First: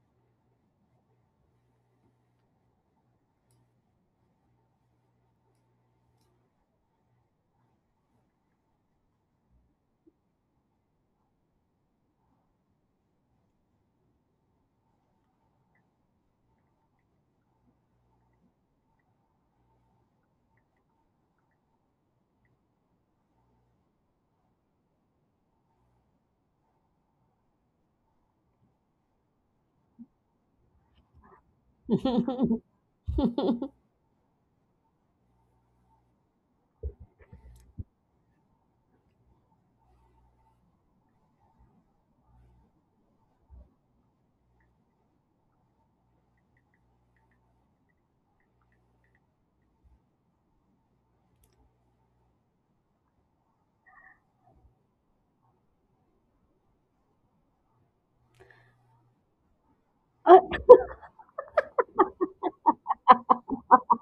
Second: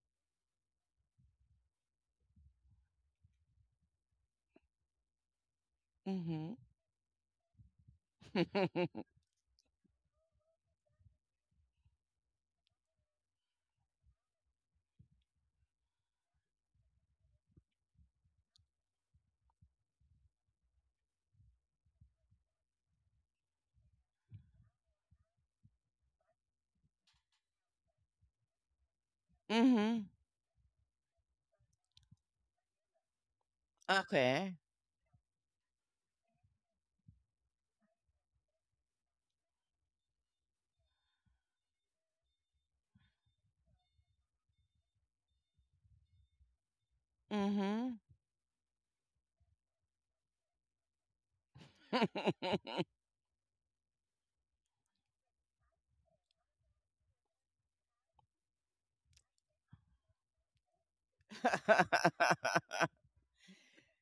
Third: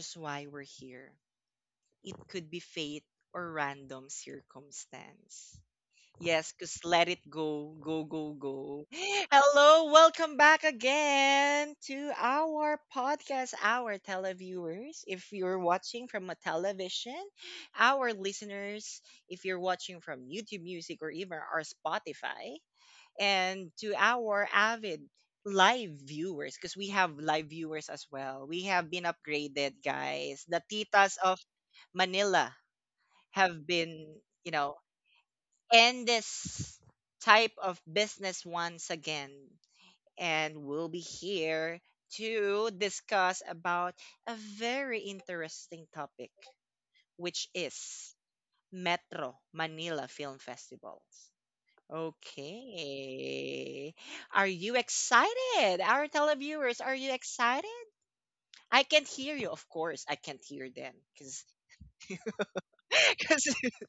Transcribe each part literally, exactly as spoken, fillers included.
just why we're here. It could be fate or random circumstance. Yes, Mhm. because let it go, go, go, go. Hello, welcome back again to our podcast, our televiewers. If you're watching from a television, our listeners, if you're watching from YouTube Music or even our Spotify, and to our avid live viewers because we have live viewers as well. We have been upgraded, Mhm. guys. The titas of Manila have been, Okay. you know, end this type of business once again and we'll be here to discuss about a very interesting topic which Mhm. is Metro Manila Film Festivals. Okay. Are you excited? Our televiewers, are you excited? I can't hear you, of course. I Uh, can't hear them because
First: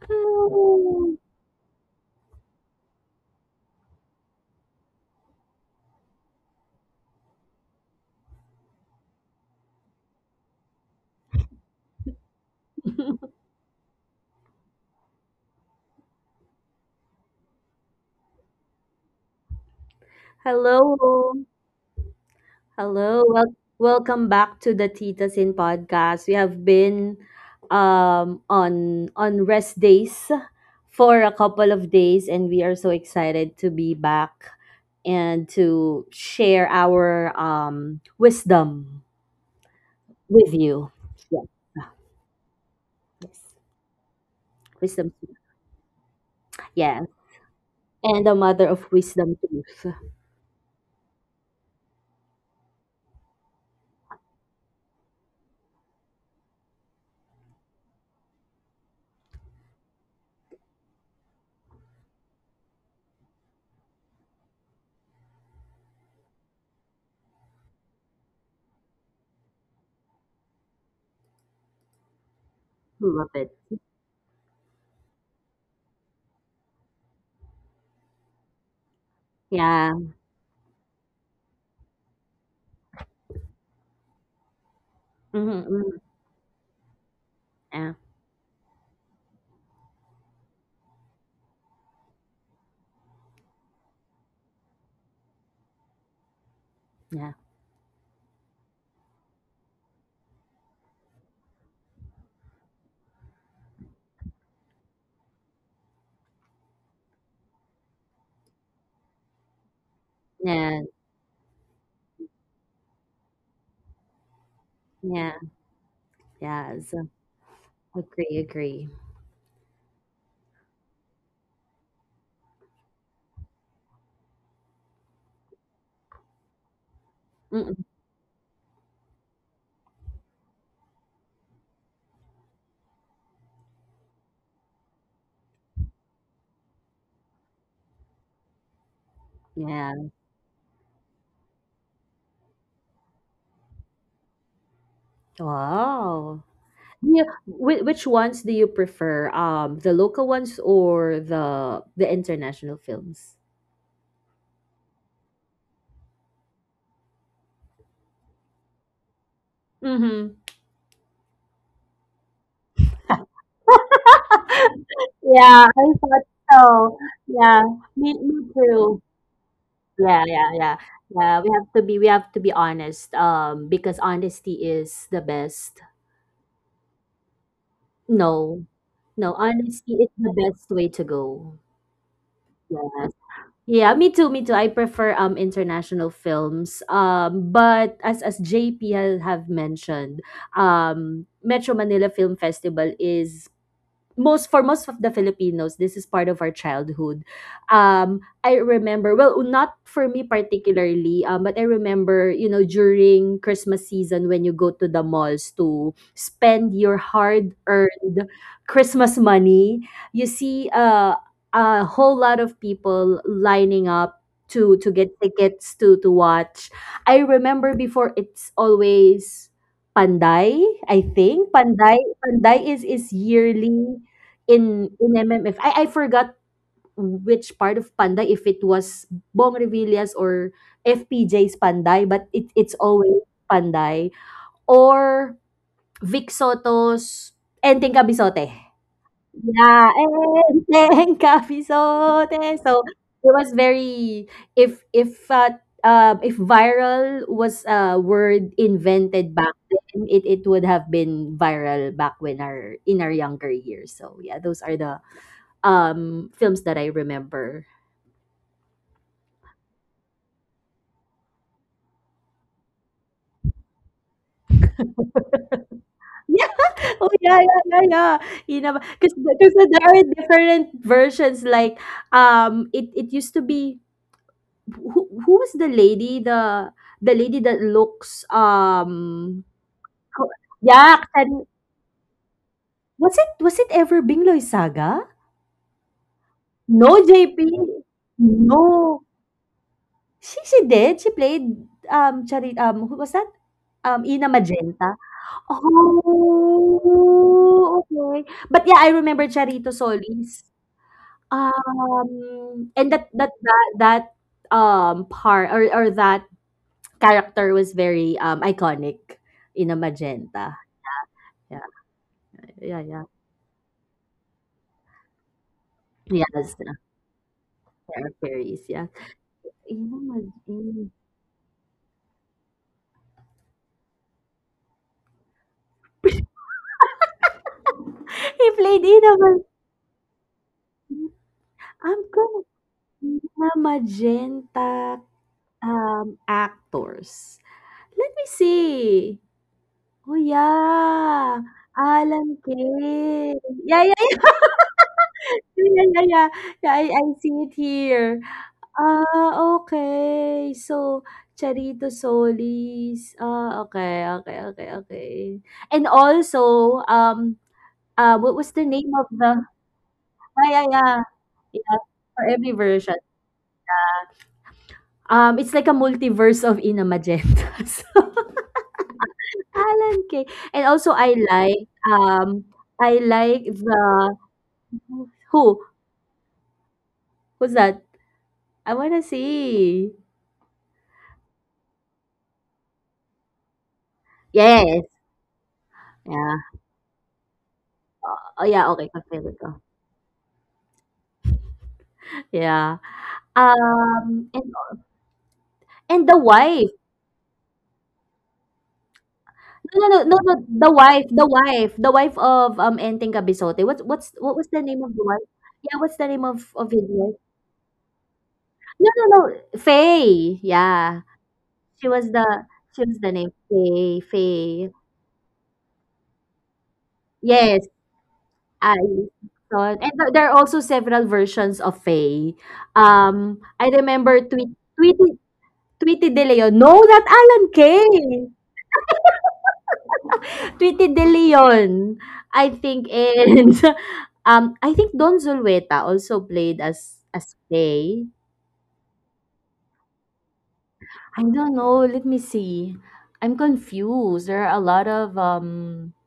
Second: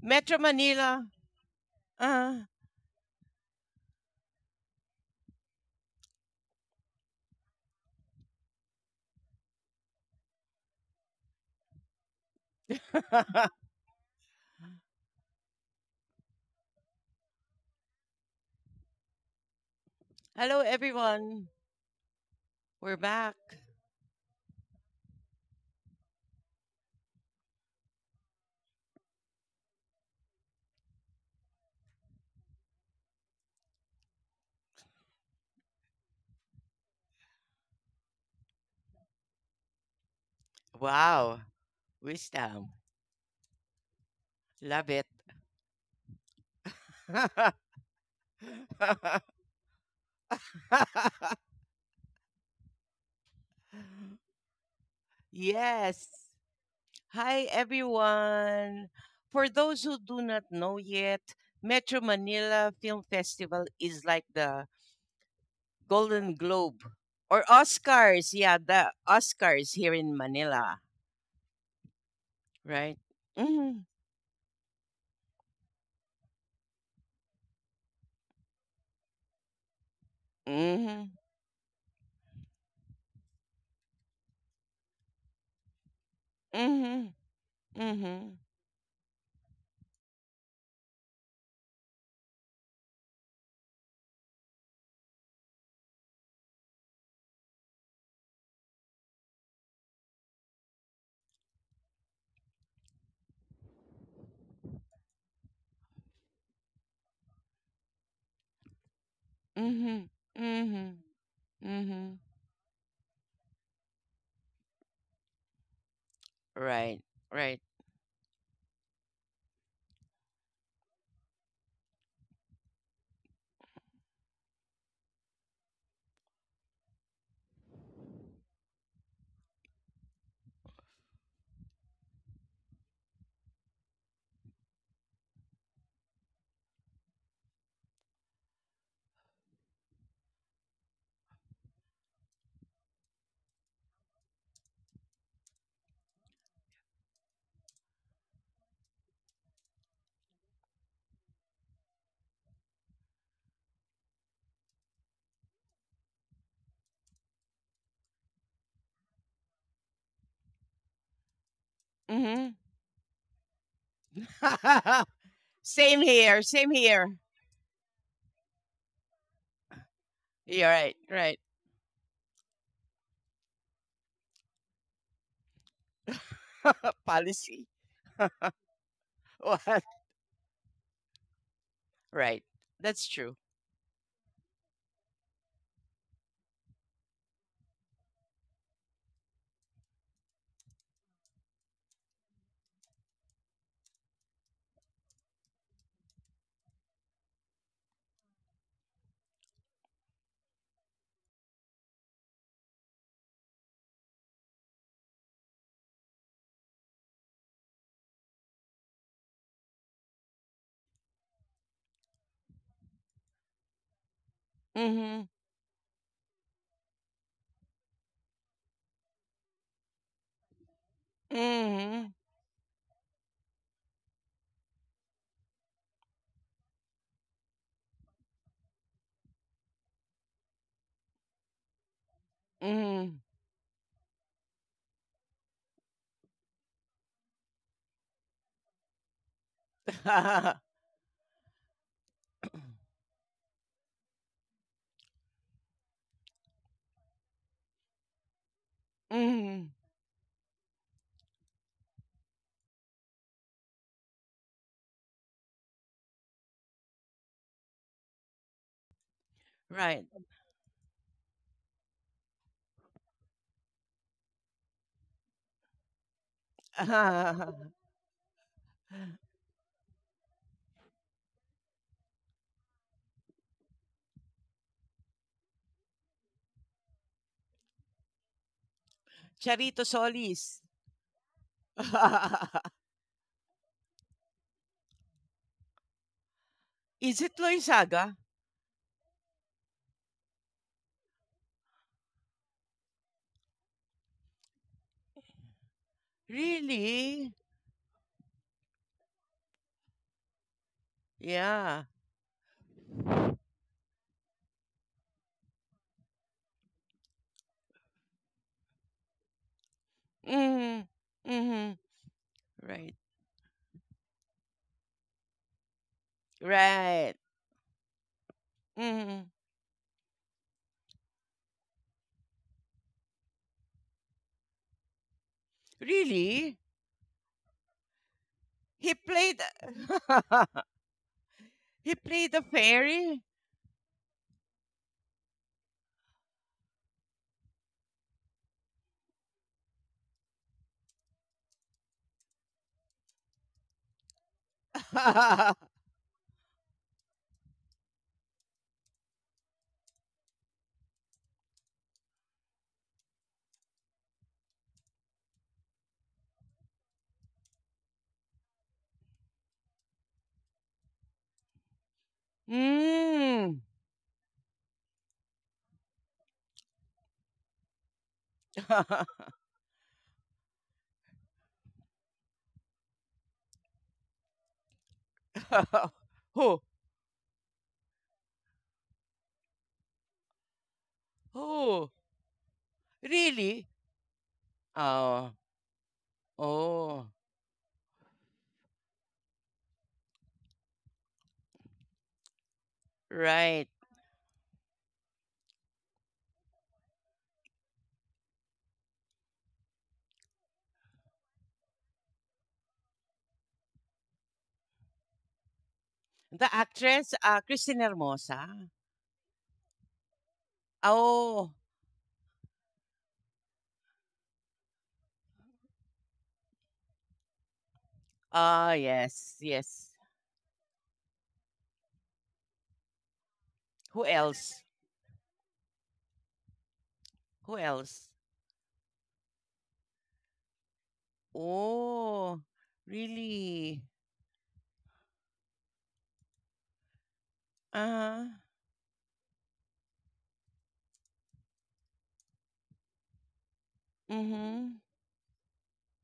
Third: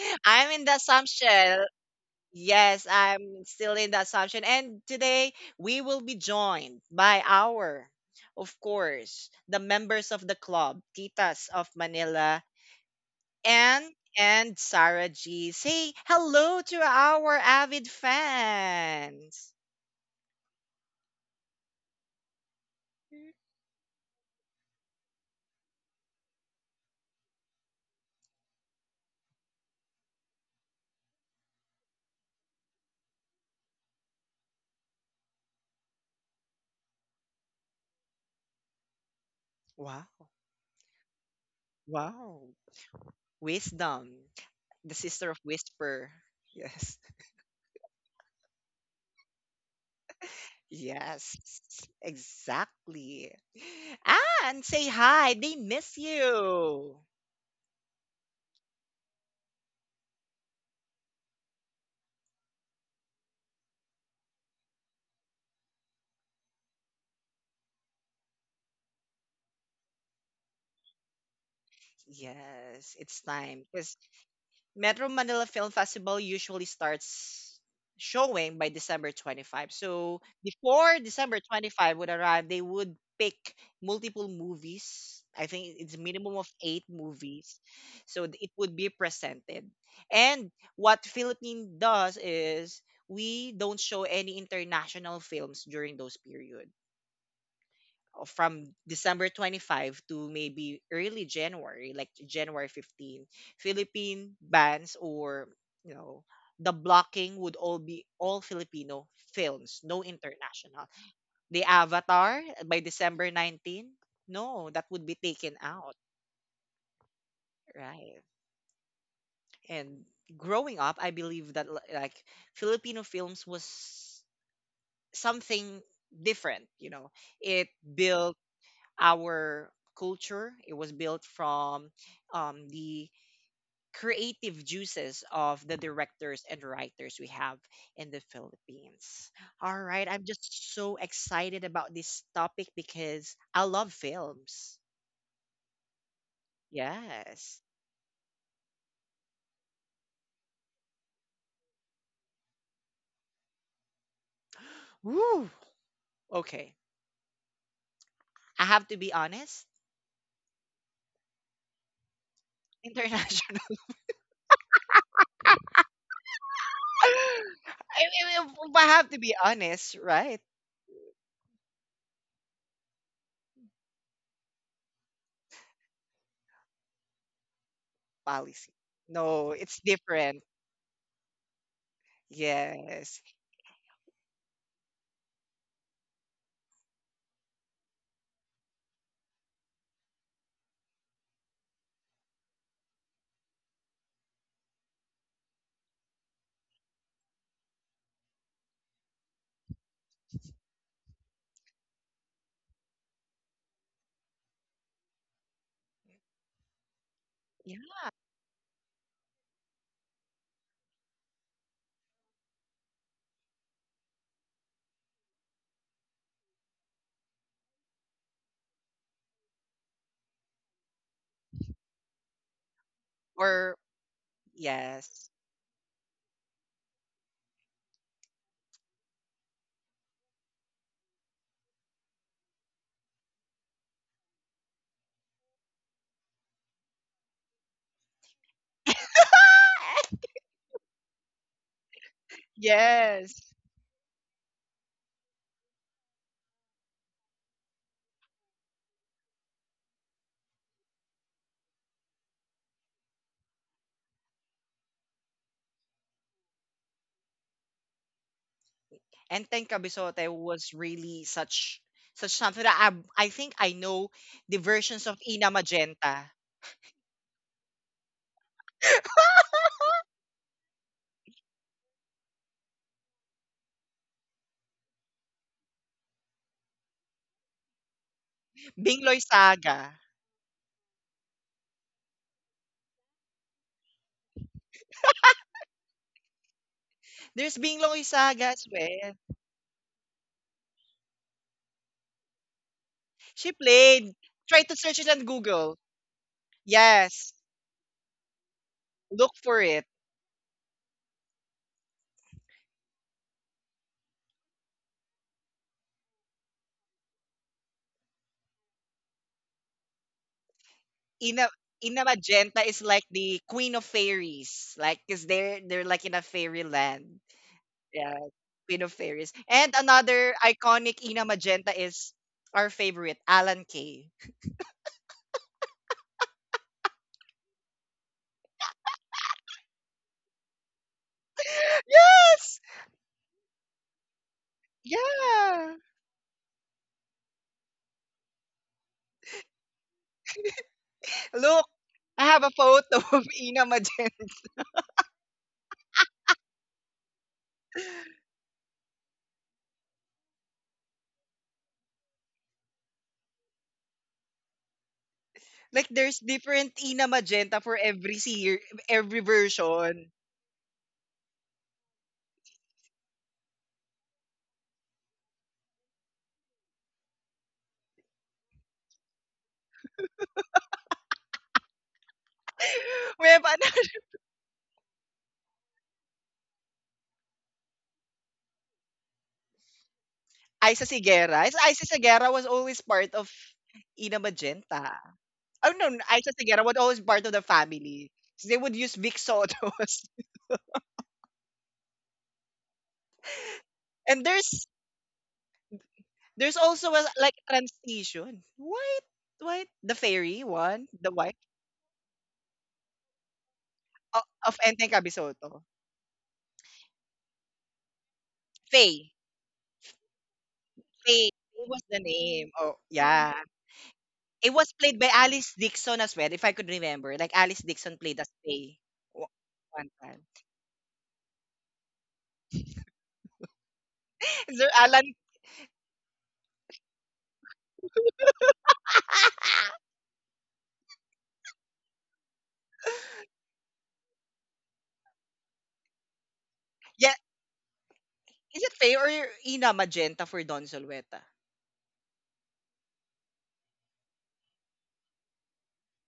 Metro I'm in the Manila. hello. assumption. Uh, Yes, I'm still in the assumption. And today we will be joined by our, of course, the members of the club, Titas of Manila, and and Sarah G. Say hello to our avid fans. hello, Hello. everyone. We're Hello. back. Wel- welcome back to the Titas in podcast. We have been um on on rest days for a couple of days, and we are so excited to be back and to share our um wisdom Wow. with you. Wow. Yeah. Wow. Wisdom. Yes. Wisdom. Love The it. Wisdom sister of tooth. Whisper. Yes. Yeah. And the mother of wisdom tooth. Yes. Exactly. Ah, and say hi. They miss yes. you. Hi, everyone. For those who do not know yet, Metro Manila Film Festival is like the Golden Globe or Oscars. Yeah, the Oscars here in Manila, Yes, right? it's Love it. time. Mhm. 'Cause Metro Manila Film Festival usually starts showing by December twenty-fifth. Yeah. So before Mhm. December twenty-fifth would arrive, they would pick multiple movies. I Mm-hmm, think mm-hmm. it's minimum of eight Mhm. movies. Yeah. So th- Mhm. it would be presented. And what Philippine does is we don't show any international films during those period Yeah. from December twenty-fifth to maybe early January, like January fifteenth. Philippine bands or you know the blocking would all be all Filipino films, no Mhm. international. Yeah. Mhm. The Mhm. Avatar by December nineteenth, no, that would be Yeah, taken out, yes. Right. Right. right? Agree, agree. And growing up, I believe that li- like Filipino films was something different, you know. It Mm-mm, built our culture. It was built from um, the creative juices of the directors and writers we have in the Philippines. All right, yeah. I'm just so excited about this topic because I love films. Wow. Yeah. Yes. Whi which ones do you prefer? Um, the local ones or the the international films? Woo. Okay. I have to be honest. Mm-hmm. Mhm. International. Yeah, I same thought here. so. Same here. Yeah, I, me, me I I have too. to be honest, Yeah, right? yeah, You're yeah. right. Right. Yeah, we have to be we have to be honest. Um, because honesty is the best. Policy. Policy. No, no, No, it's What? honesty is the different. best way to go. Right. That's Yeah. Yes. true. Yeah, me too, me too. I prefer um international films. Um, but as as J P ha- have mentioned, um Metro Manila Film Festival is most for most of the Filipinos, this is part of our childhood. Um, I remember well, not for me particularly, um, but I remember you know during Christmas season, when you go to the malls to spend your Yeah. hard-earned Christmas money, you see, uh, a whole lot of people lining up. To, to get Mhm. tickets to to watch. I remember before, it's always Panday, I think. Panday Mhm. Panday is is Or yearly in in yes. M M F. I I forgot which part of Panday, if it was Bong Revillas or F P J's Panday, but it it's Mhm. always Panday or Vic Soto's Enteng Kabisote. Yeah, Enteng Kabisote. So it Yes. was very, if if uh, um, if viral was a word invented back mhm. then, it, it would have been viral back when our in our younger years. So yeah, those are the um films that I remember. And Tenka Right. Bisote was really such such something that I, I think I know the versions of Ina Magenta. Yeah. Oh yeah, yeah, yeah, yeah. You know, because there are different versions. Like, um, it it used to be, who who was the lady the the lady that looks, Bingloy um Charito Saga. co- Solis. yeah, and was it was it ever Bingloy Saga? No, Is it J P. There's Bingloy Loisa?ga Saga as No, well. she she did. She played um charit um who was that, She um played. Ina Try to search Magenta. it on Google. Yes. Really? Oh, okay. But yeah, I remember Look for Charito it. Solis. Yeah. Um, and that that that that um part or or that character was very um iconic in a magenta. Mm. Ina Yeah, Mhm. Ina Magenta is yeah, Right. like yeah. the queen of fairies. Like, cause they're they're like in a Yes, fairy yeah, Right. land. Yeah, Sarah Aries, Queen yeah. of Fairies. Mm. And Ina another Magenta. iconic Ina Magenta is our favorite, Alan Kay. Really? He played He Ina played Magenta. He I'm played the gonna Yes! fairy? Ina Magenta Yeah! um actors. Let me see. Oh, yeah. Look, I Alan have a photo of Kay. Ina Yeah, yeah, yeah. Magenta. Yeah, yeah, yeah. Yeah, I, I see it here. Ah, okay. So, Charito Solis. Ah, okay, okay, okay, okay. Like, And there's different also, Ina um, Magenta for every uh, what was year, the name of every the— version. Yeah, yeah, yeah. Yeah, for every version. Mm. Um, it's like a multiverse of Ina Magentas. Alan Kay. And also, I like, um, I We have like another- the— Who? Who? Who's that? I wanna see. Isa Sigera. Is- Isa Who? Sigera was always part of Really? Ina Yes, Magenta. Oh. Oh, no, no, Isa yeah. Sigera was always Oh. part of the family. Oh, They yeah, would okay, use Vic ka-favorite ko. Sotos. Yeah. Right. And Um, and there's and the there's wife. also a like transition. White, white, No, the no, no, no, no, fairy the one, wife, the the white wife, the wife of, um, Enteng Cabezonte. What's what's of, what was of the name Enteng of the wife? Cabisoto. Yeah, what's the name of The of his wife? actress uh Christina Hermosa. No, Faye, no, no, Faye. Yeah, Faye, Oh. Faye was she the was the name. Oh she was the name yeah, Faye. it Faye. was played by Alice Dixon as well, if I could remember. Like Alice Yes, Dixon played as Ah, I Faye o- yes. saw it. one And Yes. th- time. there are also several versions of Faye. Um, I Who remember tweet Is else? there tweet. Alan? Tweety De Leon. No, not Alan Who else? Kay. Tweety De Leon. Oh, I think and really? um I think Don Zulueta also played as yeah, as Faye. Uh-huh. is it Faye or Ina Magenta for Don Solweta I don't know. Let me see. I'm confused. There are a Mm-hmm. lot of, um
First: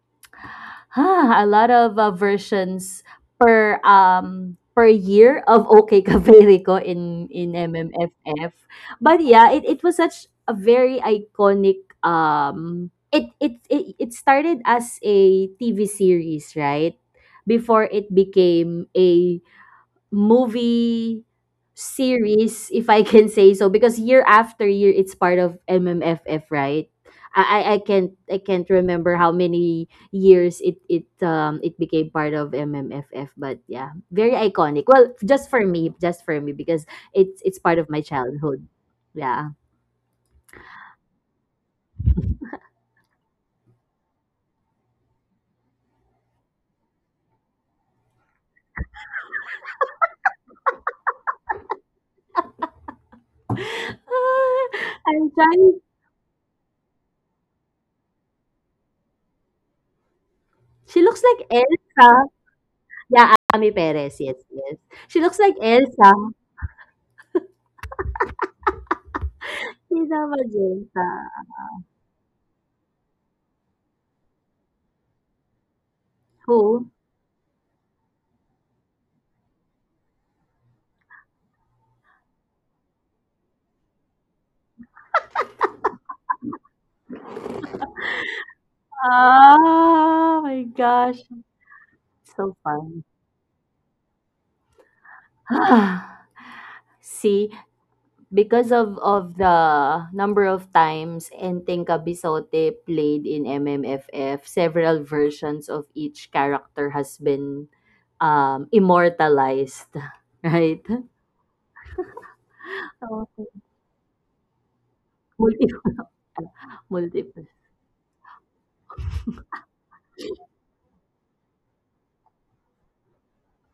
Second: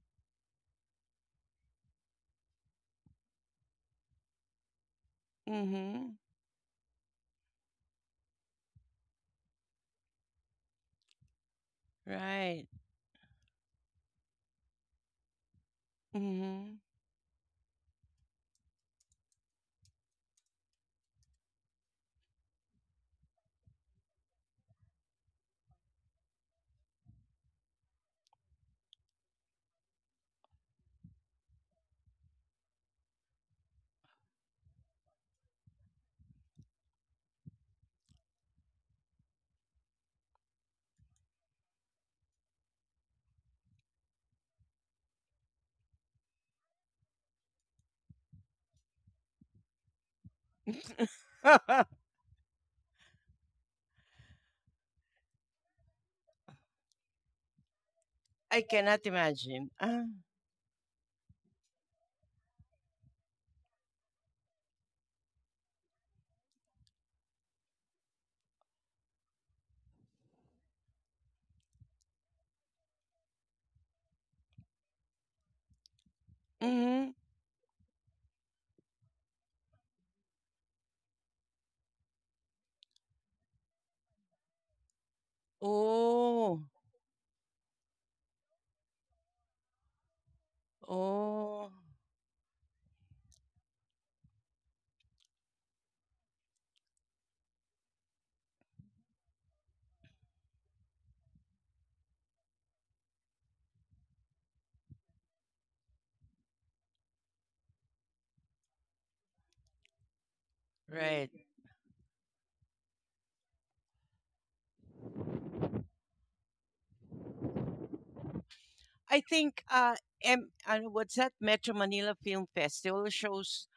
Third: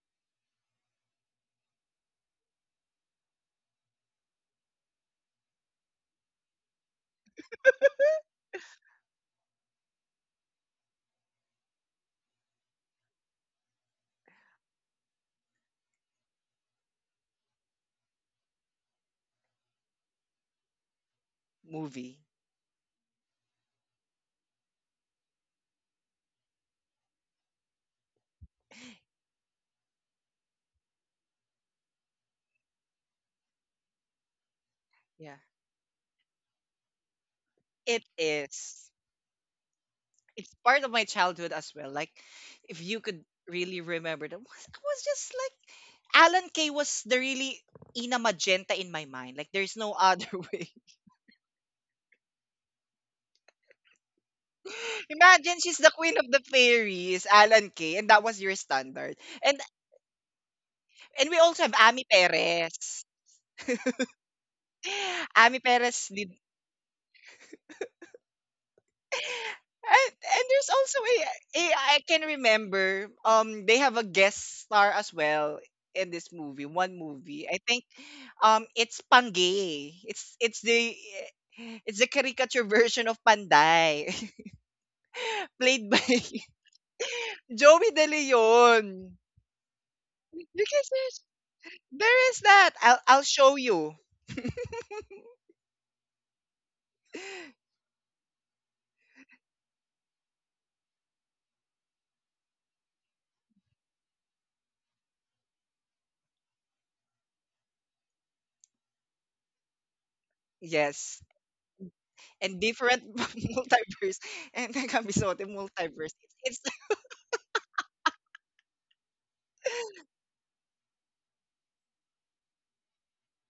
Ah, a lot of, uh, versions per um per year of OK Mm-hmm. Caverico in in M M F F. But yeah, it, it was such a very iconic, Right. um it, it it it started as a T V series, Mm-hmm. right? Before it became a movie movie? series, if I can say so, because year after year it's part of M M F F, right? I I I can't, I can't remember how many years it it um it became part of M M F F, but yeah, very iconic. Well, Yeah, just for me, just for me, because it's it's part of my it childhood. is. Yeah. It's part of my childhood as well. Like, if you could really remember that, I was just like Alan Kay was the really Ina Magenta in my mind. Like there's no other way. Ah, I'm Imagine she's trying. the queen of the fairies, Alan Kay, and that was your I cannot standard. And imagine. Uh, She looks and we like also have Elsa. Ami Perez. Yeah, Ami Perez. Yes, yes. She looks like Ami Elsa. Perez did She's and, a and there's magenta. also a, a I can remember um they have a guest star as well in this movie, Who? mm-hmm. one movie. I think um it's Pangay. It's it's the eh, it's the caricature version of Panday played by Oh. Joey De Leon. Oh my Because gosh, there's Oh. it's there so is that. fun. I'll I'll show you. Ah, See, because of of the number of times Enteng Kabisote played in M M F F, several versions of each character has been, um, immortalized, right? Right. Yes. And So, different multiverse. And then Kamisote multiple, multiverse. It's, it's multiple. I think uh M uh, What's that? Metro Manila Film Festival shows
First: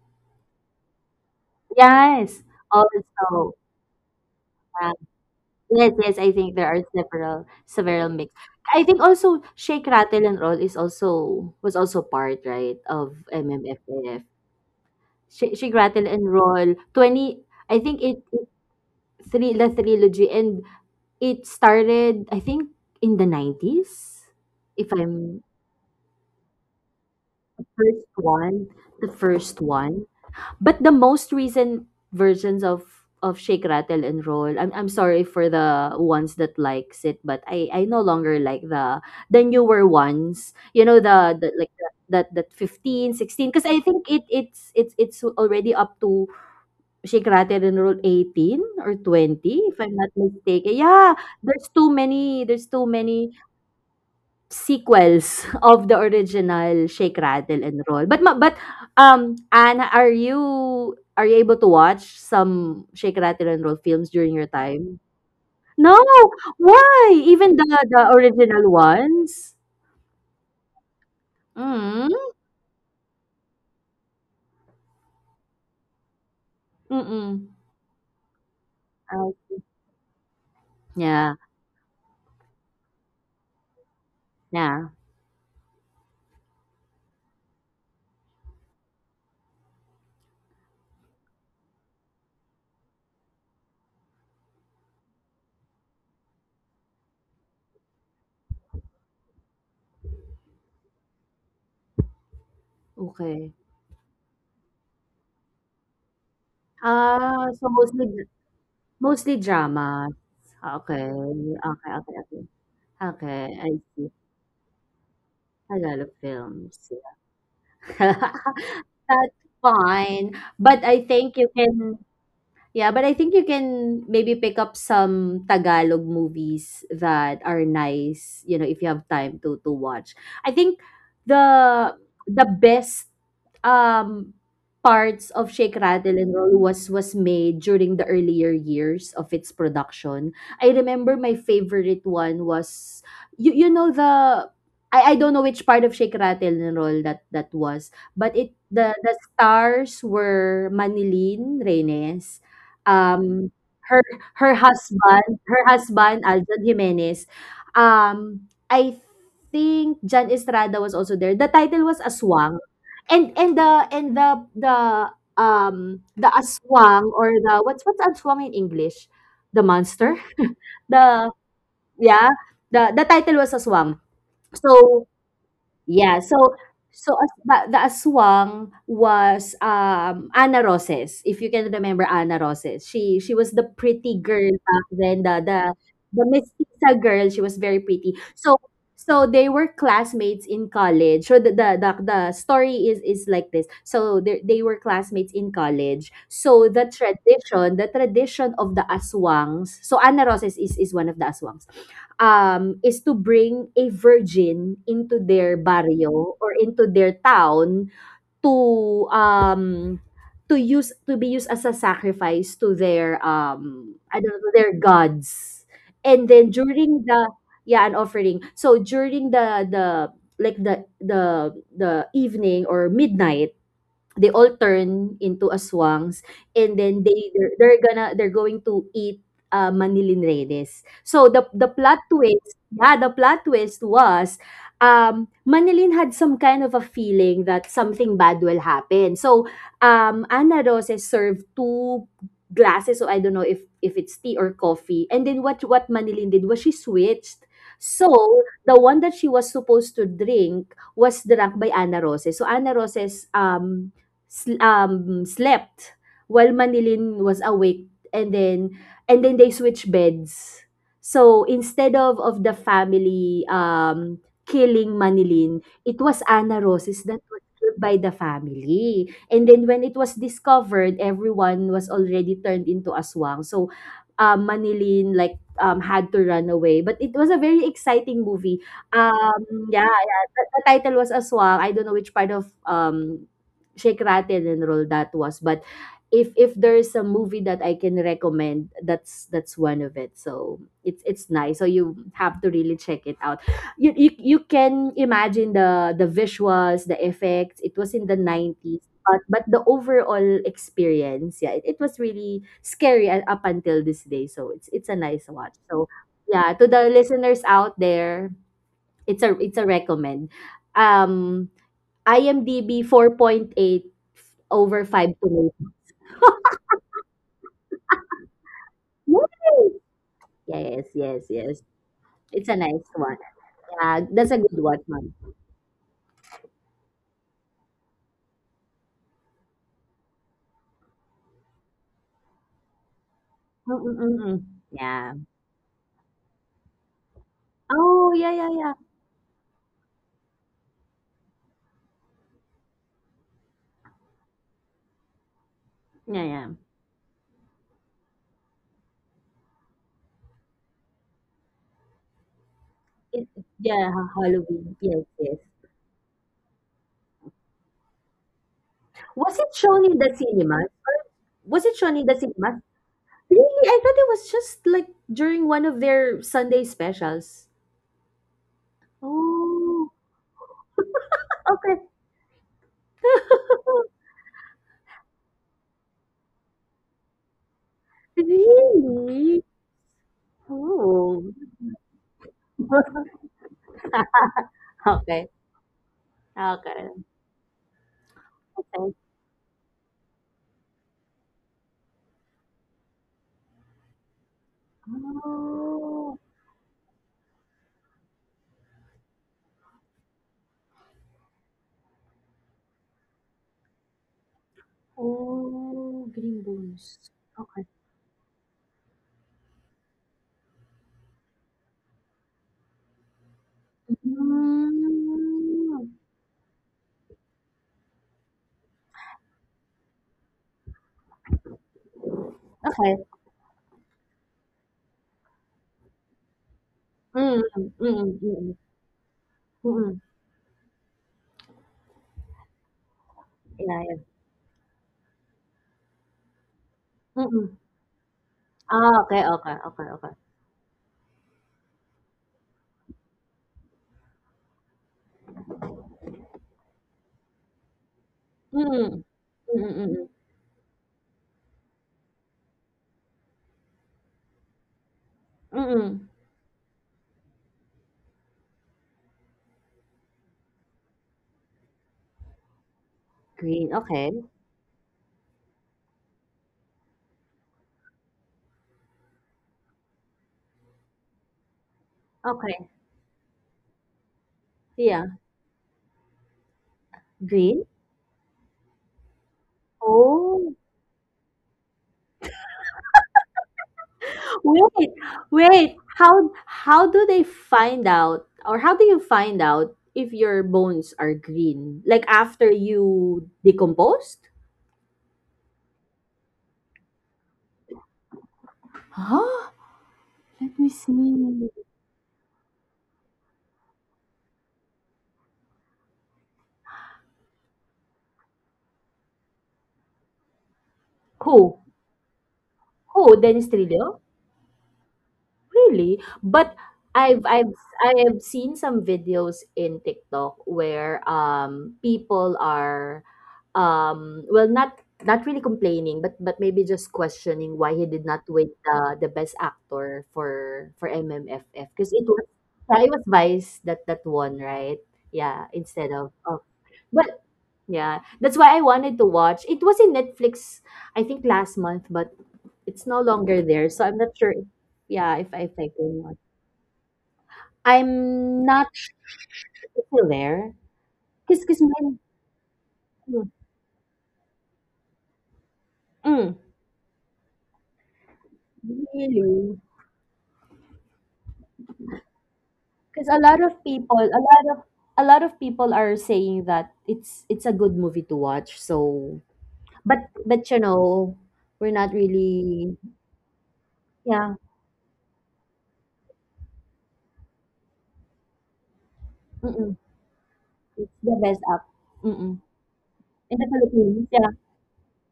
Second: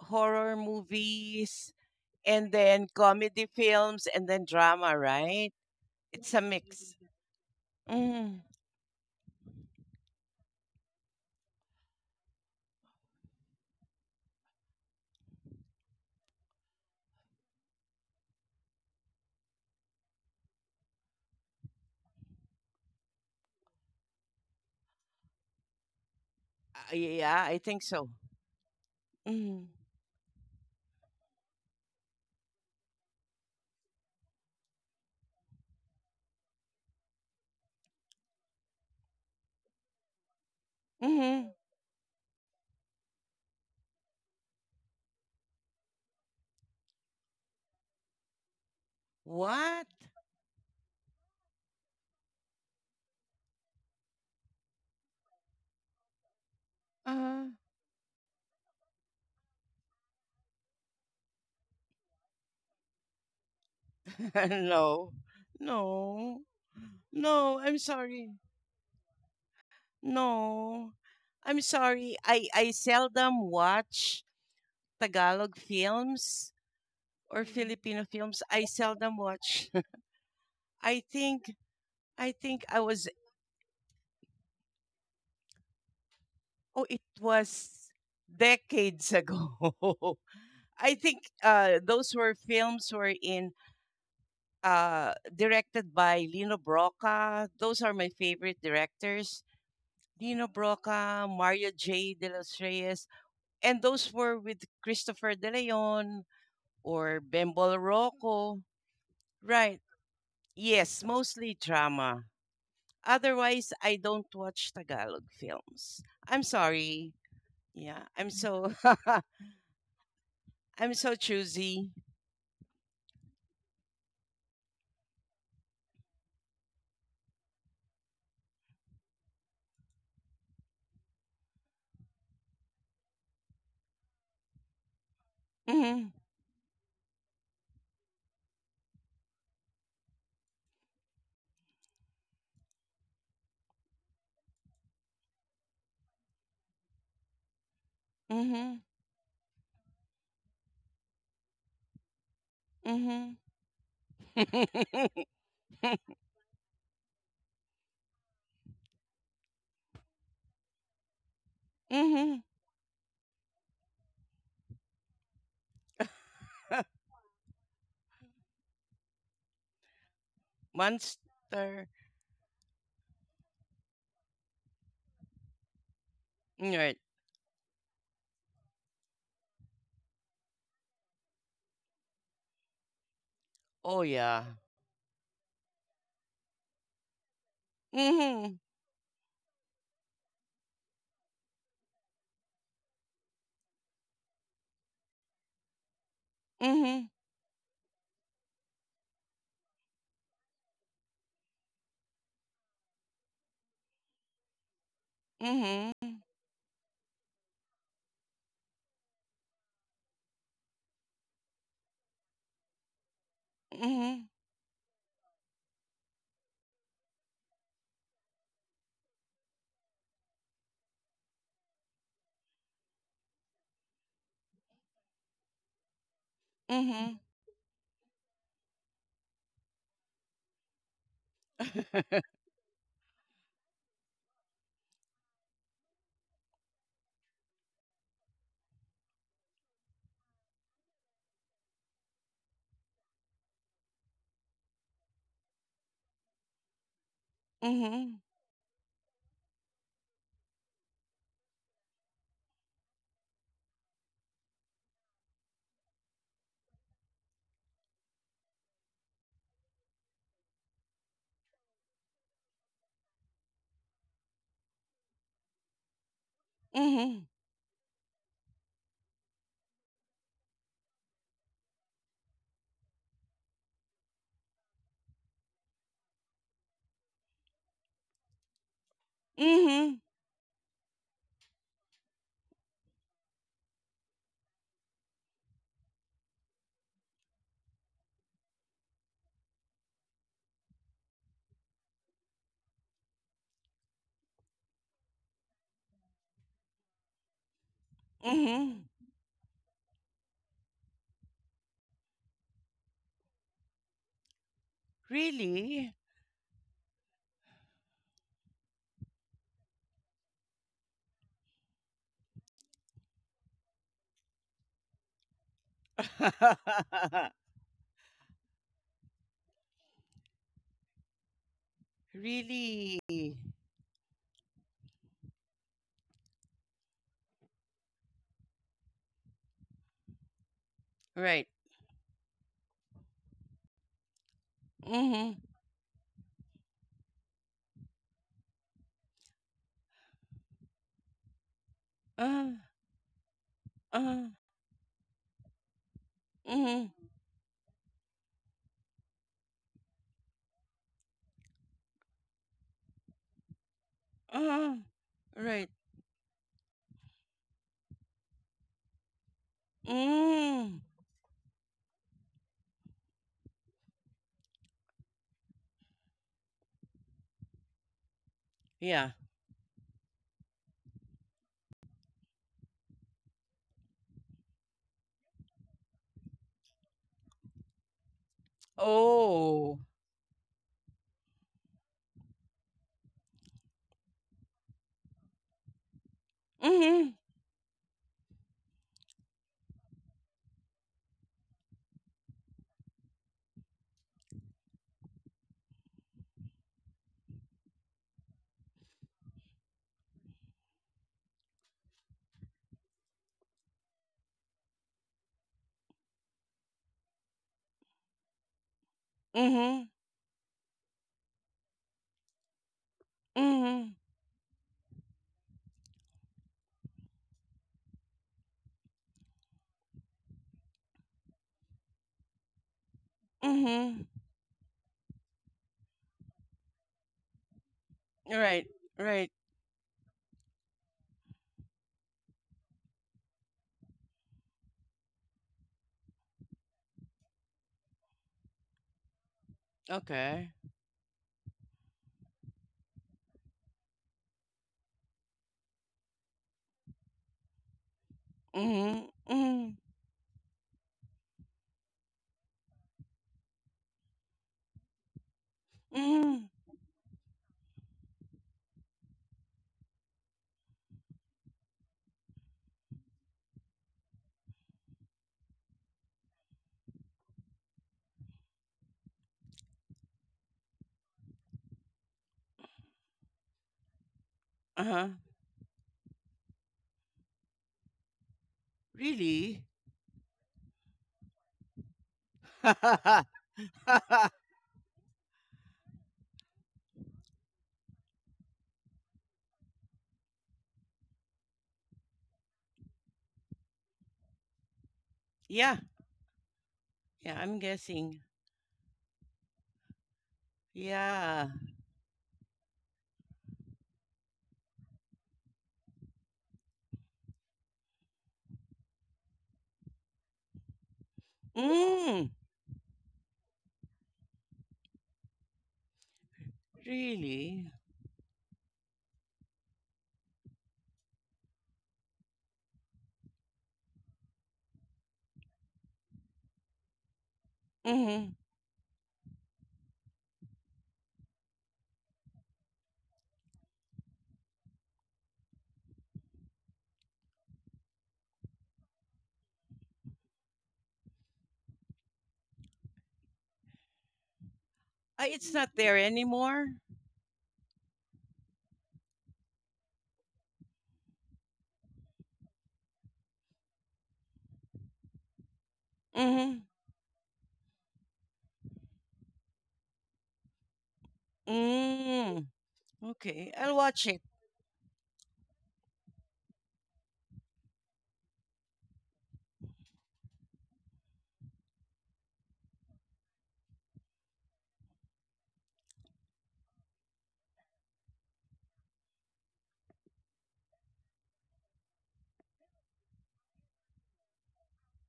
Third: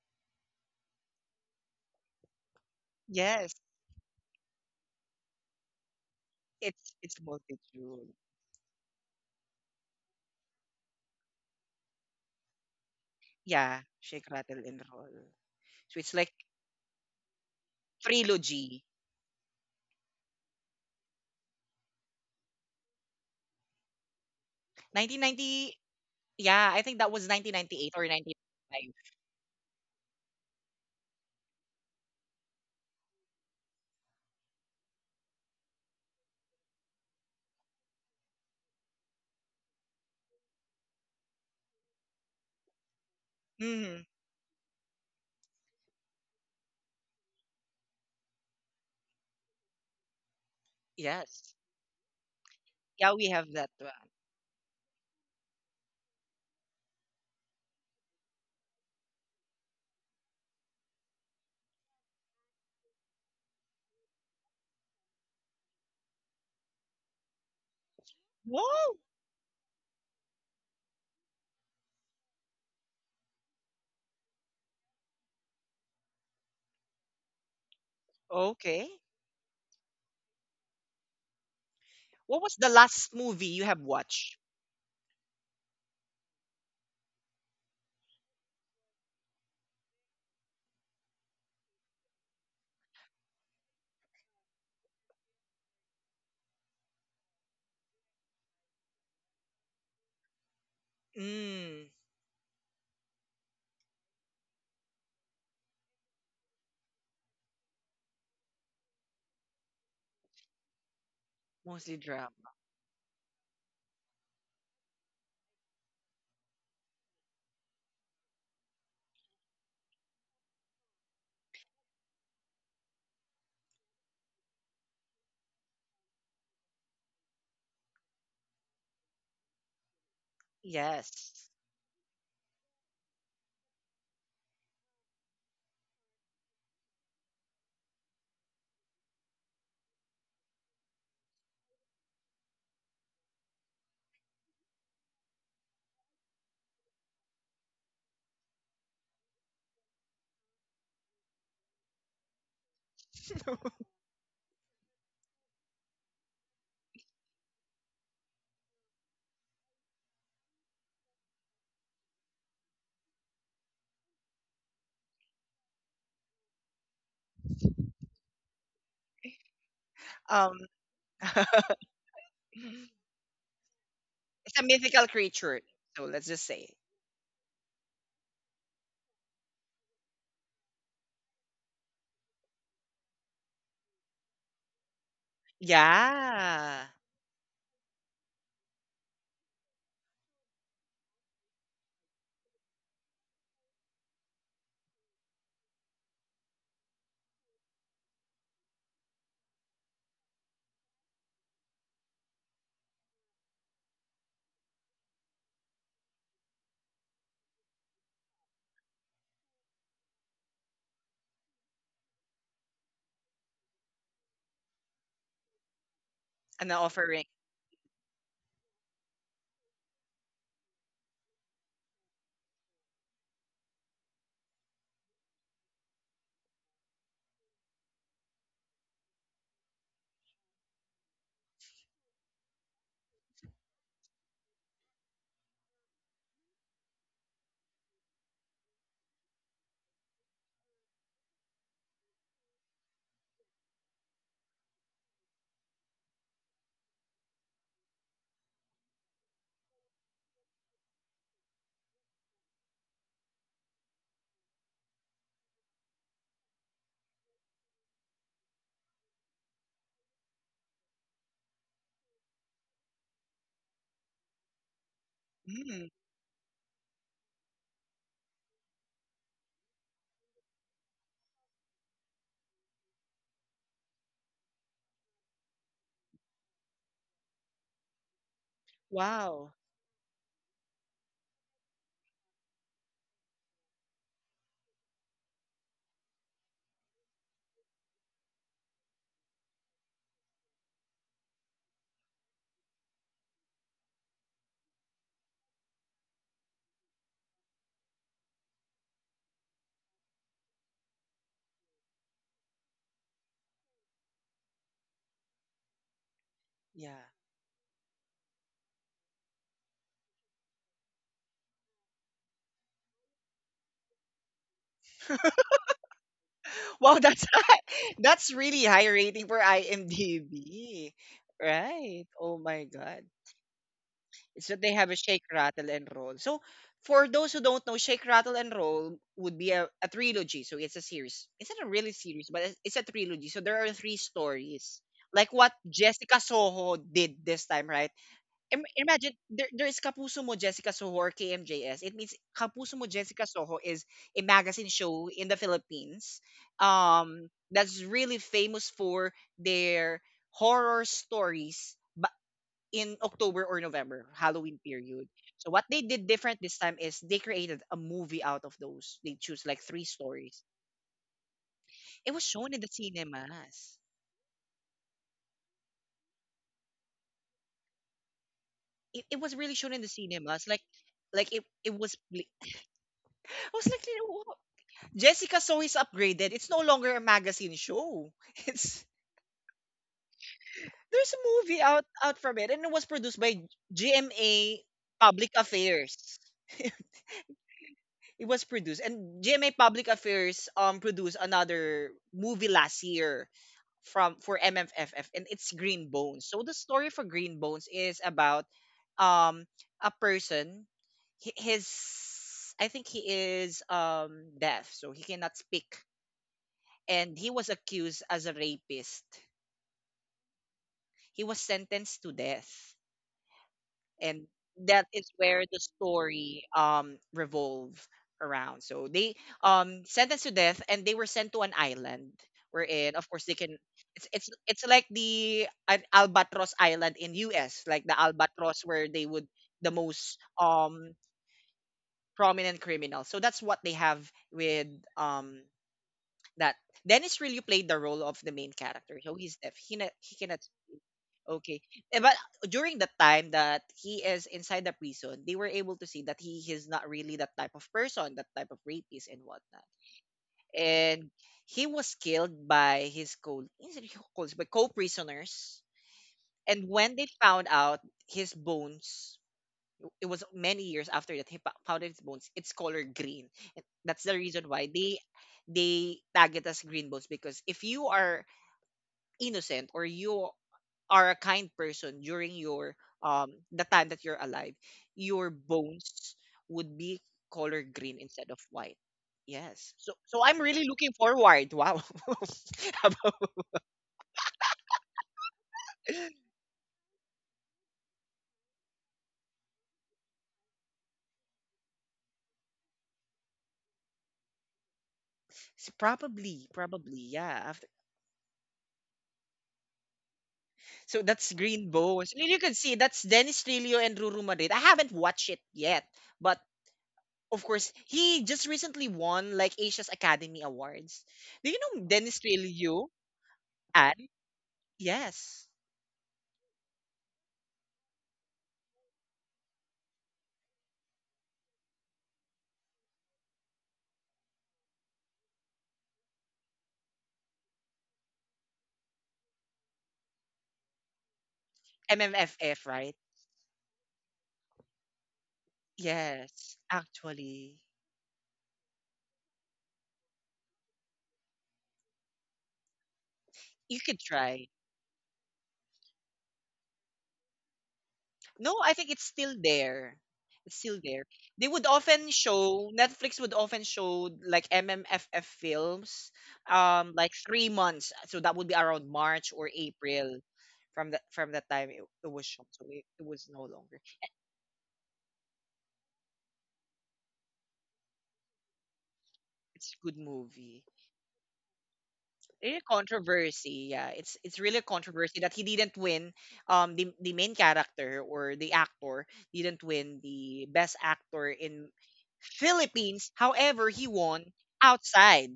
horror movies Yes, and then comedy also. yes. films and then Yeah. drama, right? Yes, yes, I It's a think there are mix. It's it's several several multitude. mix. Mm. I think also Shake Rattle and Roll is also was also part, right, of Yeah. M M F F. Shake Rattle and Roll. Shake, Shake So Rattle it's and like Roll twenty, I think it, it trilogy. three the trilogy, and it started I think in the nineties, if Nineteen I'm ninety yeah, I Uh, think that was yeah, nineteen I ninety think eight or so. first one, nineteen ninety-five. the Mm first Mm-hmm. one. But the most recent versions of of Shake Rattle and Roll, I'm I'm sorry for the ones that likes it, but I I no longer like the the newer ones. You know the, the Mm-hmm. like the, that that fifteen sixteen, because I think Mm-hmm. it it's it's it's already up to Shake Rattle and Roll eighteen or twenty, if What? I'm not mistaken. Yeah, Yes. there's too many there's too Yeah, we many have that one. sequels of the original Shake, Uh, Rattle, and Roll. But ma but, um, Anna, are you are you able to watch some Shake, Rattle, and Roll films during your time? no, No! no, Why? Even no. the I'm the sorry. original Whoa. ones? No, I'm Mm. sorry. I I seldom watch Tagalog films or Mm. Mm. Filipino films. I Okay. seldom Ah, watch. I yeah, think I What was think the I was. last movie you have watched? yeah, Oh, it was decades ago. I think uh, those were films were in uh, directed by Lino Broca. Those are my favorite directors Dino Broca, Mario Mm, J. De Los Reyes, okay. and those were with Christopher De Leon or Ah, so Bembol mostly Rocco. mostly Right. dramas. Okay, Yes, mostly okay, mostly okay, drama. okay. drama. Okay, I Otherwise, I see. don't watch Tagalog Tagalog films. I'm films. sorry. Yeah, I'm so That's fine. But I'm I so think you choosy. can Yeah, but I think you can maybe pick up some Tagalog movies that are nice, you know, if you have time to to watch. I think Yes. the the best um parts of Shake Rattle Mhm. and Roll was was made during the earlier years of its production. I remember my favorite one was, you you know the I, I don't know which part of Shake Rattle and Roll that that was, but it Mhm. the the stars were Manilin Reynes, Mhm. um, her her husband her husband, Aljan Jimenez, um, I think Jan Estrada was also there. The title was mhm. Aswang. And and the and the the um the aswang, or the what's what's aswang in English? The monster? Um, The Monster. Yeah, the the title was Aswang. it's a mythical So creature. So Yeah, let's so just say, Right. so as, the, the aswang was, um Ana Roses. If you can remember Ana Roses, she she was the Oh pretty yeah. girl back then. The the the yeah, mestiza girl. She was very pretty. So Mhm. so they were classmates in college. So the the the, the story is is like this. So they they were classmates in college. So the Mhm. tradition, the tradition of the aswangs. So Ana Roses is is one of the aswangs, um, is to bring a virgin into their Mhm. barrio or into their town to, um, to use to be used as a sacrifice to their, um, I don't Mhm. know, to their gods. And then an during offering. the yeah, an offering. So during the the like the the the evening or midnight, they all turn into aswangs, and then Mhm. they they're, they're gonna they're going to eat, uh, Manilin Reyes. So the the plot twist, yeah, the plot twist was, um Manilin had some kind of a feeling that something bad will happen. So, um Ana Rose served two glasses, so I don't know if if it's tea or coffee. And then what what Manilin did was she switched. So Mhm. the one that she was supposed to drink was drunk by Ana Roses. So Ana Roses, um sl- um, slept while Manilin was awake, and then and then they switch beds. So instead of of the family, um killing Manilin, Mm, it was Ana Roses that Mhm. was killed by the family. And then when it was discovered, everyone was already turned into aswang. So, um, Manilin, like, um, had to run away. But it was a very exciting movie. wow. Um, yeah, Mhm. yeah. The, the title was Aswang. I don't know which part of um Sheikh Raten and Roldat was. But if if there's a movie that I can recommend, that's that's one of it. So it's it's nice. So you have to really check it out. You you, you can imagine the the visuals, the effects. It was in the nineties. Mhm. But, but the overall experience, yeah, it, it was really scary, a- up until this day. So it's it's a nice watch. So Really? yeah, to Yeah. the listeners out there, it's a it's a recommend. Um I M D B four point eight over five to eight. Wow, that's that's really high rating for Yes! IMDb. Yes, yes, yes. Right. Oh my It's a God. nice really? one. Yeah, So that's a they good have a one, shake, ma'am. rattle, and roll. So for those who don't know, shake, rattle, and roll would be a, a trilogy. So it's a series. It's not a Right. really series, but it's, it's a trilogy. So there are three Mm-mm-mm. stories. Like Yeah. what Mhm. Jessica Soho did this time, right? Oh, yeah, Im- yeah, yeah. Imagine there, there is Kapuso Mo Jessica Soho or K M J S. It means Kapuso Uh, Mo Jessica Soho is a uh, magazine show in the Philippines Yeah, yeah. Mhm. um, that's really famous for their horror stories in October It, or November, yeah, Ha- Halloween Halloween. uh, period. Yes, So yes. what they right. did different this time is they created a movie out of those. They choose like Was it three shown in the stories. cinemas? Mm. Was it It shown was in the shown in the cinemas? cinemas. Really? I thought it was just like during one of their Sunday specials. It, it was Yeah. really shown in the Oh, cinemas. Like like it, it was okay. pl- I was like, Oh, "Wha- Jessica So is upgraded. It's no longer a magazine show." It's really? Oh, There's a Oh. movie out out from it and it was produced by G M A Public Okay. Affairs. Okay. Mhm. It was produced. Thank- And G M A Public Affairs um produced another movie last year from for M M F F, and it's Green Bones. So Oh. the story for Green Bones is about um a person hi- his I think he is um deaf, so he cannot speak Oh, Green and Bones. he was Okay. accused as a rapist. Mhm. He was sentenced to death, Mhm. and that is where the Hmm, story um revolve around. So they um sentenced to death and they were sent to an island wherein of course okay. they can— it's it's Mhm. it's like the an albatross island in U S, Mm, like the mm, albatross mm, where right, they would right. the most mm, um prominent criminal. So that's what they yeah, have yeah. with um that. Dennis really Mm. played the Mm. role of the main character. So Ah, he's okay, deaf, he, okay, na- okay, he okay. cannot. Okay. Okay. Eh, But during the time that he is inside the prison, they were able to see that he is not really that type of person, that type of Mm, rapist and mm, Mhm. whatnot. mm, Mhm. mm, mm. And he was killed by his co colleagues, by co-prisoners. Mm, mm. And Mhm. when they found out his bones, it was many years after that he fo- found his bones. It's color green. And Green, that's the okay, reason why they they tag it as green bones, because if you are innocent or you are a kind person during your okay, um the time that you're alive, Uh your yeah, huh. bones would be color green. green instead of white. Yes. Really? So so I'm really Oh, looking forward. Wow. About- wait, wait. How how do they find out, or how do you find out if your bones are green? Like after you decomposed? S- yeah, yeah, probably, probably, yeah. After I'm guessing. Huh? Let me so that's Green see. Yeah. Bones. And you can see that's Dennis Trillo and Ruru Madrid. I haven't watched it yet, but of course he just recently won like Asia's Academy Awards. Do you know Who? Dennis Mm, Trillo? Oh, Dennis And Trillo? yes, Really? But I've I've really? I have seen some videos in TikTok where um people are um well not not really complaining but but maybe just questioning why he did not Mm-hmm. win the the best actor for for M M F F because it was, M M F F, right? yeah, it was Vice that that won, right, yeah, instead of, Yes, of but actually, yeah, that's why I wanted to watch It was in Netflix, I think last month, but it's no longer you there. could So I'm not try. sure if, yeah, Ah, if I it's take not or there not. anymore? No, I'm I think not it's sure still there. if it's It's there. still there. They would Cause, cause often mine- show— Netflix would mm, often show like M M F F films, mm, Mm-hmm. um, like three months. So that would be around March or really. April, from that from that time it, it was shown. So Mm, it, it was Cause no a lot okay, longer. of I'll people, watch a it. lot of a lot of people are saying that it's it's a good movie to watch. So, It's a good but movie. but you know, we're not Really really, controversy. Yeah, it's it's really yeah. a controversy that he didn't win. Um, the the main character or the actor didn't win Mm-mm, the best it's actor the best in app. Mm-mm. Philippines. In However, the he won Philippines, yeah, outside.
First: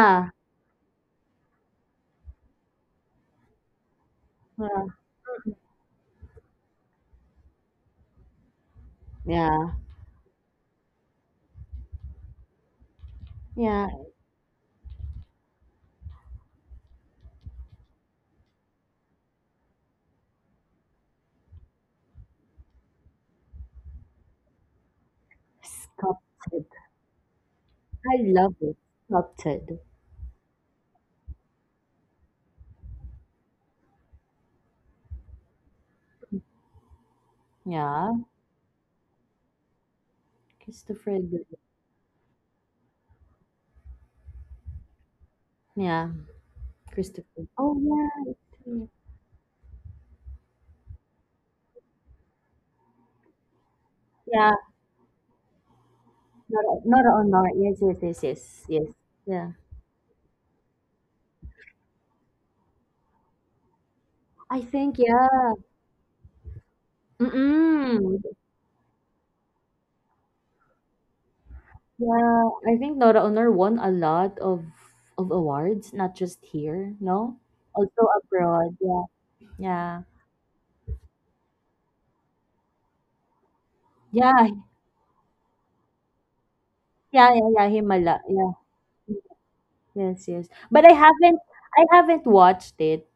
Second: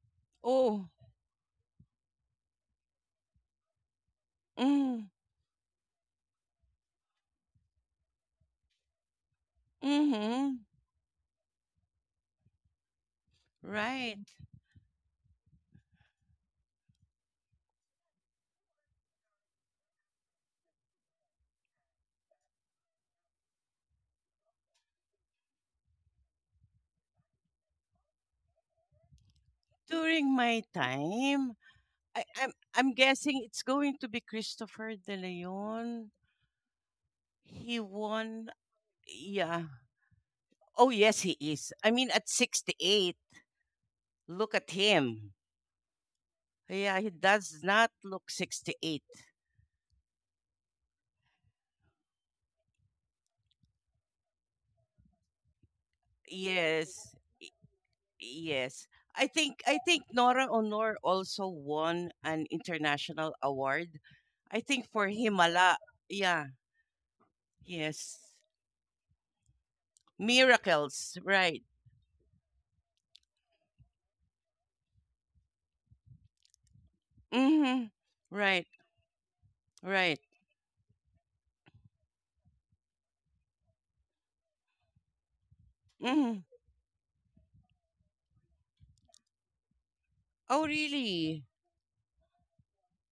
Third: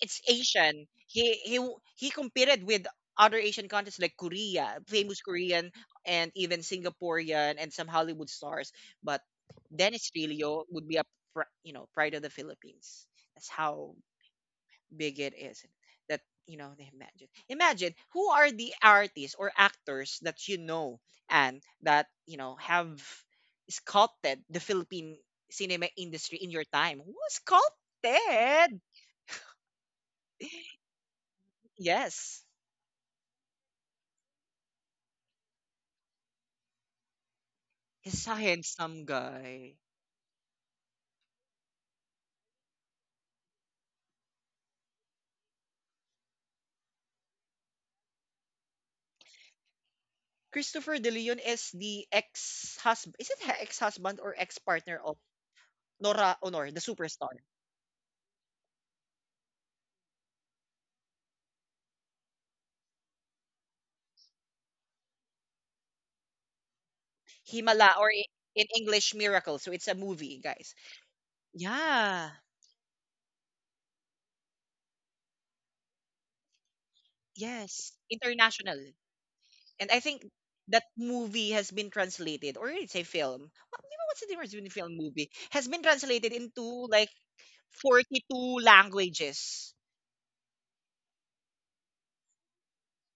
It's Asian. Oh, He he w- he competed with other Asian countries like Korea, yeah, mm, famous Korean, and even Singaporean and some Hollywood stars. But yeah, Dennis mm-hmm. Filio would be a pr- you know pride of the Philippines. That's yeah. how Right. big it is that you know imagine imagine who are the artists or actors that you know and that you know have sculpted the philippine cinema industry in your Sculpted. time who I love it. sculpted. Sculpted. During my time, I, Yes, I'm, I'm guessing it's going to be Christopher De Leon. He Yeah. he's a won. handsome Yeah. guy. Oh, Christopher yes, he Lee. is. I mean, at sixty-eight, look at him. Yeah, Yeah, he Christopher. does Oh not look yeah, yeah. sixty-eight. Christopher de Leon is the ex-husband, is it ex-husband or Yeah, ex-partner of Nora Not Honor the not Yes. superstar. on art. Yes, yes, yes, yes, yes. Yes. I Yeah. think I think Nora Honor also won an international award. I I think think, for yeah. Himala. Yeah. Himala or Mm-mm. Yes. i- in English miracle, so it's a movie guys. Miracles. Right. Yeah. Yeah, I think Nora Honor won a lot of of awards, not just here, no? Mhm. Yes, Also Right. abroad. international. Yeah. And I Yeah. Right. think that movie has been translated, or it's a film. Well, di ba what's the Yeah. difference between film and movie? Has been translated Mhm. into like Yeah, yeah, yeah, Himala. Yeah. forty-two languages. Yes, yes. Oh But I haven't really? I haven't watched it.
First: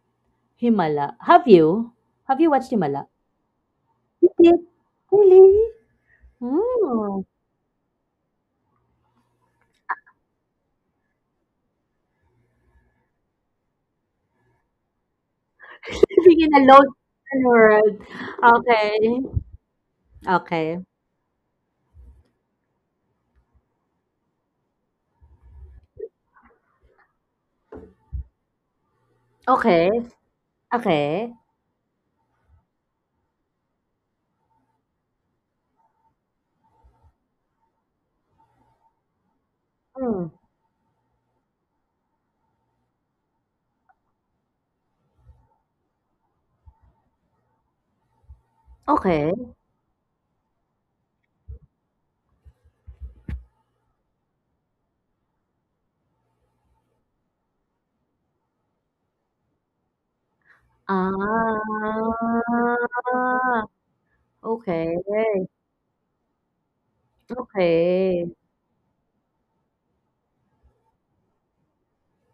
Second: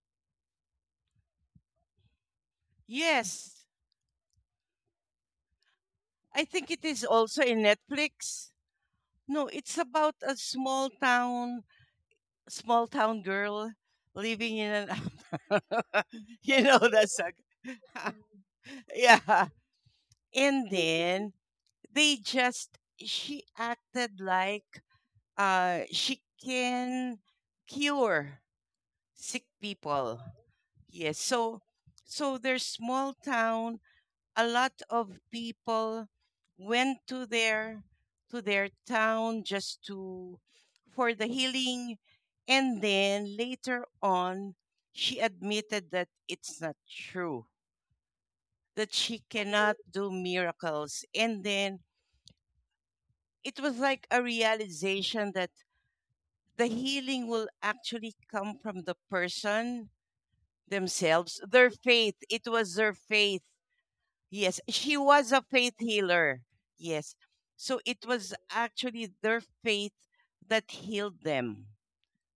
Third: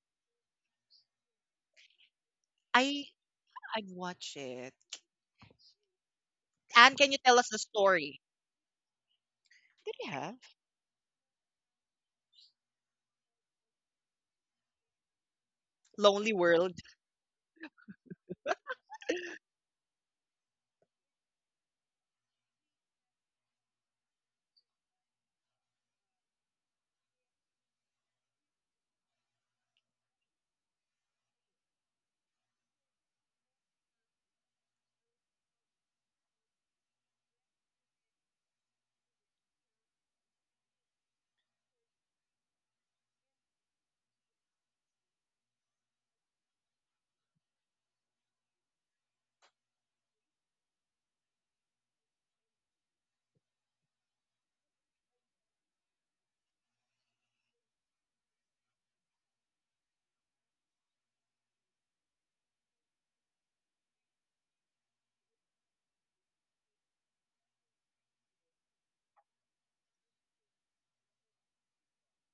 Himala. Have you? Have you watched I Himala? Yes. I You watch did? it. Really? I think it And is can you Oh. tell also us the in story? Netflix. No, it's about Yeah. a small town small town girl living in an Lonely Living in you a know World. low that saga. world. Okay. yeah. And Okay. then they just she acted like uh she can cure sick Okay. people, yes, Okay. so so their small town a lot of people went to their to their town just Mm. to for the healing. And then later on she admitted that it's not true, that she Okay. cannot do miracles. And then it was like a realization that the healing will actually come from the person themselves, their faith, Ah. it was their faith. Yes, she Okay. was a Okay. faith healer. Yes, so it was actually their faith that healed them.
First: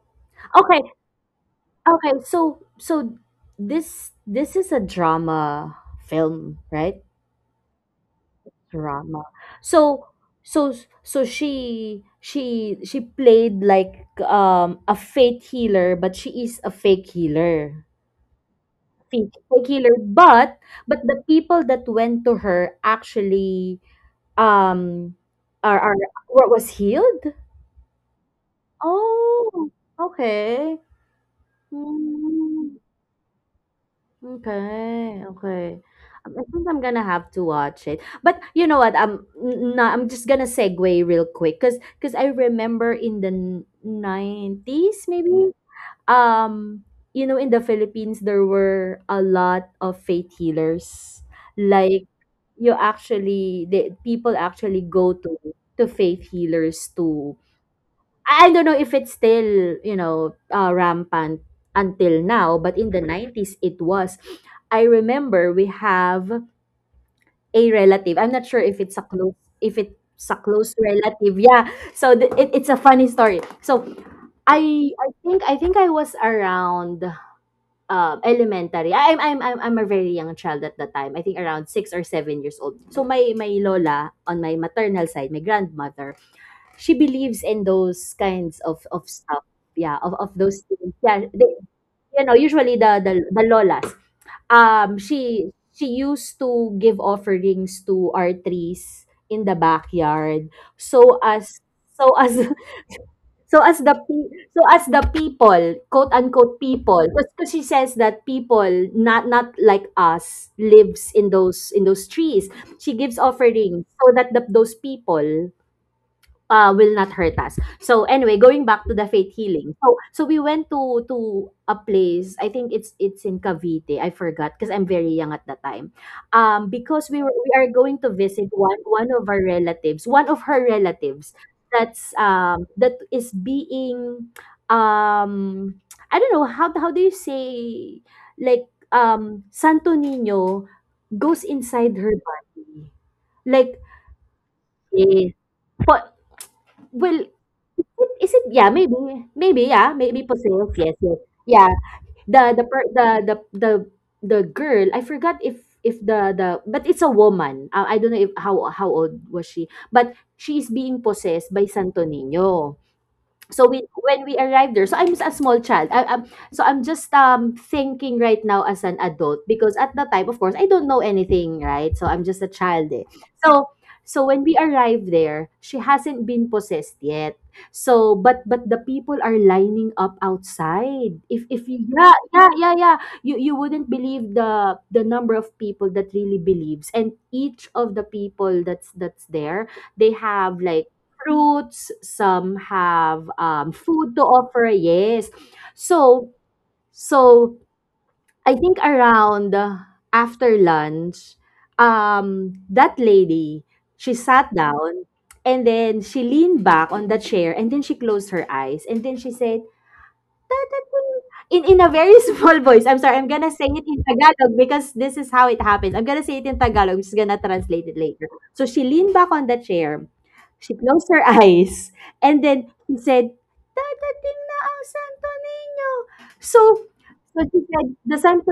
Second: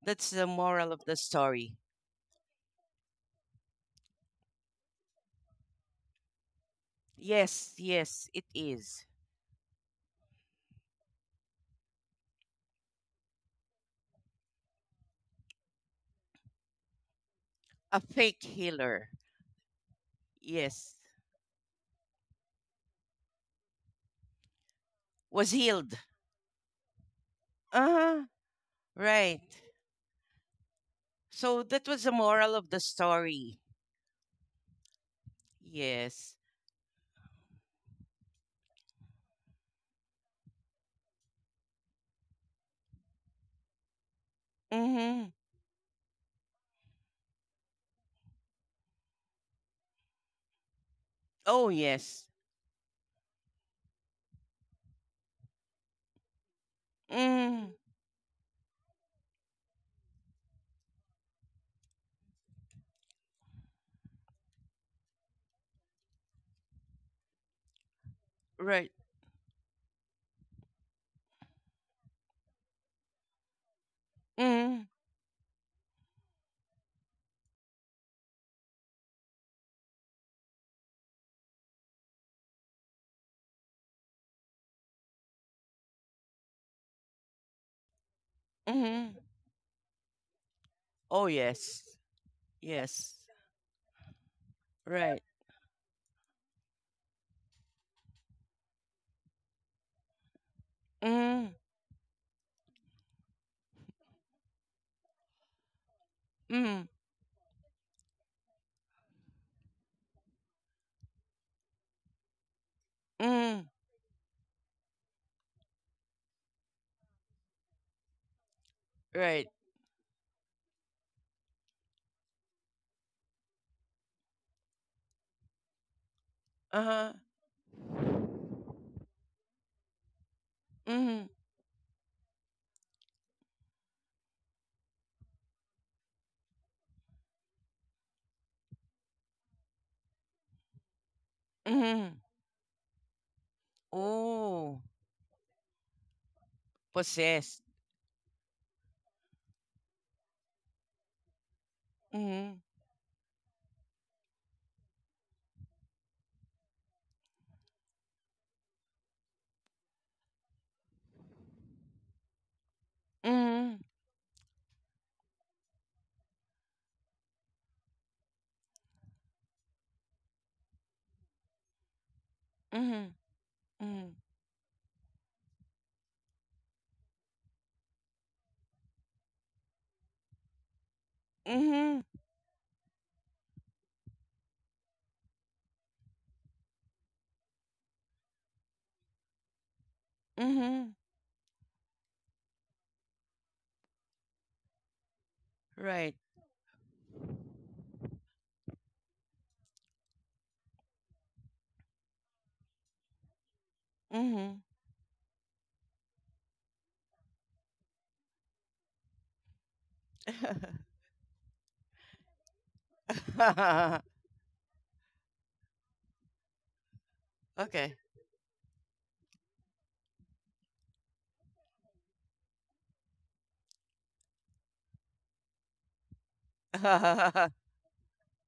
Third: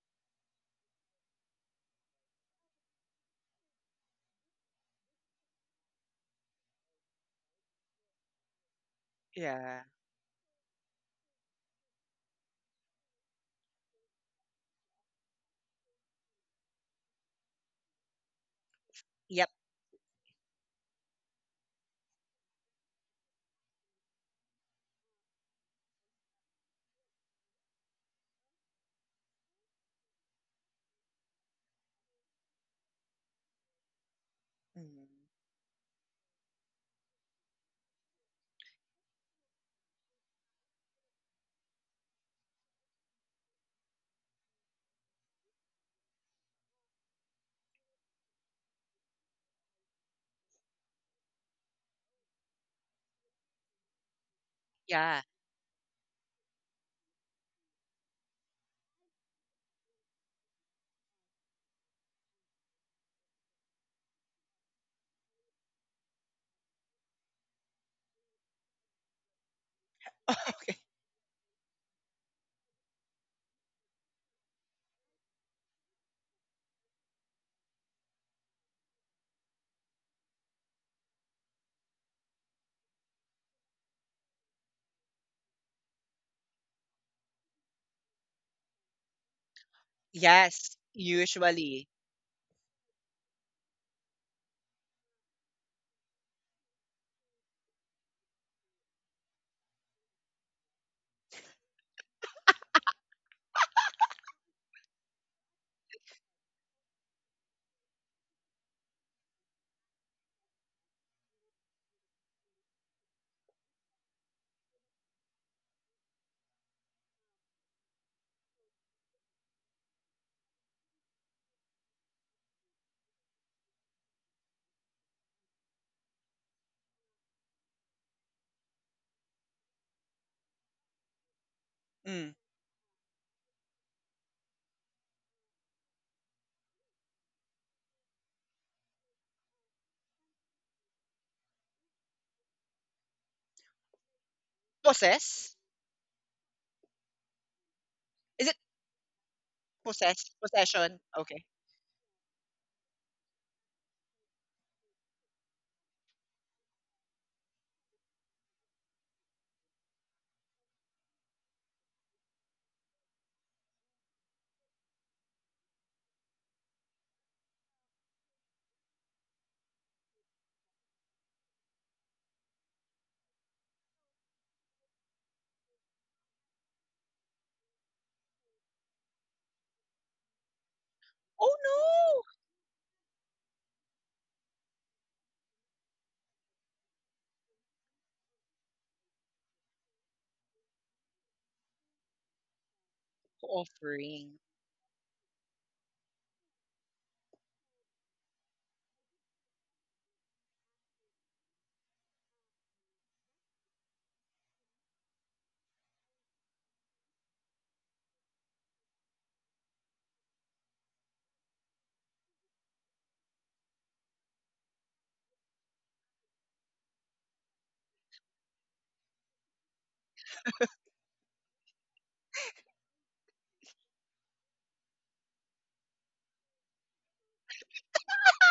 That's the Okay. moral of the story. Okay. So so this this is a drama film, right? Yes, yes, it is. Drama. Yeah. So so so she she she played like um a fate healer, but she is a fake healer, A fake healer. fake Yep. fake healer, but Yes, but the people that went to her actually, um was are are healed. what was healed. Uh-huh, right. Oh, okay. So that was the moral of the Mm, story. Mm. okay, okay. Yes. Um, I think I'm gonna have to watch it, but you know what, I'm n- not, I'm just gonna segue real quick, because because I remember in the nineties, Mm-hmm. maybe, um you know in the Philippines there were a lot of faith healers. Oh Like, yes. you actually, the people actually go Yeah. to to faith healers to, Mm. I don't know if it's still, you know uh, rampant until now, but in the nineties it was, I remember we have a relative, I'm not sure if Right. it's a close if it's a close Okay. relative. Yeah, so th- it, it's a funny story. So Mm. I I think I think I was around, um, elementary. I'm I'm I'm I'm a very young child at the time. I think around six or seven years old. So my my lola on my maternal side, my grandmother, she believes in those kinds of of Mm-hmm. stuff. Yeah, of of those Yes, things. Oh Yeah, they, yes. usually. you know, usually the the Yes. the lolas. Um Right. she she used to give offerings to our trees in the backyard, so Mm. as so as So as the pe- so as the people, quote unquote Mm. people, because she says that people not not like us lives in those in those trees. She gives Mm. offerings so that the, those people uh, will not hurt us. So anyway, going back to the faith Right. healing. So so we went to to a place. I think it's it's in Cavite. I forgot because I'm very young at the time. Um, because Uh-huh. we were we are going to visit one one of our relatives, one of her relatives. Mm. That's Mm. Um that is being, um I don't know how how do you say, like, um Santo Nino goes inside her Mm. body, like, Oh. eh, Possess? po- well, Possessed. is it, Is it yeah, maybe, maybe, yeah, maybe possess? possessed, yes, Possession? yes. Okay. Yeah, the the Mm. per, the the the the girl, I forgot if if the the but it's a woman. Uh, I don't know if, how how old was she, but she's being possessed by Santo Niño. So we Mm. when we arrived there, so I'm a small child. I, am So I'm just um thinking right now as an adult, because at the time, of course, I don't know anything, right? So I'm just a child, eh. Mm. So Mm. so when we arrived there, she hasn't been possessed yet. So but but the people are lining up outside. If Oh if you, Mm. yeah, no! yeah, yeah, yeah, you you wouldn't believe the the number of people that really believes. And each of the people that's that's there, they have like Mm. fruits, some have, um, food to Offering. offer. Yes. Right. So, so I think around, uh, after lunch, um, that lady, she sat Mm. down and then she leaned back on the chair, and then she closed her eyes, and then she said, in in a very small voice. I'm sorry, I'm gonna say it in Tagalog because this is how it happened. I'm gonna say it in Tagalog. I'm just gonna translate it okay. later. So she leaned back on the chair. She closed her eyes. And then she said, Dadating na ang Santo Niño. So, so she said, the Santo,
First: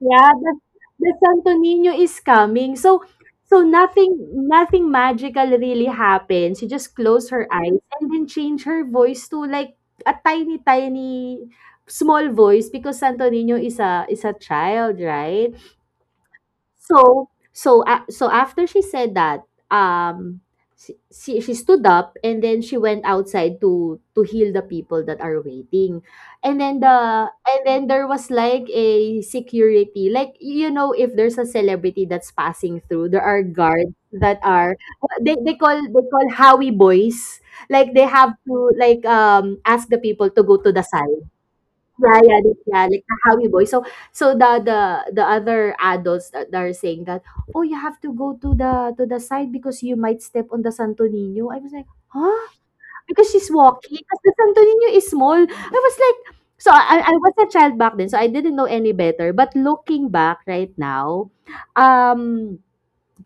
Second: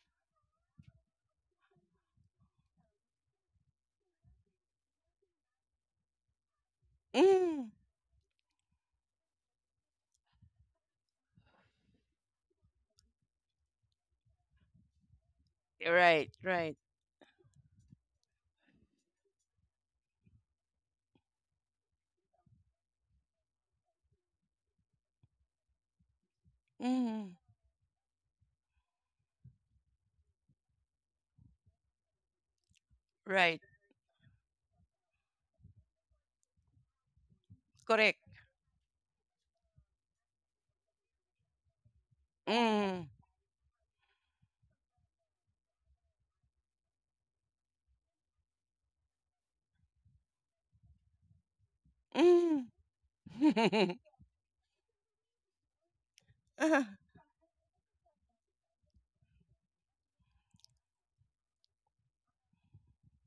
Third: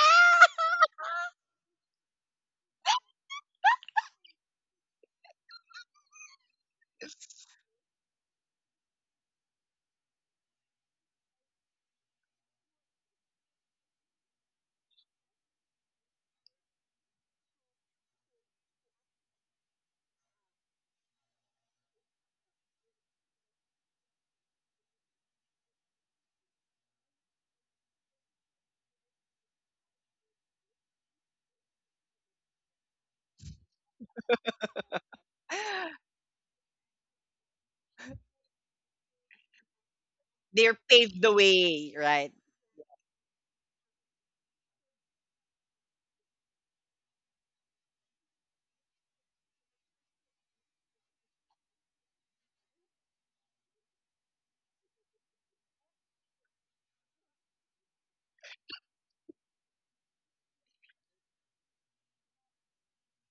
yeah, the, the Santo Niño is coming. So, so nothing, nothing magical really happened. She just closed her mm. eyes and then changed her voice to like a tiny, tiny small voice, because Santo Niño is a is a child, right? Right. Right. So so uh, so after she said that, um, she, she she stood up, and then she went outside to to heal the people that are waiting. And then the Mm. and then there was like a security. Like, you know, if there's a celebrity that's passing through, there are Right. guards that are, they they call they call Howie boys. Like, they Correct. have to, like, um ask the people to go to They're the paved side. the way, Yeah, right? yeah, the, yeah, like Mm. the Howie Boy. So, so the the the other adults that that are saying that, oh, you have to go to the to the side, because you might step on the Santo Niño. I was like, huh? Mm. Because she's walking, because the Santo Niño is small. I was like, so Uh-huh. I I was a child back then, so I didn't know any better. But looking back right now, um,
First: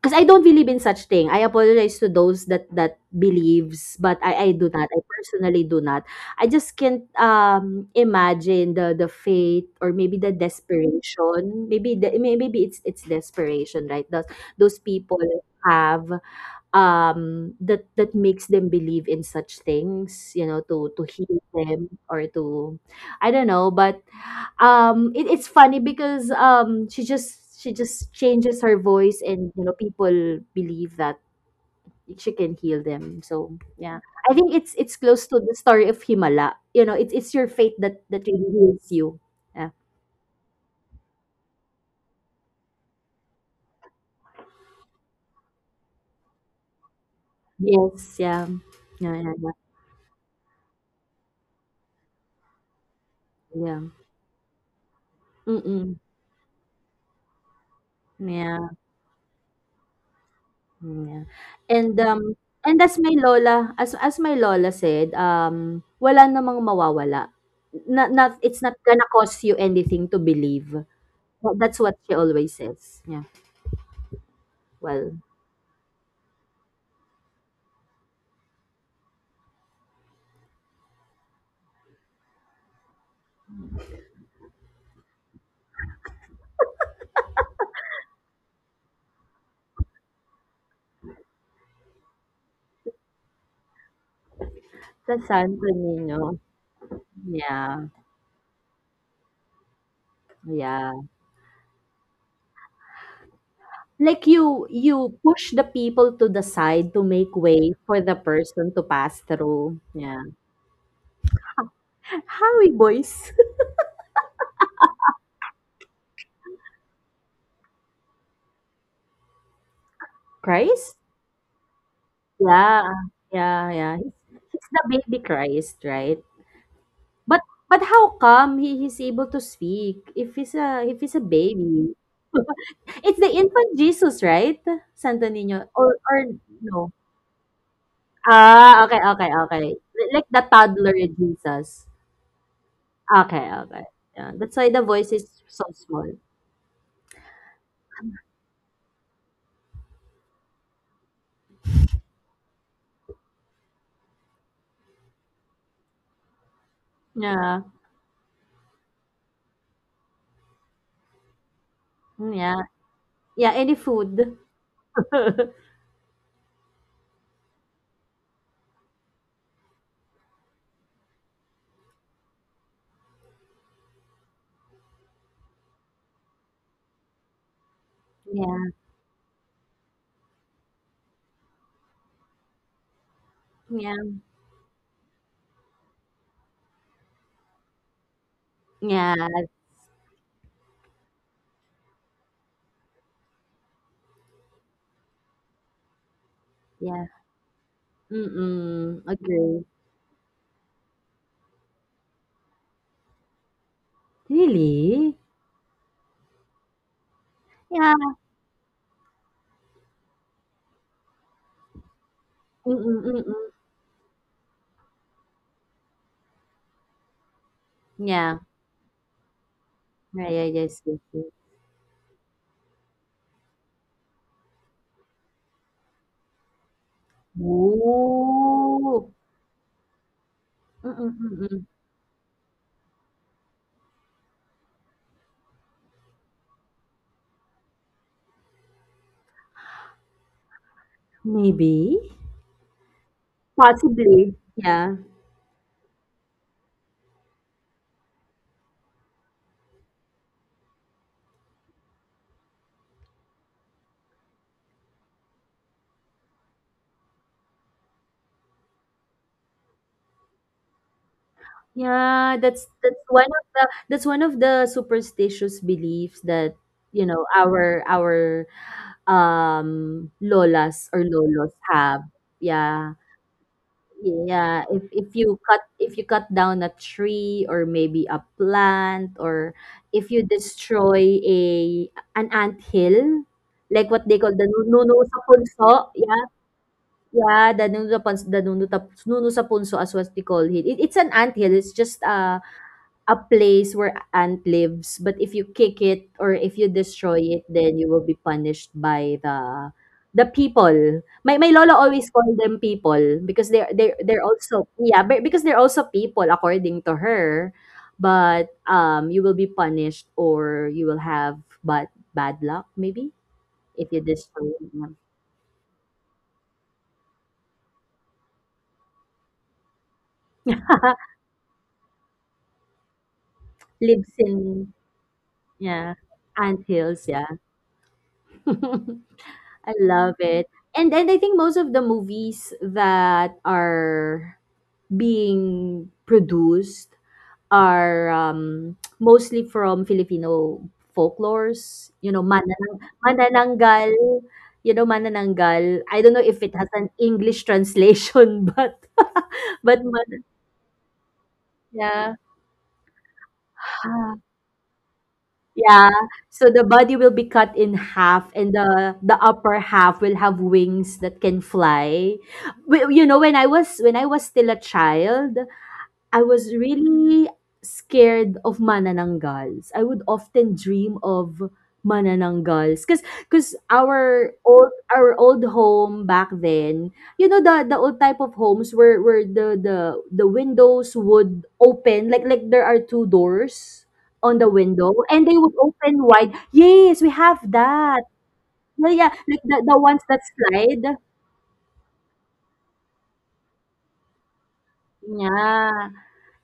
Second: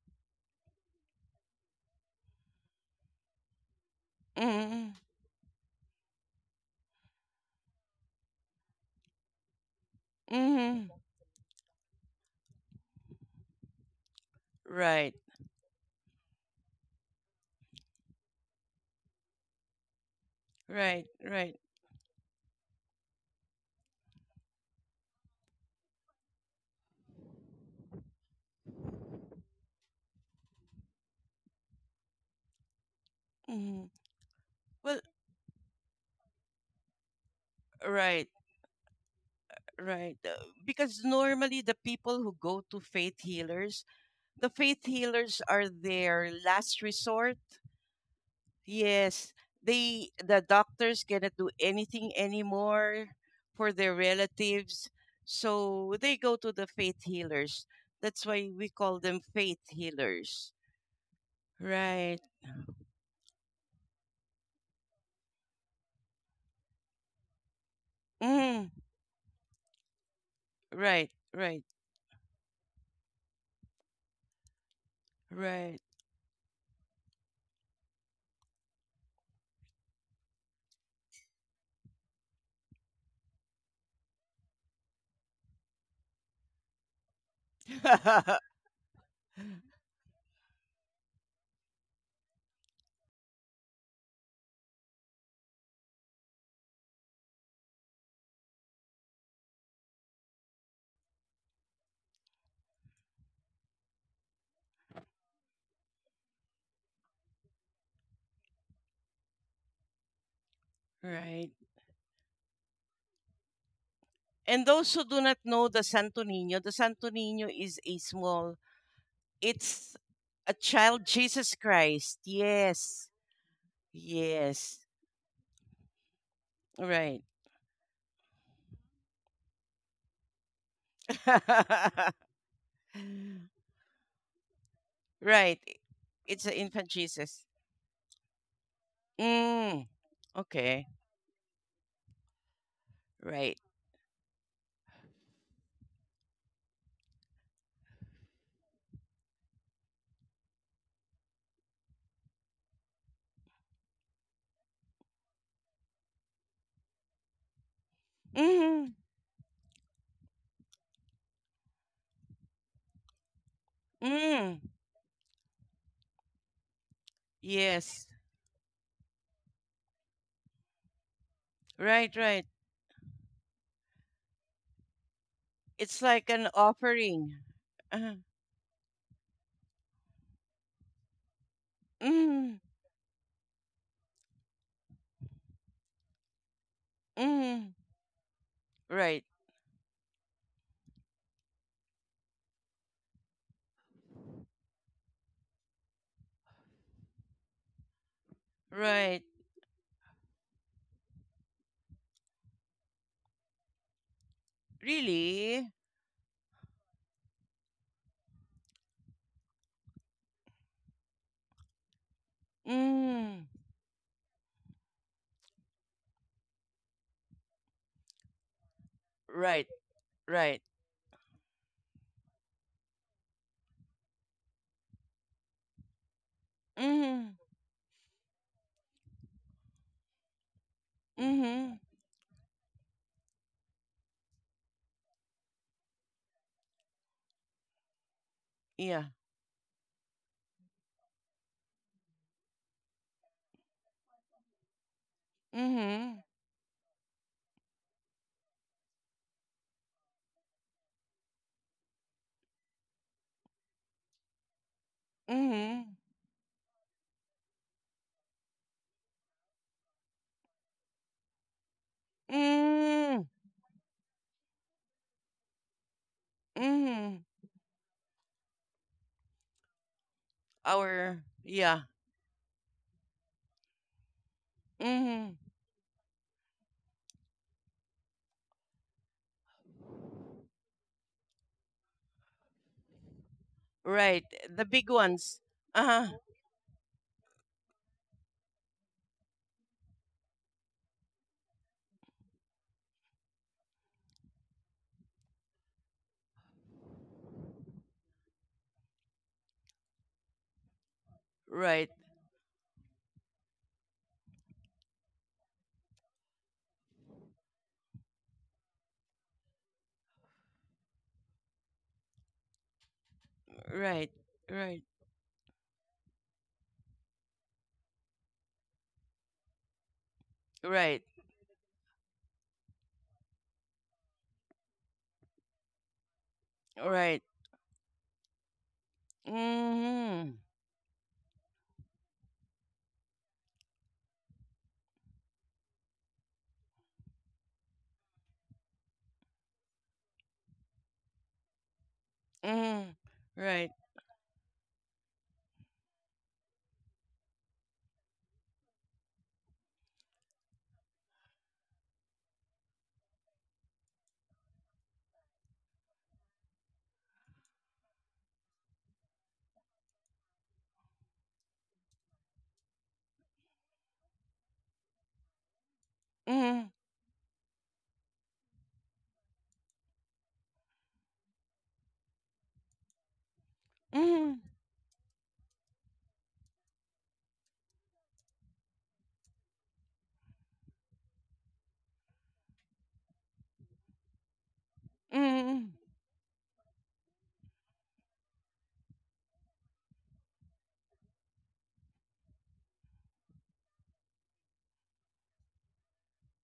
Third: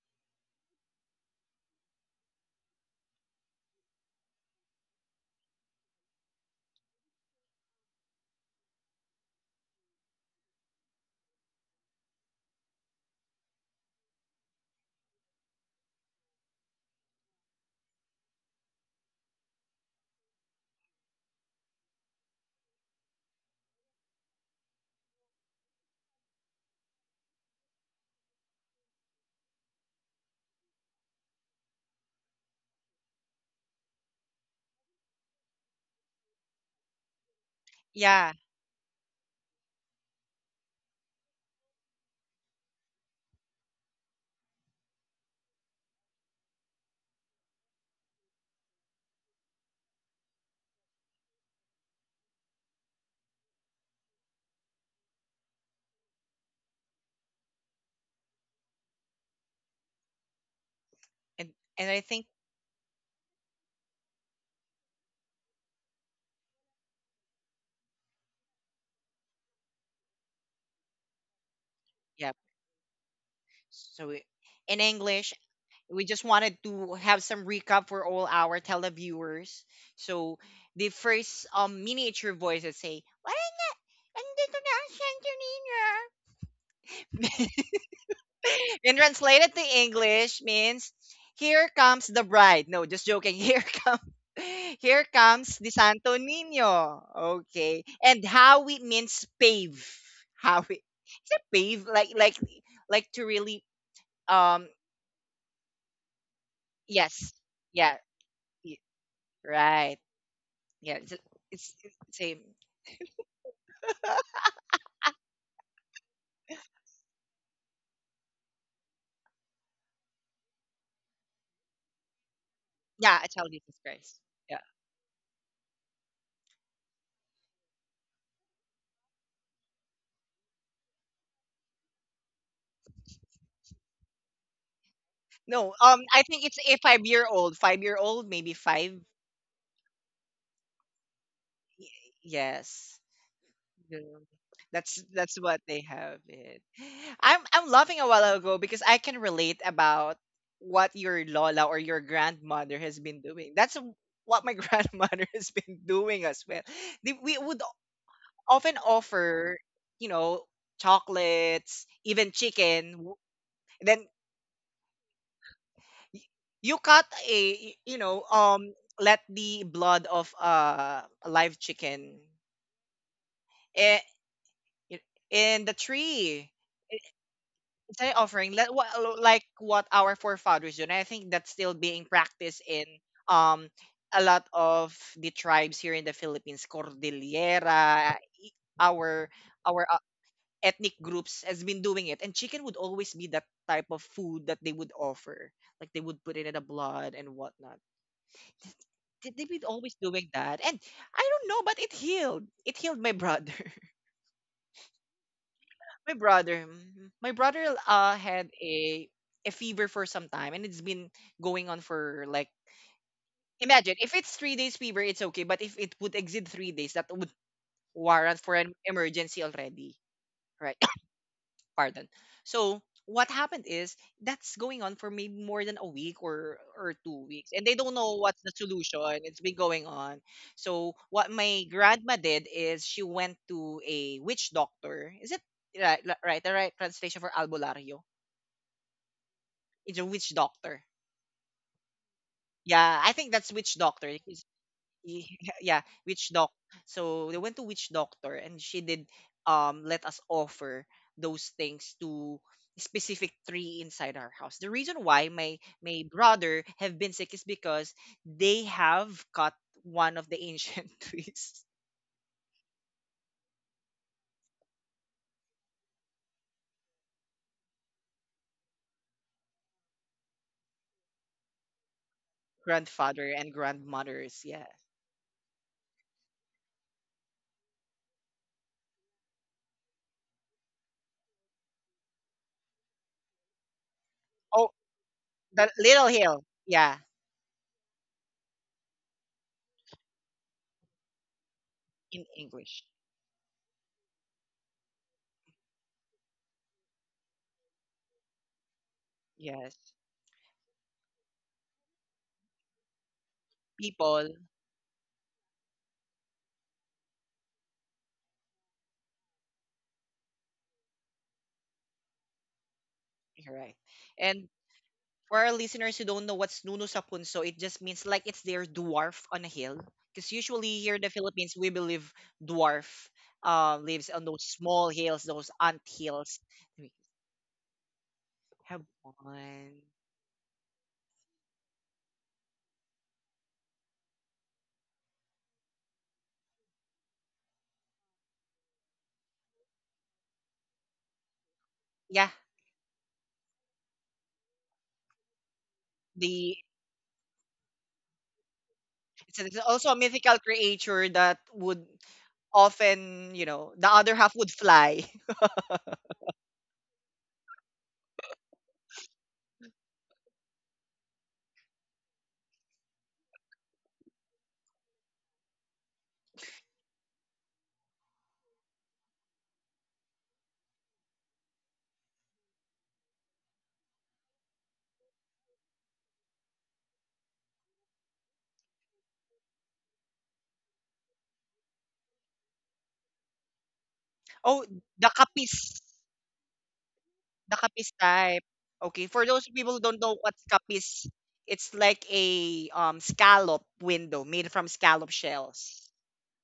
'cause I don't believe in such thing. I apologize to those that that believes, but I I do not. Mm-hmm. I personally do not. I just can't, um imagine the the faith or maybe the Mm-hmm. desperation. Maybe the may- maybe it's it's desperation, right? Those those Right, people have, um that that makes them believe in such things, you know, to right, to heal right. them, or to, I don't know. But um it, it's funny, because um she just she just changes her voice and, you know people believe that she can heal them. So, Mm-hmm. yeah. I think it's Well, it's close to the story of Himala. You know, it's it's your faith that right, Yeah. that really heals you. Yeah. right. Uh, because normally the people who go to faith healers, the faith healers are their last resort. Yes. Yeah, yeah, Yes, yeah, yeah, they the doctors cannot do anything anymore for yeah. their relatives, so Mm-mm. they go to the faith healers. That's why Yeah, we call them faith healers. yeah. And and and I Right. think um and as my lola as as my lola said, um wala namang mawawala. Not, not It's Mm. not gonna cost you anything to believe. Right. Well, Right. that's what she yeah. always says. Yeah. So i- in Well, English, Right. we just wanted to have some recap for all our televiewers. So the first um miniature voice that say, "Wala na, andito na ang Santorina." In translated to English means here comes the bride. No, just joking. Here comes sa here Santo comes the Niño. Santo Nino. Yeah. Okay. And Howie means pave. Howie. Yeah. Is it pave? Like like like to really, Like, you um you push the people to the side to make yes. way Yeah. for the person y- to pass through. Right. Yeah. Yeah. It's, right. it's, it's same. Howie boys. And those who do not know the Santo Niño, the Santo Niño is a small, it's a Christ? child Jesus Christ. Yeah. Yes. Yeah, I tell Yeah, Jesus yeah. He's, Christ. Yeah. Yes. the baby Christ, right? Right. But but how come he, he's able to speak if he's a if he's a baby? It's the infant Jesus, right? Santo right. Niño No, or um or I It's think an it's a infant no. five year Jesus. old. Five year old, maybe Ah, okay, five. okay, okay. Mm. Li like the Okay. toddler Jesus. Y- Yes. Okay, Right. okay. Yeah. Yeah, that's why the That's voice is that's so what they small. have it. I'm I'm laughing a while ago because I can relate about what your lola or your grandmother has been doing. That's what my grandmother has been doing as well. They- We Yeah. would often Mm. offer, you know, chocolates, Mm, even yeah. chicken. w- Yeah, any Then food. Mm. y- you cut a, y- Yes. you know, um, let the blood of uh, a live Right, chicken, right. eh, in It's the like an tree. offering. Uh, Instead of Yeah, offering like what like what our forefathers do, and I think that's still being mm. practiced in um yeah, a lot of the tribes here in the Philippines, Mm. Cordillera. i- yeah, Right. Our our uh, ethnic groups has been doing it, and chicken would always be that type of food that they would offer, like they would put it in the yeah. blood and whatnot. They- Mm-mm. Right. They've Agree. been always doing that, and I don't know, but it healed. It healed my brother. Really? Really? My brother, mhm. my brother Yeah. uh had a a fever for some time, and it's been going on for like, Mm-mm, mm-mm. Mm. imagine if it's three days fever, it's okay, but if it would exceed three days, that would Yeah. warrant for an emergency Right, already. Yeah, yeah, right. yes, Right. yes, yes. Pardon. So what happened is that's going on for maybe more than a week or or two Mm. weeks and they don't know what's the Ooh. solution. It's been going on. So Mm-mm, what mm-mm. my Mm-hmm. grandma did is she went to a witch doctor. Is it right? Right The right translation for albulario. Yeah. It's a witch doctor. Maybe. Yeah, I think that's witch doctor. Possibly. He's- Yeah. He- yeah, Mm-hmm. witch doc. So they went to witch doctor, and she did, um let us offer those things to specific tree inside our house. The reason why my Mm-hmm. my brother have been sick is because they have cut one of the ancient trees. Yeah, that's that's Mm. one of the that's one of the superstitious beliefs that you Mm-hmm. know our our um lolas or Our lolos yeah. have. Yeah. Grandfather and grandmothers. Yeah, Yeah. if if Mm-hmm. you cut if you cut down a tree, or maybe a plant, or if you destroy a an ant hill, like what they Right. call the The nu- Oh, big nunu sa ones. the punso. Uh-huh. Little Yeah, Hill. Yeah, yeah, the nunu sa punso, the nunu tap- nunu sa punso, as what they call it. It. It's an ant hill. It's just in a English. a place where ant lives. But if you kick it, or if you destroy it, then you will be punished by the Yes. the people, my my lola Right. always call them people, because they're they're they're People. also, yeah, but because they're also people, according to her. But um you will be punished, or you will have bad bad luck, maybe, You're right. if you Right. And destroy Right. them. for our listeners who don't know what's Nuno sa punso, it just means like it's their dwarf on a hill. Because usually here Right. in the Philippines, we believe dwarf, uh, lives Lives on those in, small hills, those ant yeah, hills. ant We hills, Right. yeah. have I one. love Mm-hmm. it. And and I think most of the movies that are being produced are, um, mostly from Filipino folklores, you know, Yeah, mananang, Mm-hmm. Right. manananggal, you know, manananggal. I don't know if it the has an English translation, but it's, it's but also a man- mythical creature that would yeah. often, you know, the other half would fly. Yeah, so the body will be cut in half, and the the upper half will have wings that can fly. Wi- You know, when I was when I was still a child, I was Mm-hmm. really scared of manananggals. I would often dream of manananggals because because our Mm-hmm. old our old home back then. You know, the the old type of homes where where the the the windows would open, like like there are two doors on the Oh, window the and they would Mm-hmm. kapis. open wide. Yes, we have The kapis that. type. Yeah, Okay, yeah, for like those the, people the who ones don't know that what slide. kapis, it's like a um scallop window made from scallop shells. Yeah.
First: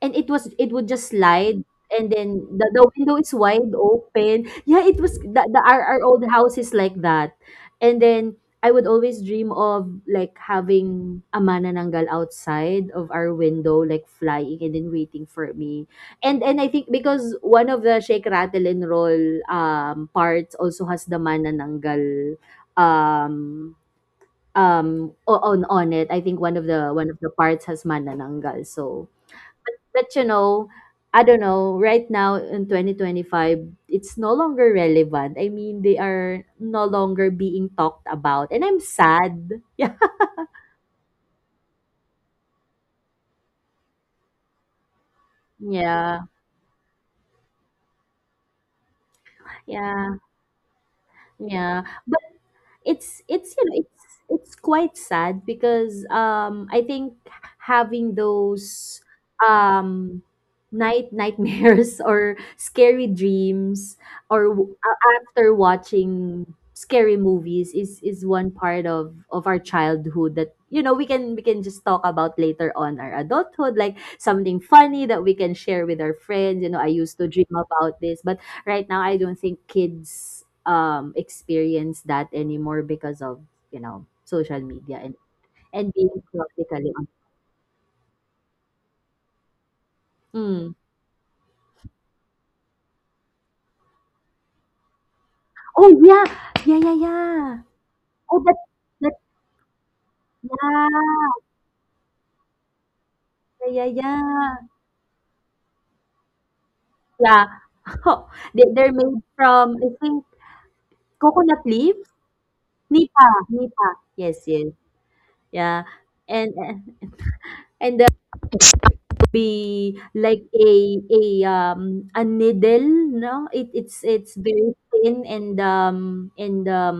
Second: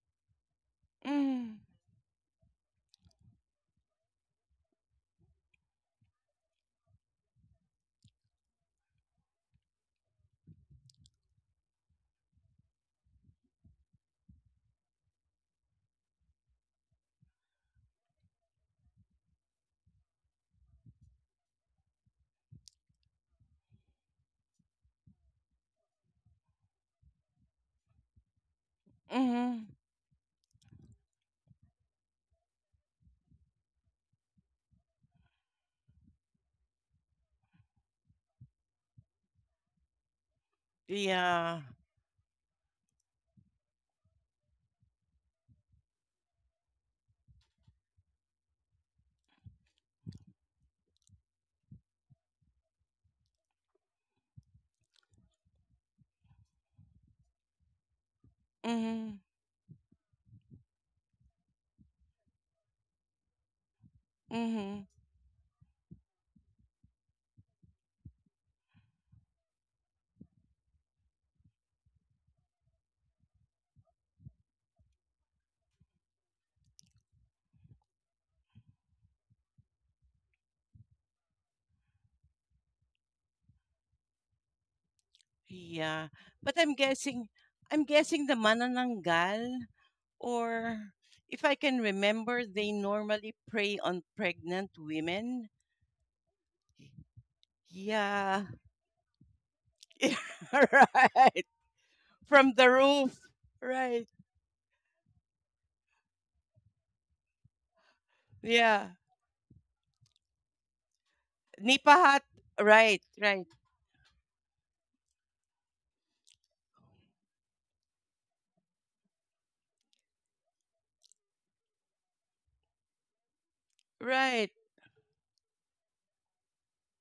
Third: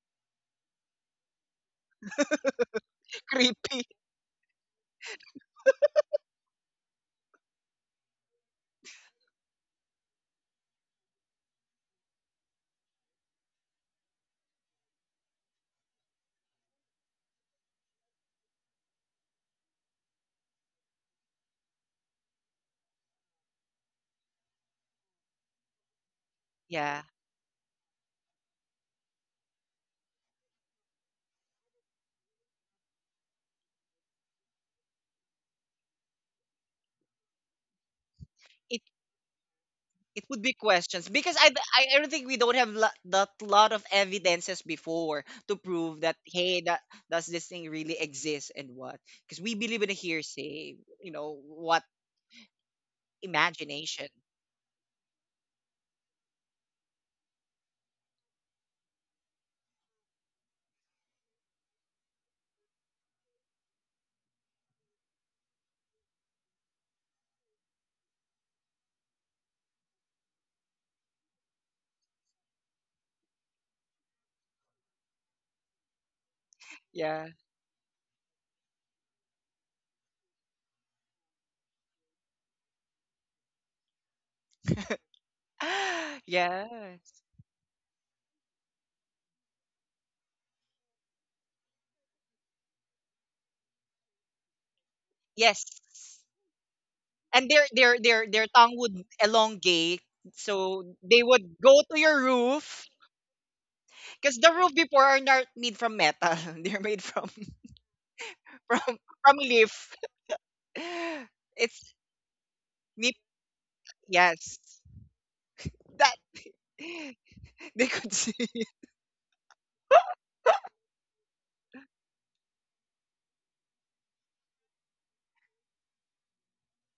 And it was it would just slide, and then the, the window is wide Creepy. open. Yeah, it was the, the our, our old house is like that. And then I would always dream of like having a manananggal outside of our window, like flying and then waiting for me. And and I think because one of the Shake Rattle and Roll um parts also has the manananggal. um um o- on on it, I think one of the Yeah. one of the parts has manananggal. So, Mm-hmm. but you know, I don't know, right now in twenty twenty-five, it's no longer relevant. I mean, they are no longer being talked about. And It I'm sad. Yeah. it would be questions because I Yeah. I I don't think we don't have lo- that lot of evidences before to prove that, Yeah. hey, that does this thing really exist? And what, because we believe in a Yeah. hearsay, you know what, Yeah. it's it's you know it's imagination. it's quite sad because um I think having those Mm-hmm. um night nightmares or scary dreams or w- Mm-hmm. a- after watching scary movies is is one part of of our childhood that you know we can we can just talk about later on our adulthood, like something funny that we can share with our friends. you know I used to Yeah. dream about this, but right now I don't think kids um, experience that anymore because of, you know, social media and and Yeah, being but Yeah. I'm practically on. guessing I'm guessing the manananggal, Mm. or if I can remember, they normally prey on pregnant women. Yes, Oh, yeah. Yeah, yeah, and yeah. their their their Oh, Yeah. their that, tongue would that, elongate, so they yeah. right. would go to your From the roof roof. Yeah, yeah, Right. because the yeah. roof before are not made from metal. They're made from, Yeah. Oh, they, Yeah. they're from made from from, I leaf. think, coconut It's leaves. Nipahat. Right, nip. Nipa, right. nipa. Yes, Yes. yes. Yeah. That and they and there could see. will be like a a um a needle, no? It it's it's Right. very thin and um and um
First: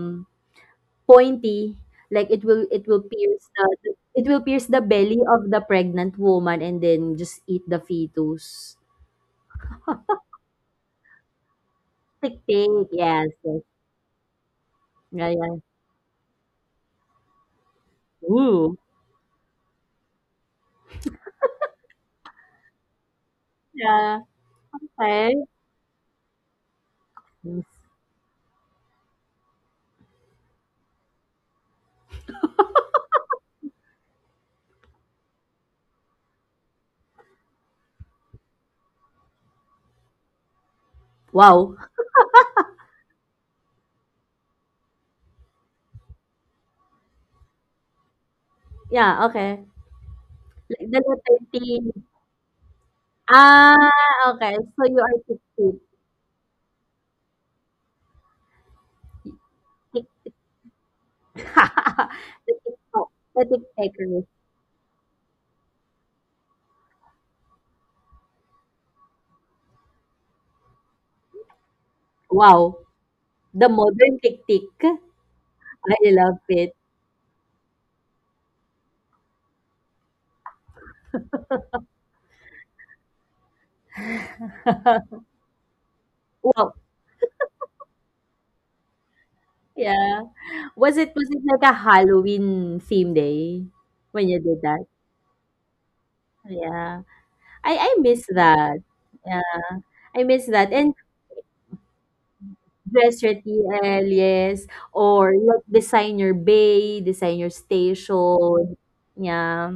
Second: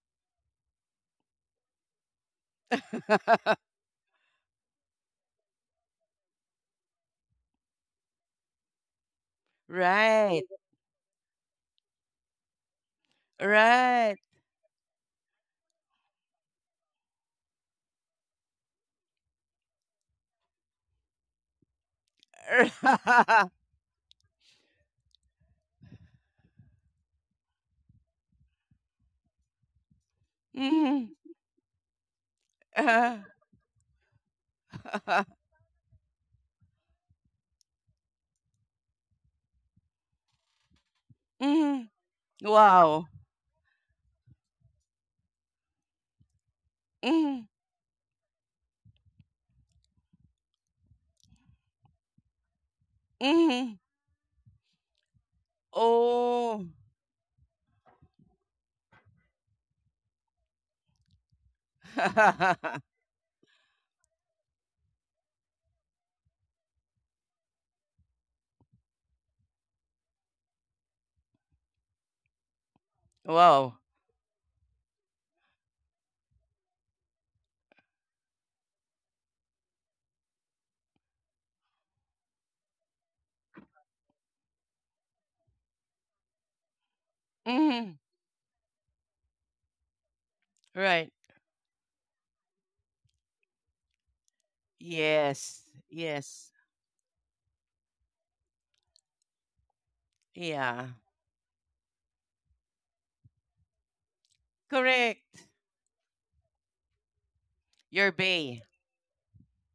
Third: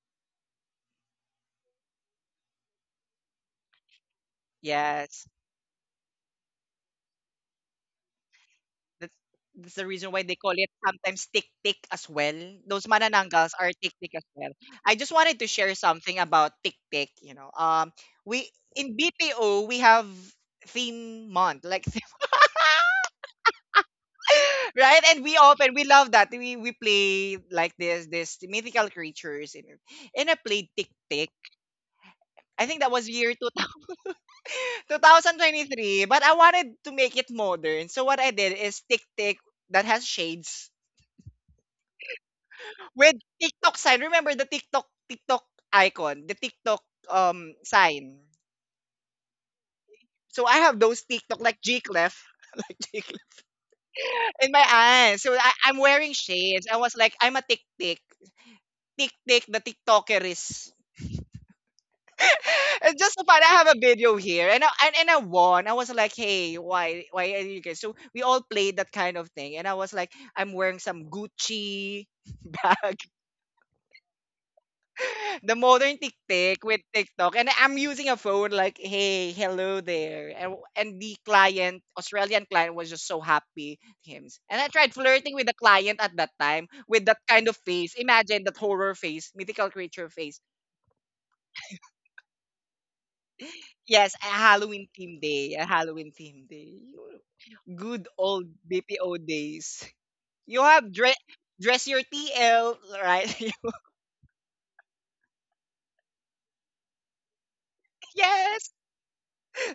pointy. Like it will it will pierce the it will pierce the belly Yes, of the pregnant woman and then just eat the fetus. that's, that's the reason why they right. call it sometimes tick tick as well. Tick Those tick, yes, mananangals yes. are tick tick Right. as well. I just Yeah, wanted to yeah. share something about tick tick, you know um we Ooh. in BPO we have theme month like, Yeah. right? And we Okay. open, we love that. We we play like this, this mythical creatures, and, and I played Tick Mhm. Tick. I think that was Ah. year two thousand twenty three, but I wanted to make it modern. So what I did is Tick Tick that has shades Wow. Mhm. Wow. with TikTok sign. Remember the TikTok TikTok icon, the TikTok Mhm. um sign. Yeah. Okay. So I have Like the those TikTok letter like G T. Clef, like G Clef Mhm. Ah, in okay, my so you are eyes. So tick I, tick. I'm wearing shades. Oh. I was like, I'm a Tick Tick. Tick Tick, the Tick. TikToker is. The tick It's tock. just so fun. The I tick have a video taker. here, and I, and, and I won. I was like, "Hey, why why are you guys?" So we all played that kind of thing, and I was like, "I'm wearing some Gucci Wow. bag, The wow. modern tick tick. the I modern love TikTok it. with TikTok, and I'm using a phone like, hey, hello there." And, and the client, Australian client, was just so happy. Him and I tried flirting with the client at that time Wow. with that kind of hmm face. Imagine that horror face, mythical creature Yeah. face. Was Right. it was it like a Halloween theme day Yes, a when you did that? Halloween theme day, a Yes. Halloween theme Yes. day. Yeah. I I Good miss old that. B P O Yeah. days. I miss You that. Yeah. have And dre- dress your T L, dress right? retiel, yes. Or Correct. like designer bay, designer Your bay. Yes. station. Yeah.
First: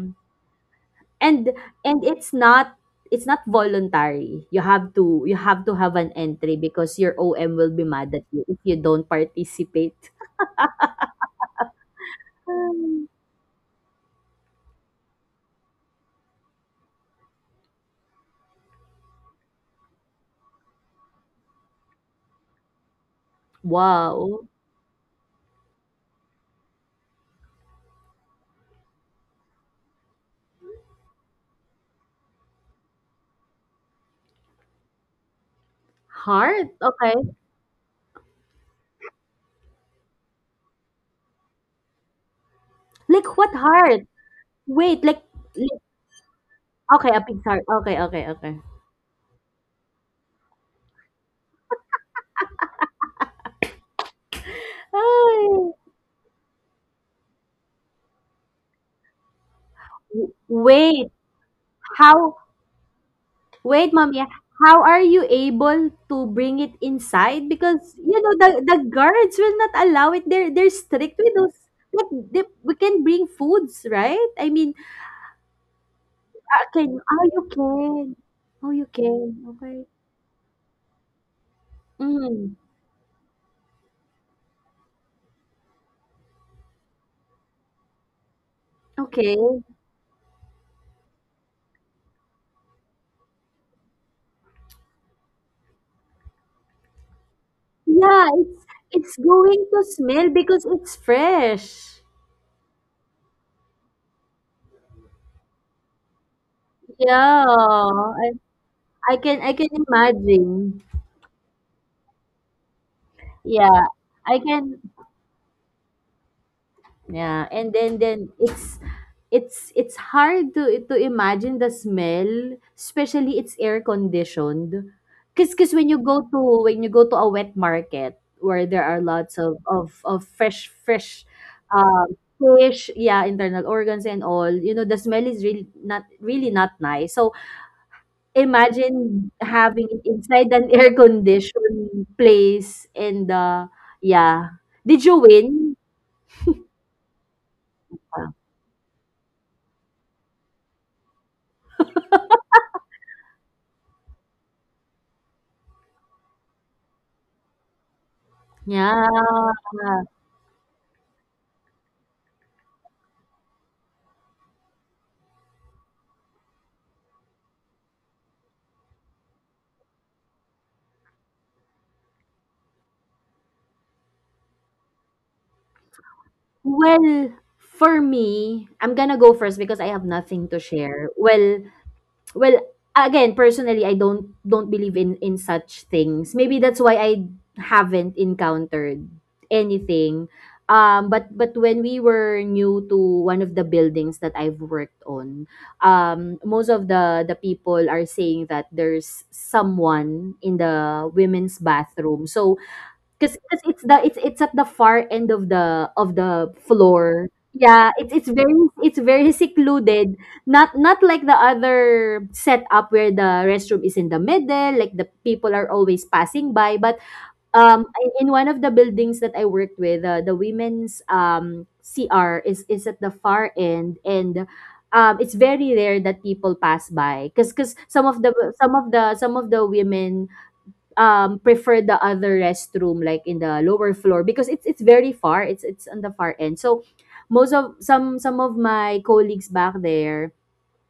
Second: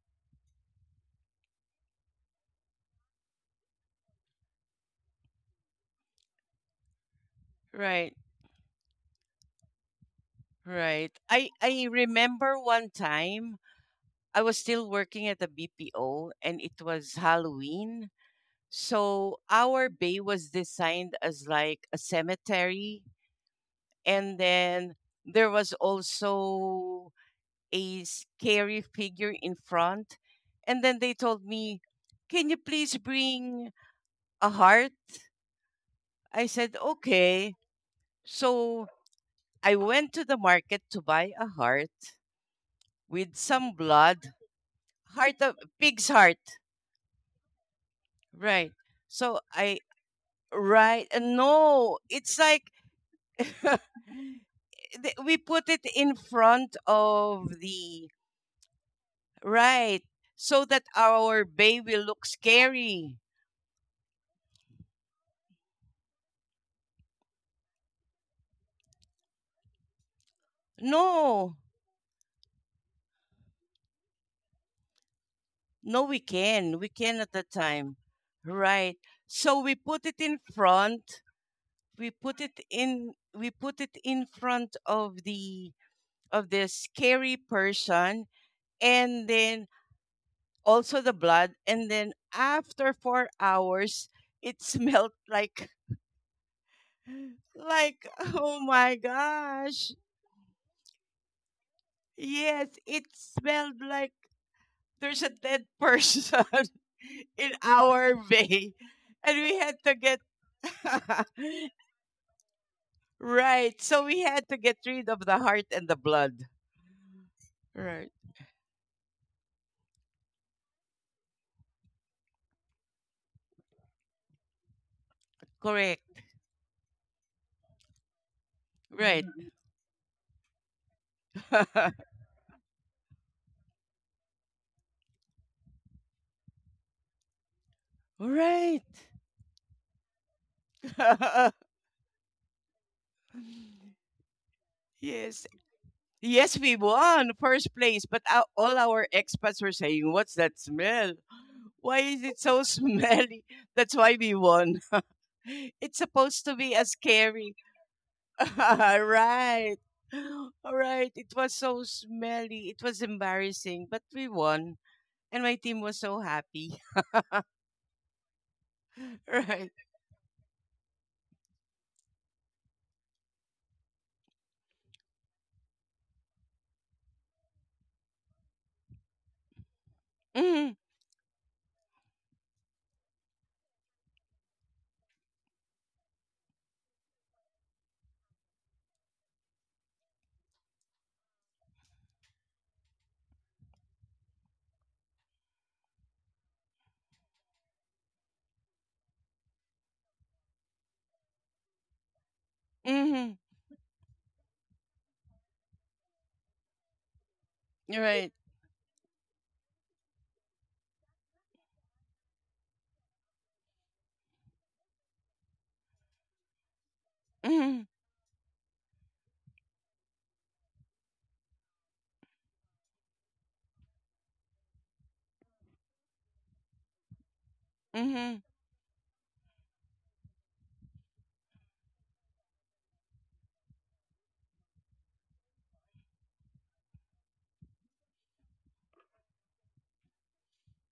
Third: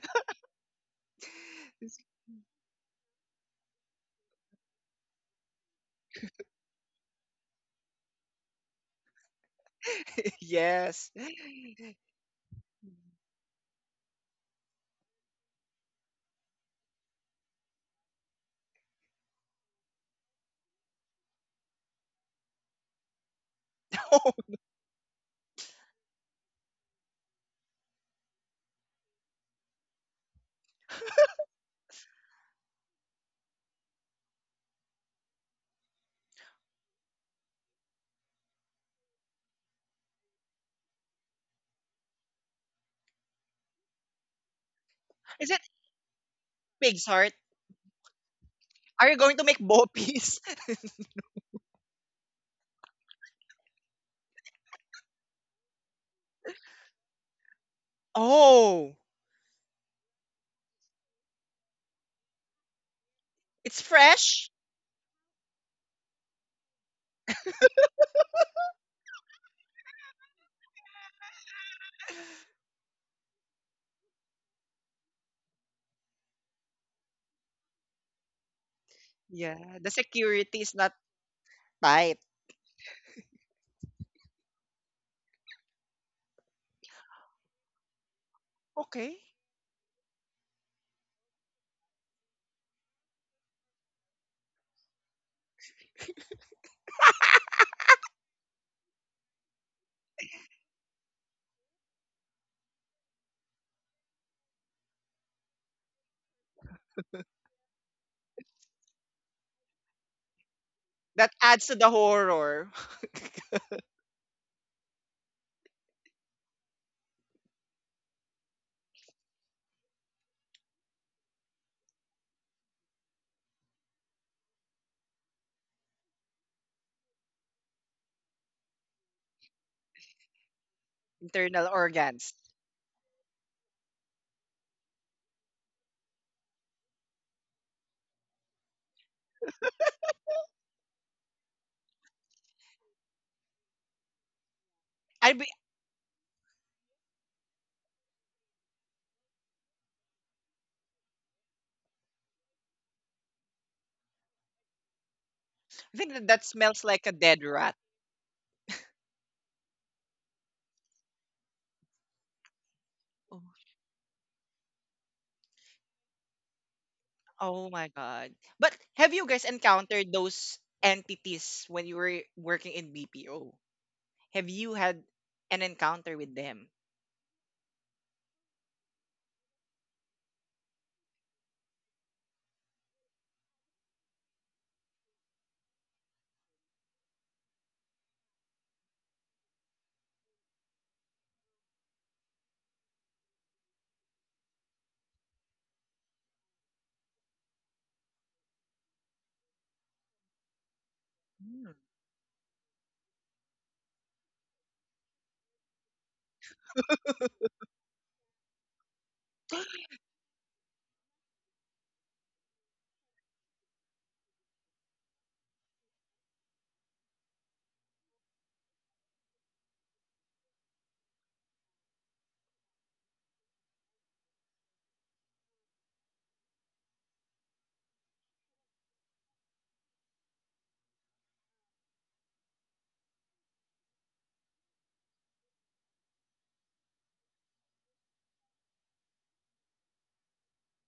And and it's not it's not voluntary. You have to you have to have an entry because your O M will be Right. mad at you if you don't participate. Right. Yes. I I remember one Um, time I was still working at the B P O and it was Halloween. So our bay was designed as like a cemetery Oh, and Wow. then there was also a scary figure in front. And then they told me, can you please bring a heart? I Heart. said, Okay. okay. So I went to the market to buy a heart with Like what some heart? blood, Wait, like heart is of it like pig's heart. pig's okay, a heart? Pixar. Okay, okay, okay. Right. Are you So going to make I, boppies? right. and no, it's like th- we put Ay. it in front of the Oh, right, so W that wait, our bay will look how scary. it's wait, Mommy, fresh. how are you able to bring it inside? Because, you know, the the guards will not allow it. They're they're strict with No, those. Like, they, we can bring foods, right? I mean, no, we uh, can. We can can oh, at you that time. can. Oh, you Right. can. So we Yeah, Okay. the put it in security is not front. We tight. put Mm, it in We put it in front of the of the scary person, Okay. and okay. then also the blood. And then after four hours it smelled like like Yeah, oh it's my it's going to gosh. smell because it's fresh. Yes, it smelled like there's a dead person Yeah, in our I bay, I and can we I can had to get imagine. That adds to the horror. right. Yeah. So we I had to get can. rid of the heart and the blood. Yeah, and then Right. then it's it's it's hard to to imagine the smell, especially it's air conditioned. Cause, 'cause when you go Correct. to when you go to a wet market where there are Right. lots of of, of fresh fresh Internal um, organs. fish, yeah, internal organs and all, you know, the smell is really not really not nice. So right. imagine having it inside an air-conditioned place and, uh, yeah. Did you I, be- yes. win? Yes, we won first place, but ou- all our expats were saying, what's that smell? Why is it so smelly? That's why we won. It's I think that, supposed that to be smells as like a dead scary. rat. Yeah. right. All right. It was so smelly. It was Oh. embarrassing, but we won. And my team was so happy. Oh my God. But have you guys Right. encountered those entities when you were working in B P O? Have you had an encounter with them? Well, for me, I'm gonna go first because I have nothing to Mhm. share. Well, Well, again, personally, I don't don't believe in in such things. Maybe that's why I haven't encountered anything. Um, but but when we were new to one of the buildings that I've worked on, um, most of the the people are saying that there's someone in the women's Mm. bathroom. So, Mhm. Cause, cause it's the it's it's at the far end of the of the floor. Yeah, You're it's it's right. very it's very secluded. Not not like the other setup where the restroom is in the middle, like the people are always passing by. But Mhm. um, in, in one of the buildings that I worked with, uh, the women's um C R is is at the far end, and um, it's very rare that people pass by. Cause cause some of the Mhm. some of the some of the women um prefer the other restroom, like in the lower floor, because it's it's very far, it's it's on the far end. So, most of some some of my colleagues back there,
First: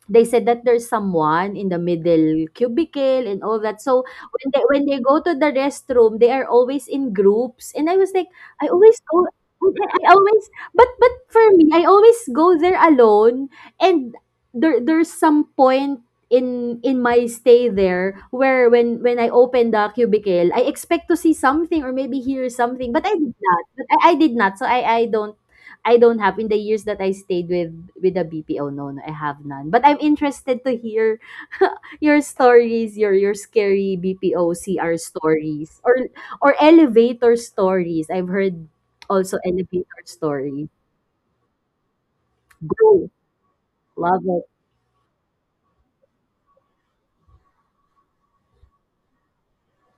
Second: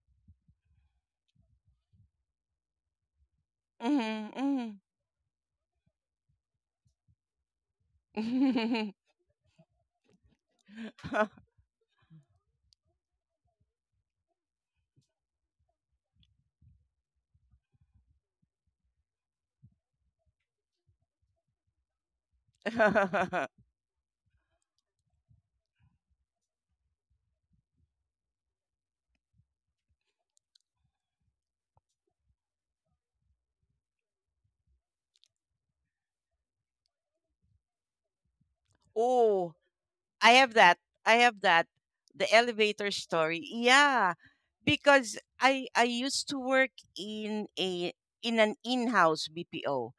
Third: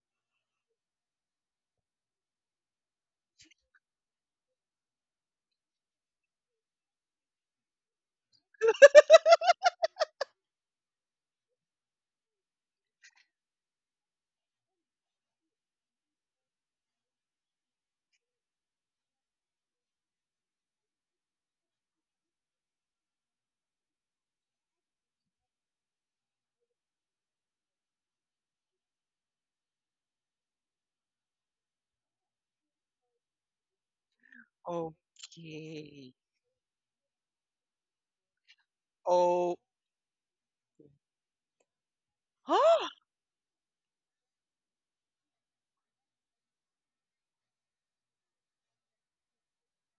they said that there's someone in the middle cubicle and all that. So when they Mhm. when they go to the restroom, they are always in groups. And I was like, I Mhm. always go I always but but for me, I always go there alone. And there there's some point in in my stay there, where when when I open the cubicle, I expect to see something or maybe hear something, but I did not. But I, I did not. So I I don't I don't have, in the years that I stayed with with the B P O. No, no, I have none. But I'm interested to hear your stories, your your scary B P O C R stories or Okay. or elevator stories. I've heard also oh, Oh. elevator I have stories. that. I have that. The elevator Go, story. Yeah, love it. because I I used to work in a in an in-house B P O.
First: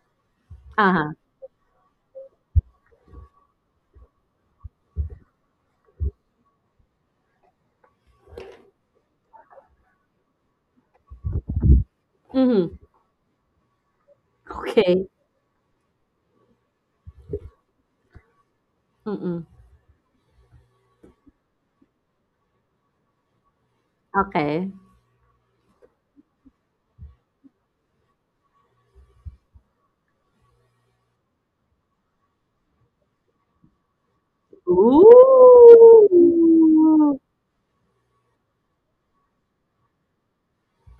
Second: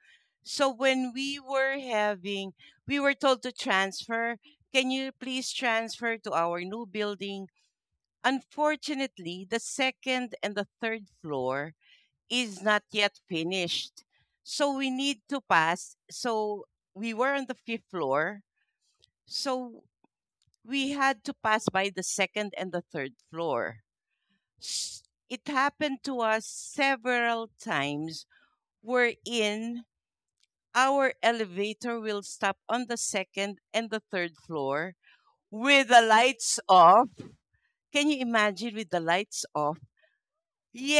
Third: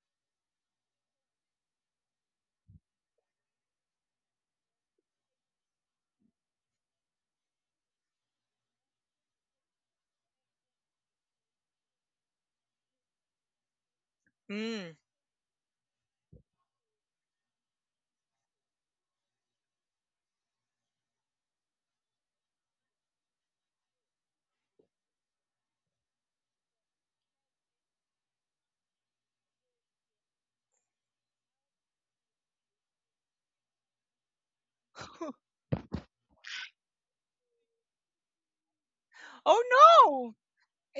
So when Uh-huh. we were having, we were told to transfer. Can you please transfer to our new building? Unfortunately, the second and the third floor is Mm-hmm. not yet finished. So we Mm. Okay. need to pass. So we were on the fifth floor. Mm-mm. So we had to pass by the second and the third floor. Okay. S- It happened to us several times wherein our elevator will stop on the second and the third floor with the lights off. Ooh. Can you imagine with the lights Oh off? no!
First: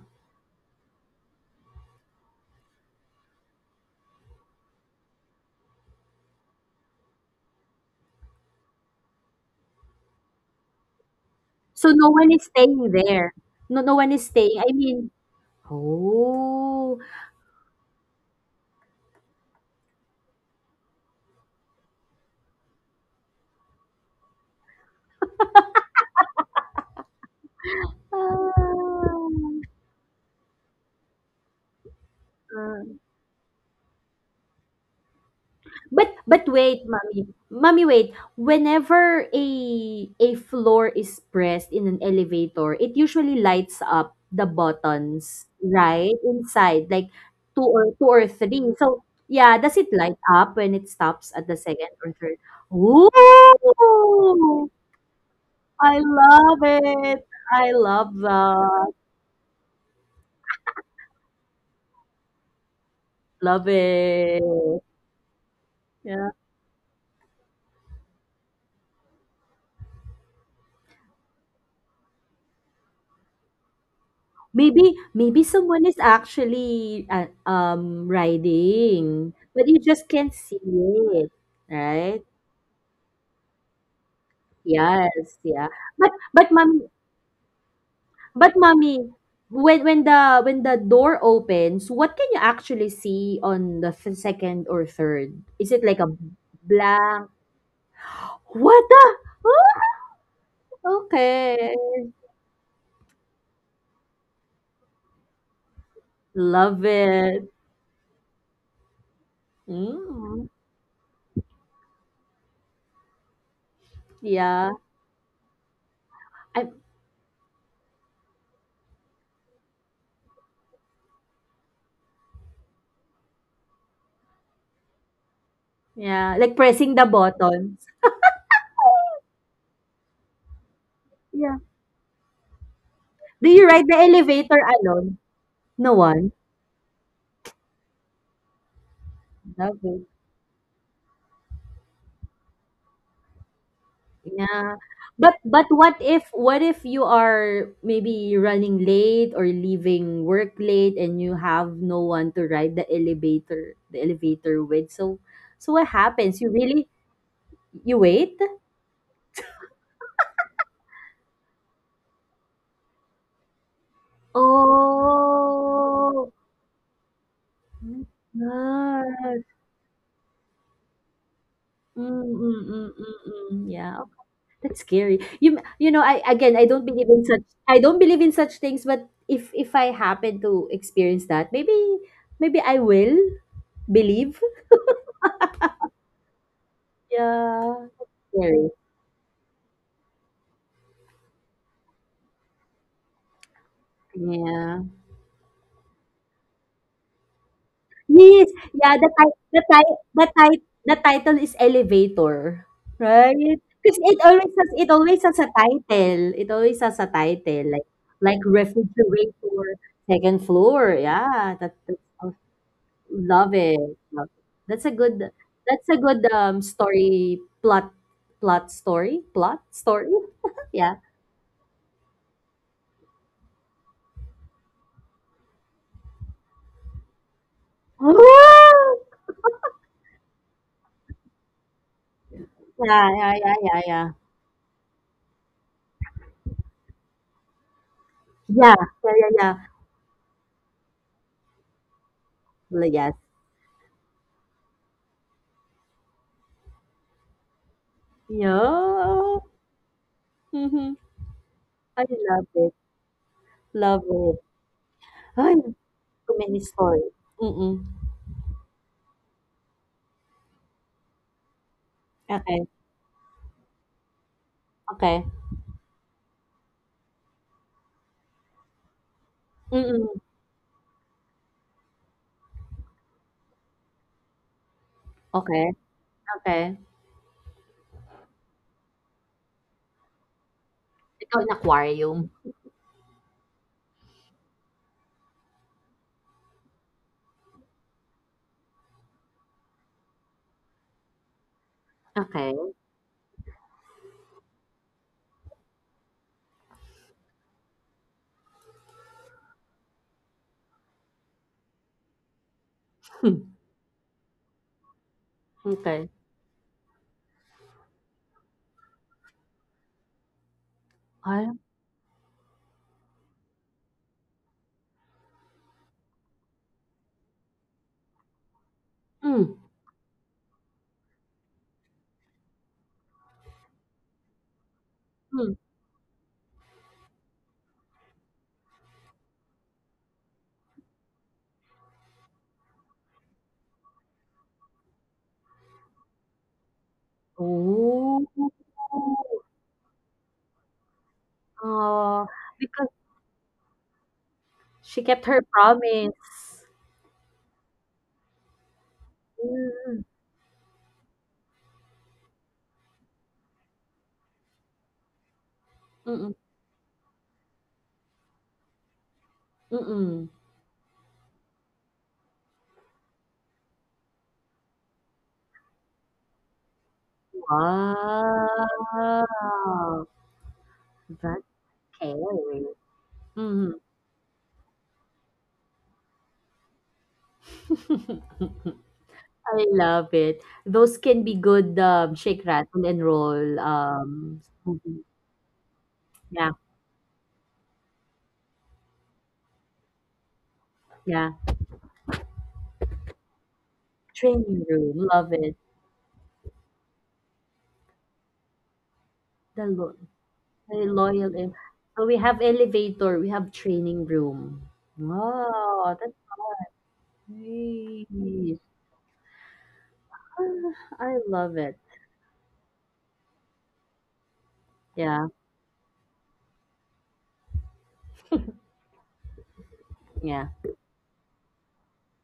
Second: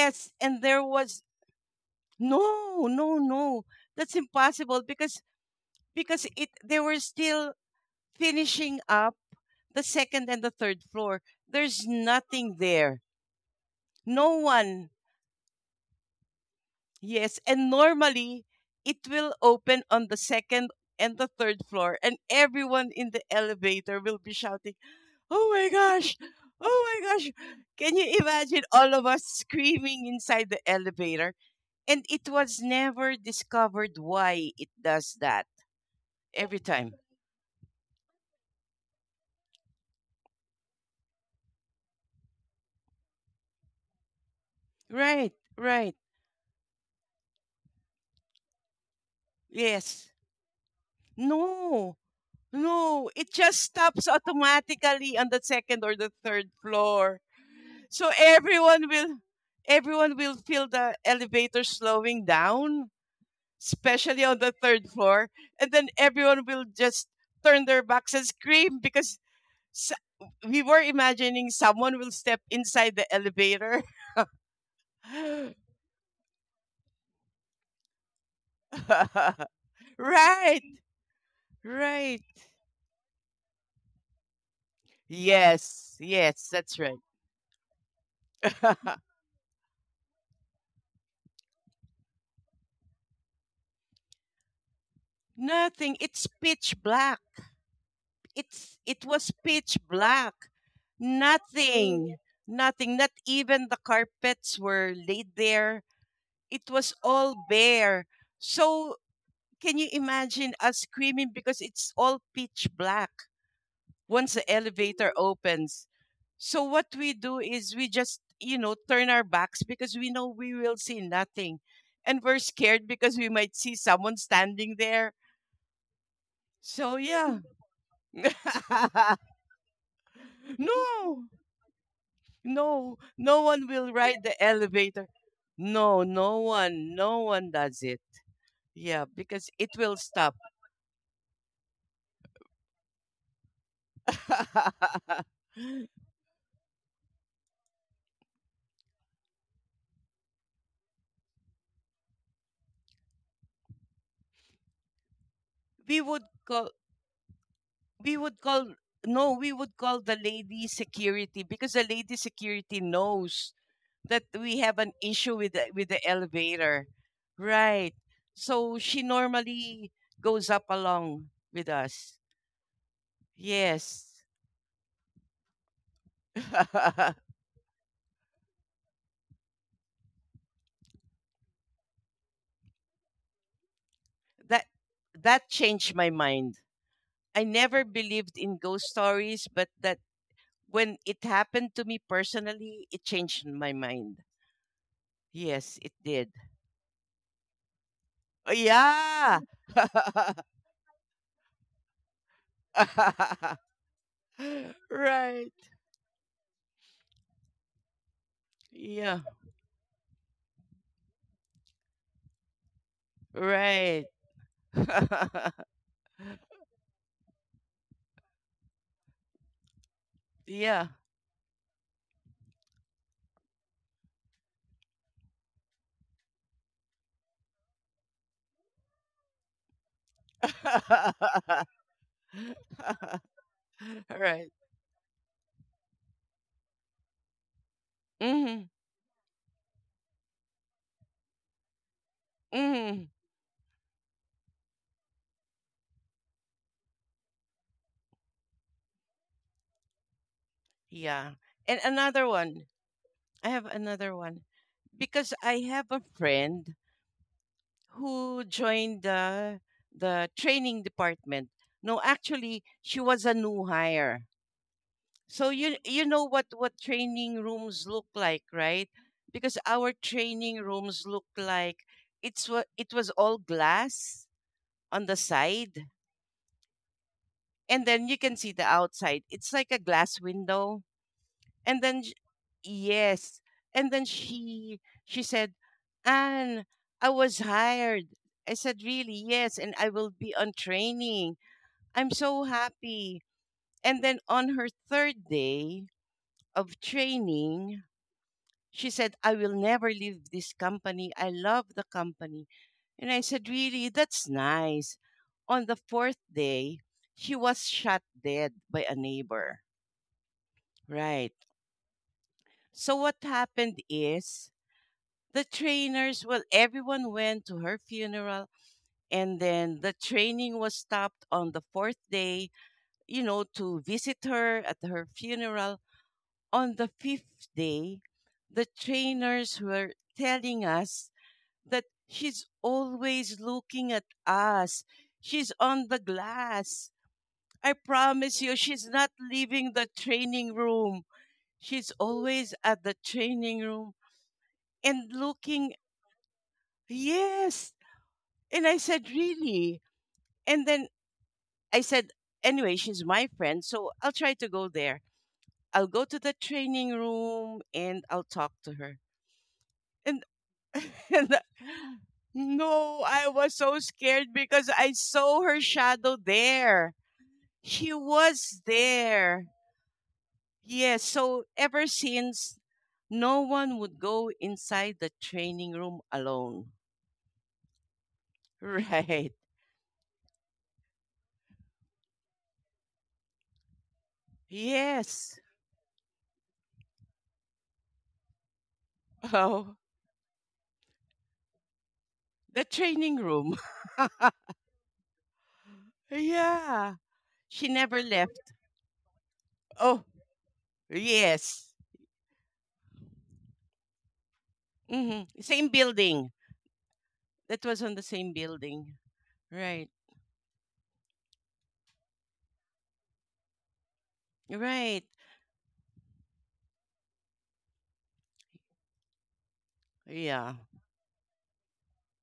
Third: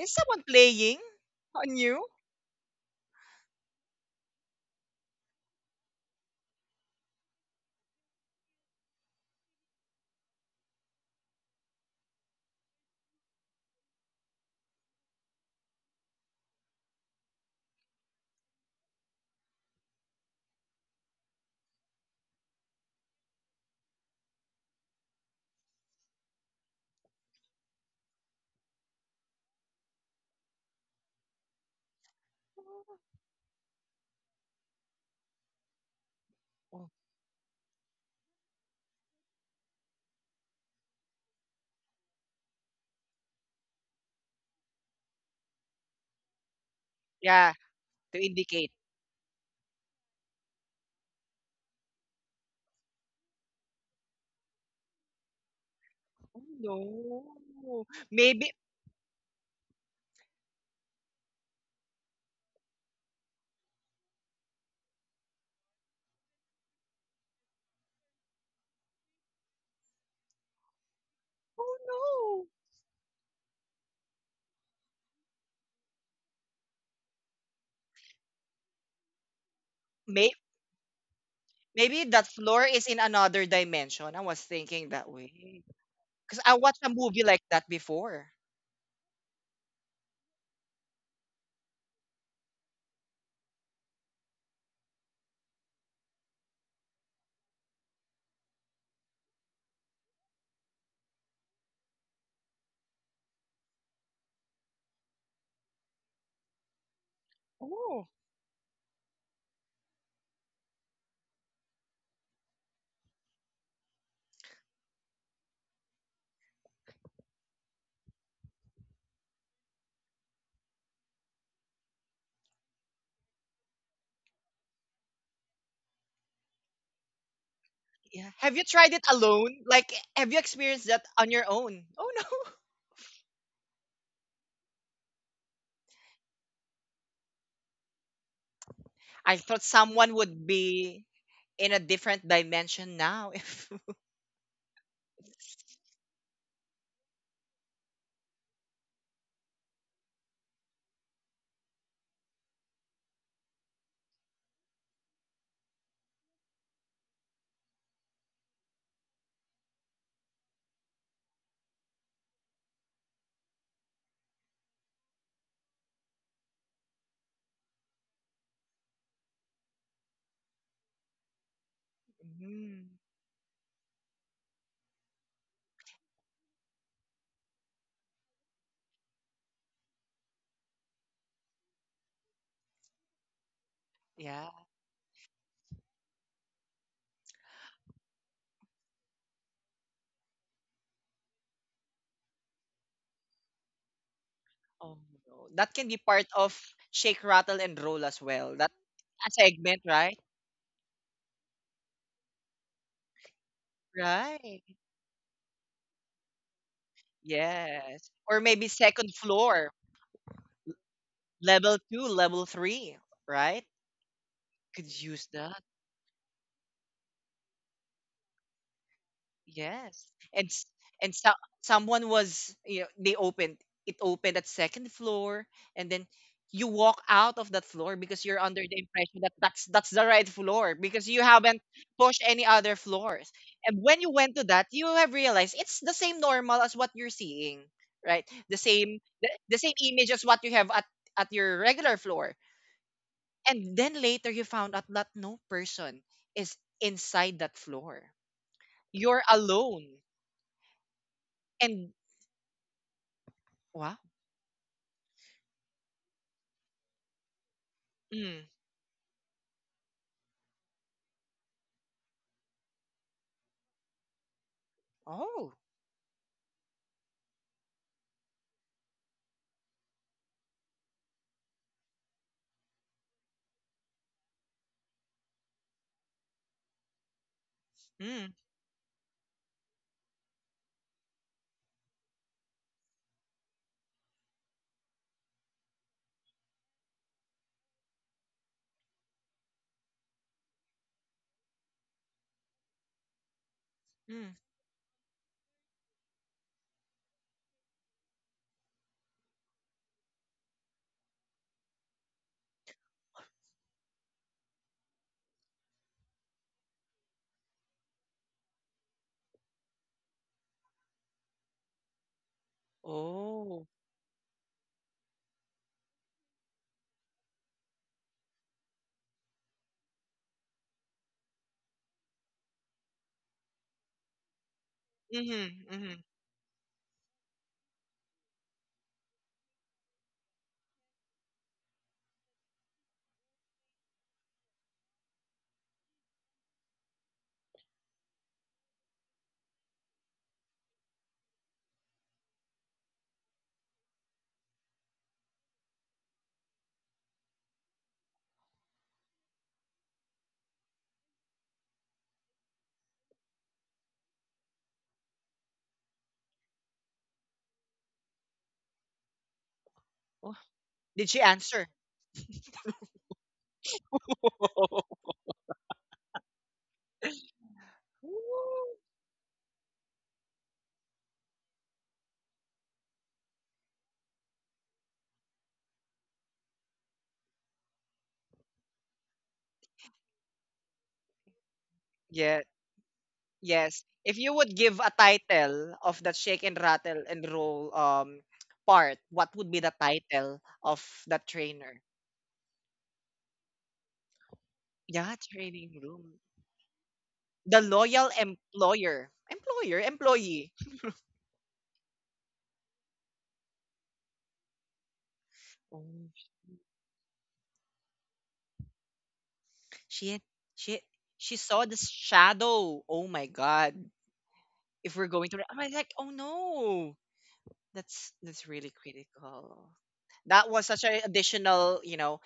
Is someone and there playing was on you? no, no, no. That's impossible because because it they were still finishing up the second and the third floor. There's So no one is nothing staying there. there. No, no one is No staying. I one. mean, oh. Yes, and normally it will open on the second and the third floor, and everyone in the elevator will be shouting, "Oh my gosh! Oh my gosh! Can you imagine all of us screaming inside the elevator?" And it was Ah. never discovered why it does that But but every wait, Oh, time. mommy. Mommy, wait. Whenever a a floor is pressed in an elevator, it usually lights up the Right, buttons, right. right? Inside, like yeah, two or two to or indicate. three. So yeah, does it Yes. light up when it stops at the second No, or third? no. It just stops Ooh, automatically on the second or I the Oh third love floor. it. I no. So love Maybe. everyone that. will everyone will feel the elevator slowing down, Love especially on it. the third floor, and then Yeah. everyone will just turn their backs and scream because s we were imagining Oh someone will step no. inside the elevator. Maybe maybe someone is actually uh, um riding, but you just May, can't see right, it, maybe right. right? that floor is in another dimension. I was thinking that Yes, way. yeah. Yes, But Because yes, but I watched that's a mommy, right. movie like that before. but mommy, when when the when the door opens, what can you actually see on the f- second or third? Is it Nothing. like a It's pitch black. blank? It's What it the? was pitch Oh, black. okay, Nothing, nothing, not even the carpets were laid there. It love was all it. Oh, bare. So can you Mm, imagine us screaming because it's all pitch black once the yeah, elevator opens? So I what we do is we just, you know, turn our backs because we know we will see nothing. And we're scared because we might see someone standing there. yeah, like pressing So the yeah. buttons. yeah. Have you tried it alone? Like, have you experienced that no. on your Yeah. own? Oh no. No, no Do you one ride will the ride the elevator elevator. alone? No No, one? no one, no one does it. Yeah, I because thought it Love will it. someone stop. would be in a different dimension now. If Yeah. But but what if what if you are maybe running late or leaving work late and you have no one to ride the elevator the elevator with? So so what we would happens? You call, really you we wait? would call, no, we would call the lady security because the lady security knows that we have an issue with the, with the Oh elevator. Right. So my she gosh. normally goes up along with us. Mm, mm, mm, mhm. mm, mm. Yeah, Yes. that's scary. You you know, I again I don't believe that in such, I don't believe in such things. But if if I happen to experience that, maybe maybe I will believe. Yeah. that changed my mind. I never Yeah. That's believed in scary. ghost stories, but that when it happened to me personally, it changed my mind. Yeah. Oh no. That Yes, can be it part did. of shake, rattle, and roll as Yes. well. Oh, That Yeah, the a ti- yeah. the segment, ti- right? the ti- the title is elevator, right? Because it always Right. has it always has a right. title. It always has a title, like Yes. Or like maybe second Yeah. refrigerator, floor, second floor. Yeah, that, level that's. two, level three, Love right? it. Right. Love it. That's a Could good use that. That's a good um story plot plot story, plot Yes. story. And s- yeah. Yeah. and so, someone was, you know, they opened, it opened at second floor, and then you walk out of that floor because you're under the Ooh! impression that that's that's the right floor because you haven't pushed any other Yeah, floors. yeah, And yeah, when you yeah, went to right. that, you have realized it's the same normal as what you're seeing, right? The Mhm. yeah, yeah, same yeah, the, yeah, the yeah. same image as what you have at at your regular floor. Well, Mhm. yes, And then later you found out that no person is inside that floor. You're yeah. alone, Mm-hmm. Yeah. And and I another love one. it, I have wow. love another it. one because Ay, I have a too many friend stories. Mm. Mm. who joined the the training department. No, Okay, actually, she was a new hire. okay. Oh. So you you know what what training rooms look like, right? Because our Mm. training rooms look like it's wa- it was all glass on the Okay, side, okay. and then you Mm. can see the outside. It's like a glass window Ikaw in And then aquarium. sh- yes. And then she she said, "Anne, I was hired." I said, "Really?" "Yes, and I will be on training." I'm so Okay. happy. And then Mm. on her third day of training, she said, "I will never leave this company. I love the company." And I said, Hmm. "Really? That's nice." On the Okay. fourth day, she was shot dead by a neighbor. Right. Ay. So what Oh. happened is the trainers well everyone went to her funeral, and Mm, then the training was stopped on the fourth day, you know, to visit her at her mm. Mhm. funeral. Mhm. On the fifth day the trainers were telling us that she's always looking at us, she's on the glass. I promise you she's not leaving the training room, she's Oh, always at the training room she and kept her looking. promise. Yes. And I said, really? Mm, And then I said, anyway, she's my friend, so I'll try to go there. I'll go to mm, the training room and I'll talk to her. And, Oh. mm. Did she and answer? no, I was so scared because I saw her shadow there. She was Ooh. there. Wow! Yes, That so ever since, caring. no one Mhm. would go inside the training room alone. Right. I love it. Those can be good, um, Yeah. shake, rattle, and roll, Yes. If you um, would give a movie. Yes. title of that shake Yeah, and rattle and roll um part, what would be the Oh, title of the yeah. trainer? the training room. Training room, Yeah, love it. training room. Yeah. The She never loyal left. employer. The Employer, lo Oh, employee. the loyal em yes. So we have elevator, we have training room. hmm Same Oh, Wow, that's building. That was on the same nice. building. Right. she Ah, she I she love saw the it. shadow. Oh my god. If we're Right. going Yeah. to, I'm like, oh no. That's that's really critical. That Yeah, Yeah. was such an additional, you know,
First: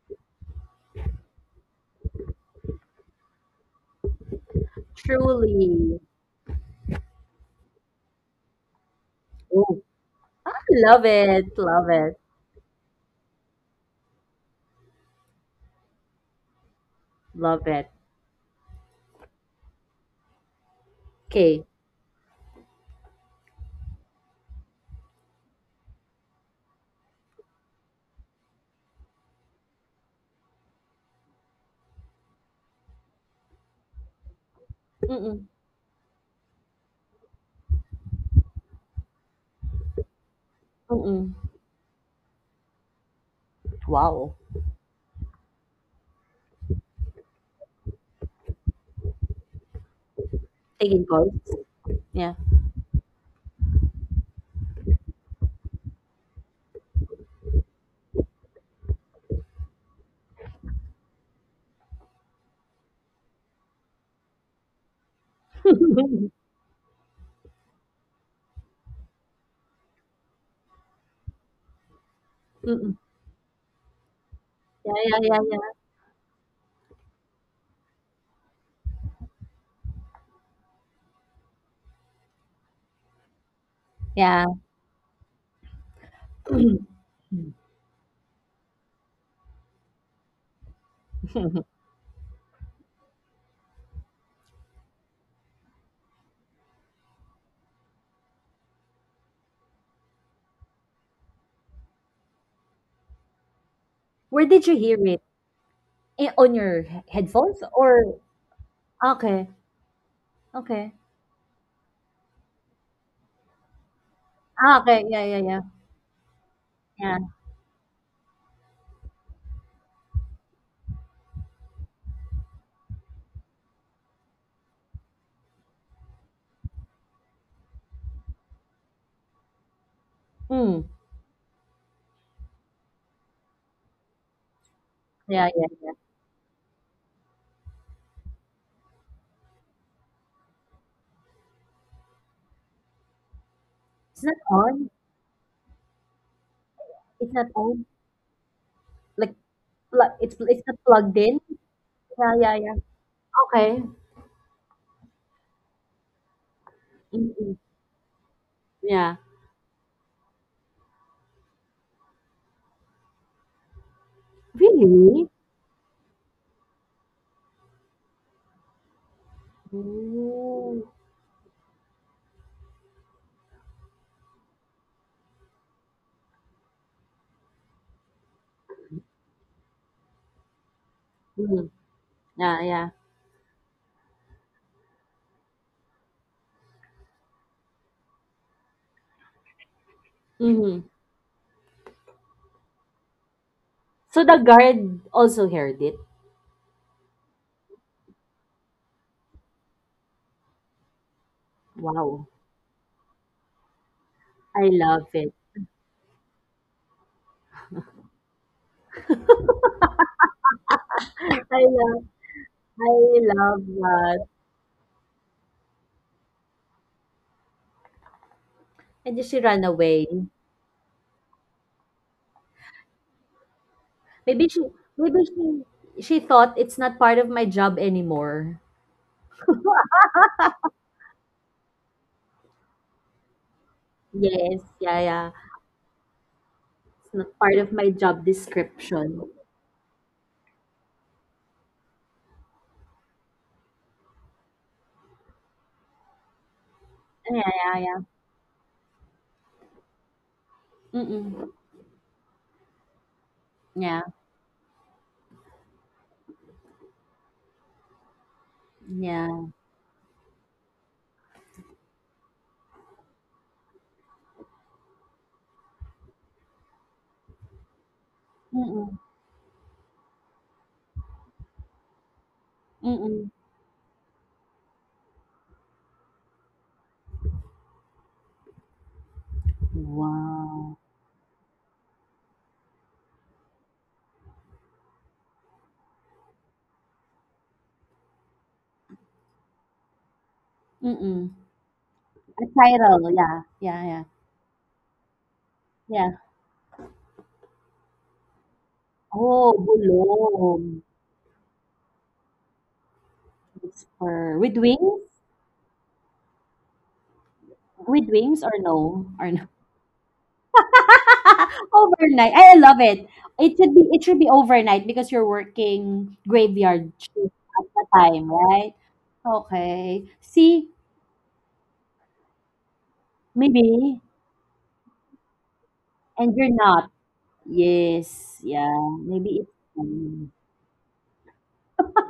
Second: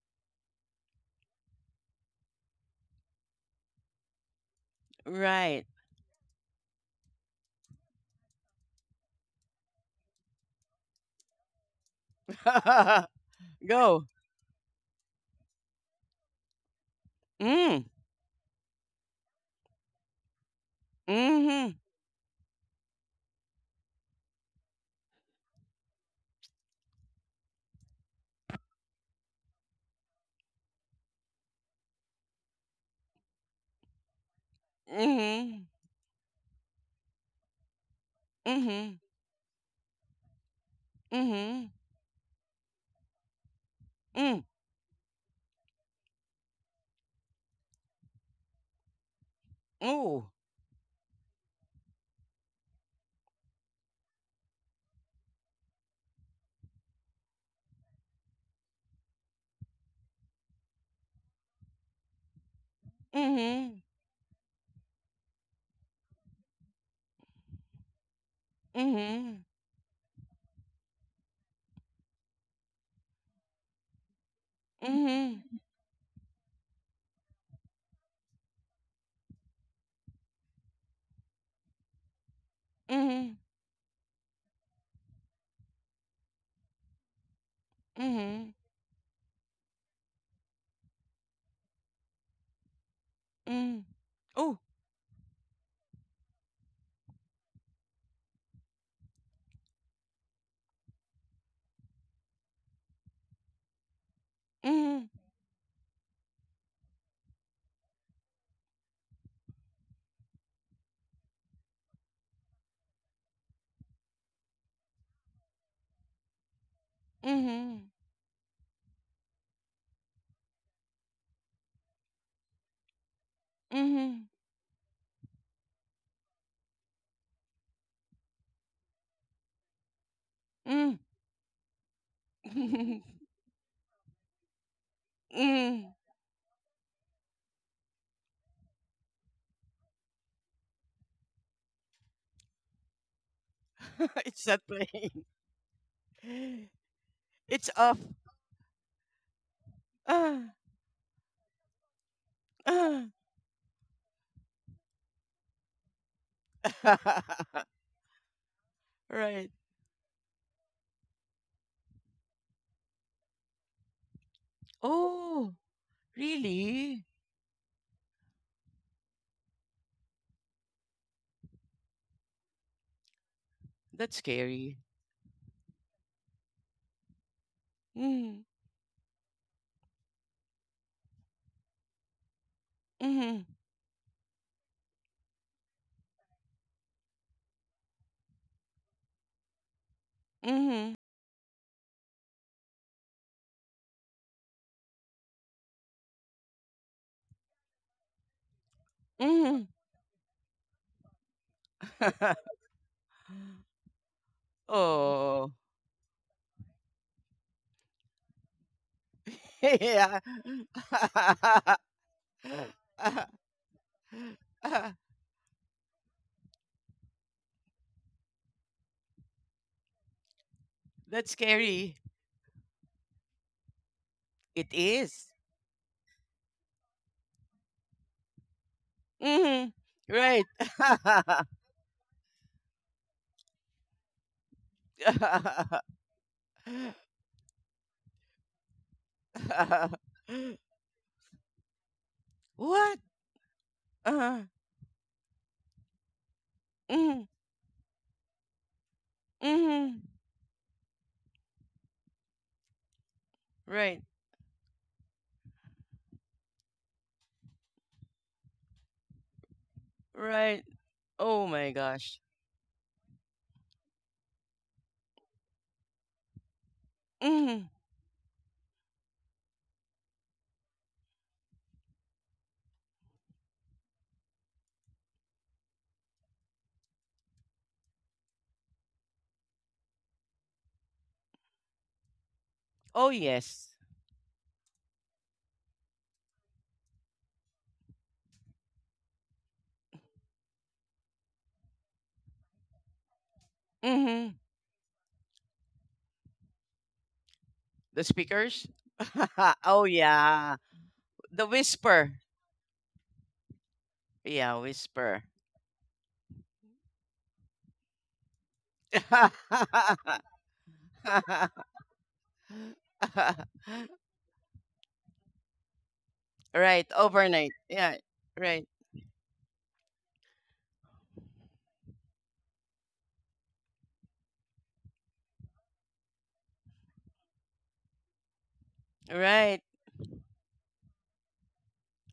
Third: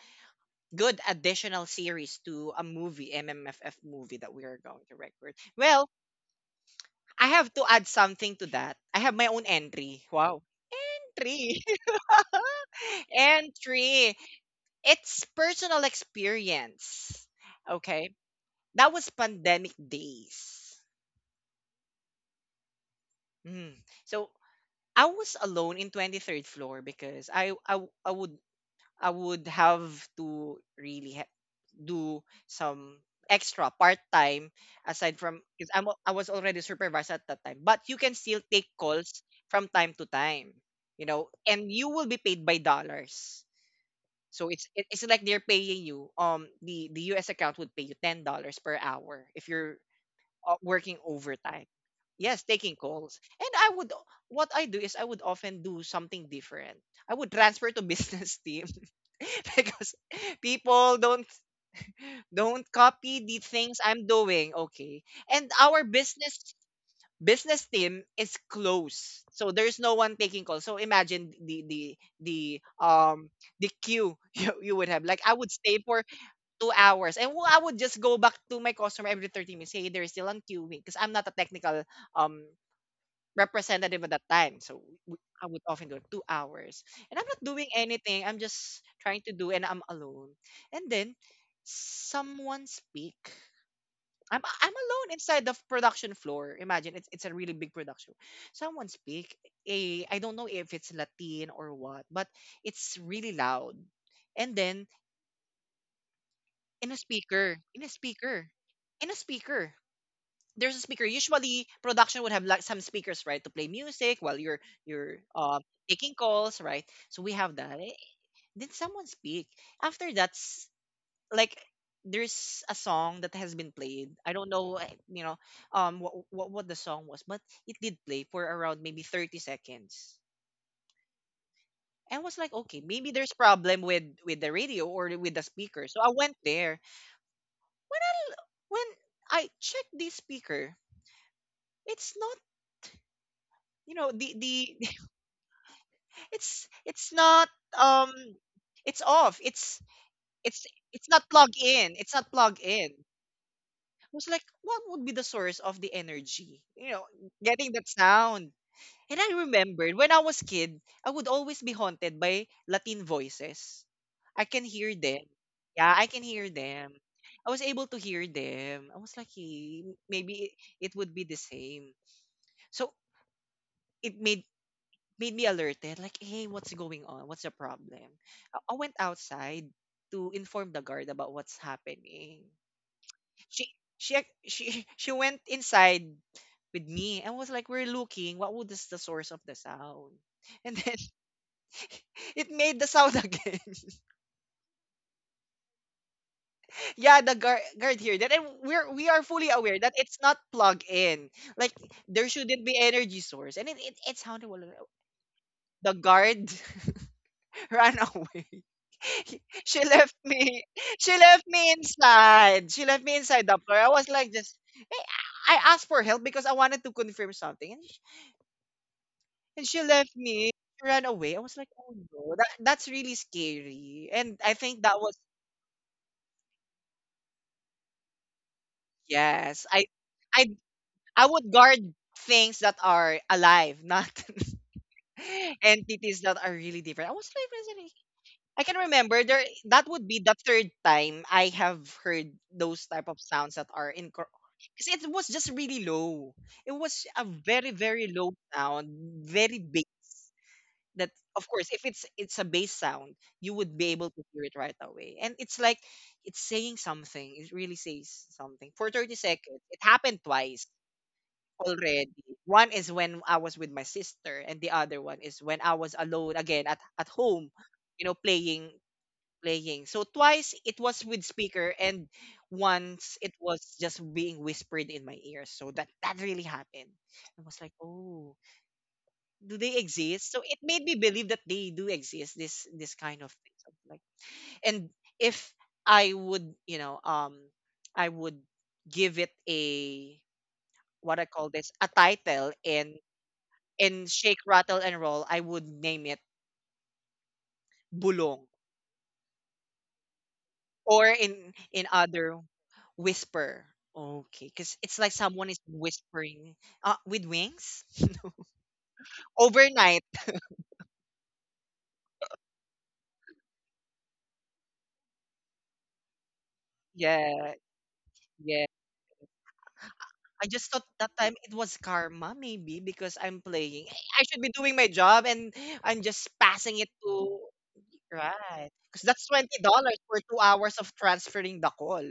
good additional series to a movie, M M F F movie that we are going to record. Right. Well, truly. I have to add something to that. I have my own Ooh, entry. Wow. love it, Entry. love it, Go. Entry. It's personal experience. love Mm. it. Okay. That was pandemic days. Okay. Mm-hmm. Mm. So I was alone in twenty-third floor because I, I, I would I would have to really ha- do some extra part time aside from, Mm-mm, Mm-hmm. because I'm al- I was already supervised at that time. But you can still take Mm-hmm. calls from time to time, you know, mm-mm. Mm-hmm. and you will be paid by dollars. Wow. Mm. So it's, it- it's like they're paying you. Um, the the U S account would pay you ten dollars per hour if you're, Oh. uh, working Taking calls. overtime. Yeah. Yes, taking calls. And I would, what I do is I would often do something different. I would transfer to business team, because people don't, don't copy the Mm-hmm. things I'm doing, okay? And our Mm-mm. business business team is close. Mm-hmm. So there's no one taking calls. So imagine the the the um the queue, you, you would Yeah, have. yeah, Like I yeah, would Mm-hmm. yeah. stay for two hours, and I would just go back to my customer every thirty minutes. Hey, they're still on queuing because I'm not a technical um Mm-hmm. representative at that time. So we- I would often do it, two Yeah. hours. And I'm not doing anything. I'm Mm-hmm. just trying to do and I'm alone. And then someone speak. Mm. I'm Oh. I'm alone inside the production floor. Imagine it's it's a really big production. Someone speak. A, I don't know if it's Latin or what, but it's really loud. Where And did you then, hear Mm-hmm. it? Eh, on your in a he- speaker, headphones in a or speaker, in a okay, speaker, there's a okay. speaker. Usually, production would have like some speakers, right, to play music while you're Ah, okay. you're Yeah, yeah, uh, yeah. taking calls, right? Yeah. So we have Mm-hmm. that. Eh, did someone speak? After, that's like there's a song that has been played. Mm-hmm. I don't know, eh, you know, um, what what what the song was, but it did play for around maybe thirty seconds. Mm. I was like, okay, Mm. maybe there's problem with with the radio or with the Yeah, yeah, speaker. yeah. Mm. So I went there. When I when I checked the speaker, it's not. you know It's the not It's not on. the playing. It's it's It's not not, It's on. off. um it's Like off. It's pl- it's Ah. it's it's not it's plugged not in. plugged in. It's not Yeah, yeah, plugged yeah. in. Ah, I Okay. was like, what would be the source of the energy? You know, Mm-mm. getting that sound. Yeah. And I right. remembered when I was kid, I would always be haunted by Latin voices. I can hear them. Really? Oh, Yeah, I can hear them. really? I was able to hear them. I was like, "Hey, maybe it, it Oh. would be the same." So That's it made scary. made me alerted, like, hey, what's going on, what's the problem? Mm, I I went outside to inform the guard about what's Mm. happening. Yeah, yeah. mm, she she ac- she she went inside with me and was like, we're looking what was this, the source of the sound. And Mm-hmm. mm, then it made the sound again. So the guard also heard it. Yeah, the guard guard here that, and we're we are fully mm. aware that it's not plug in. Like, Wow. there shouldn't be energy source, and it, it, it sounded well. I love it. oh, The guard ran away. She left yeah. me. She left I me love inside. She I left me inside the love floor. I was that. like, just, hey, I asked for help because I wanted to confirm something. And she, And then she ran and she away. left me. She ran that's away. I was like, oh scary. no, that, that's really scary. And Maybe I she It think that was, maybe is. she she thought it's not part of my job anymore. yes, Mm, I, right. I, I would guard things that are alive, not Yes, yeah, yeah. entities that are really different. I It's was not part of like, my job I can remember description. there that would be the third time I have heard those what? type of sounds that are in, Uh, because it was just really low. It was a mm, Yeah, very yeah, yeah. very low sound, very big. mm, That of Mm-mm. course, if it's it's a bass sound, you would be right, Yeah. able to hear it right away. And it's like it's saying something. It really says something for thirty Yeah. seconds. It happened right. twice Oh my already. gosh. One is when I was with my sister, and the other one is when I was alone again at at home, Mm, you know, playing Mm-mm. playing. So twice it was with speaker, and once it Mm-mm. was just being whispered in my ears. So that that really happened. I was like, "Oh, do they exist?" So it Wow. made me believe that they do exist, this this oh, kind of things. So, yes. like, and if I would, you know, um I would give it a, what I Mm-mm. call this, a A title. In title, yeah. in Yeah, Mhm. Shake Rattle and Roll, I would name it yeah. The bulong. speakers? Oh, oh yeah. bulong. Or The in in whisper. other, whisper. Whisper. Okay, Yeah, With because it's wings? like whisper. someone is whispering, uh, with wings With wings or no? Or no? overnight. Overnight. I love it. It should be it should be overnight because you're working Right, graveyard shift overnight. Yeah, at the Yeah, time, yeah. right. right? Okay. I See, just thought that time it was karma, maybe because I'm playing. maybe I should be doing my job, and I'm just and you're passing it not. to, Yes. right, Yeah. because that's Maybe it's twenty Right. dollars for um, two hours of transferring the call.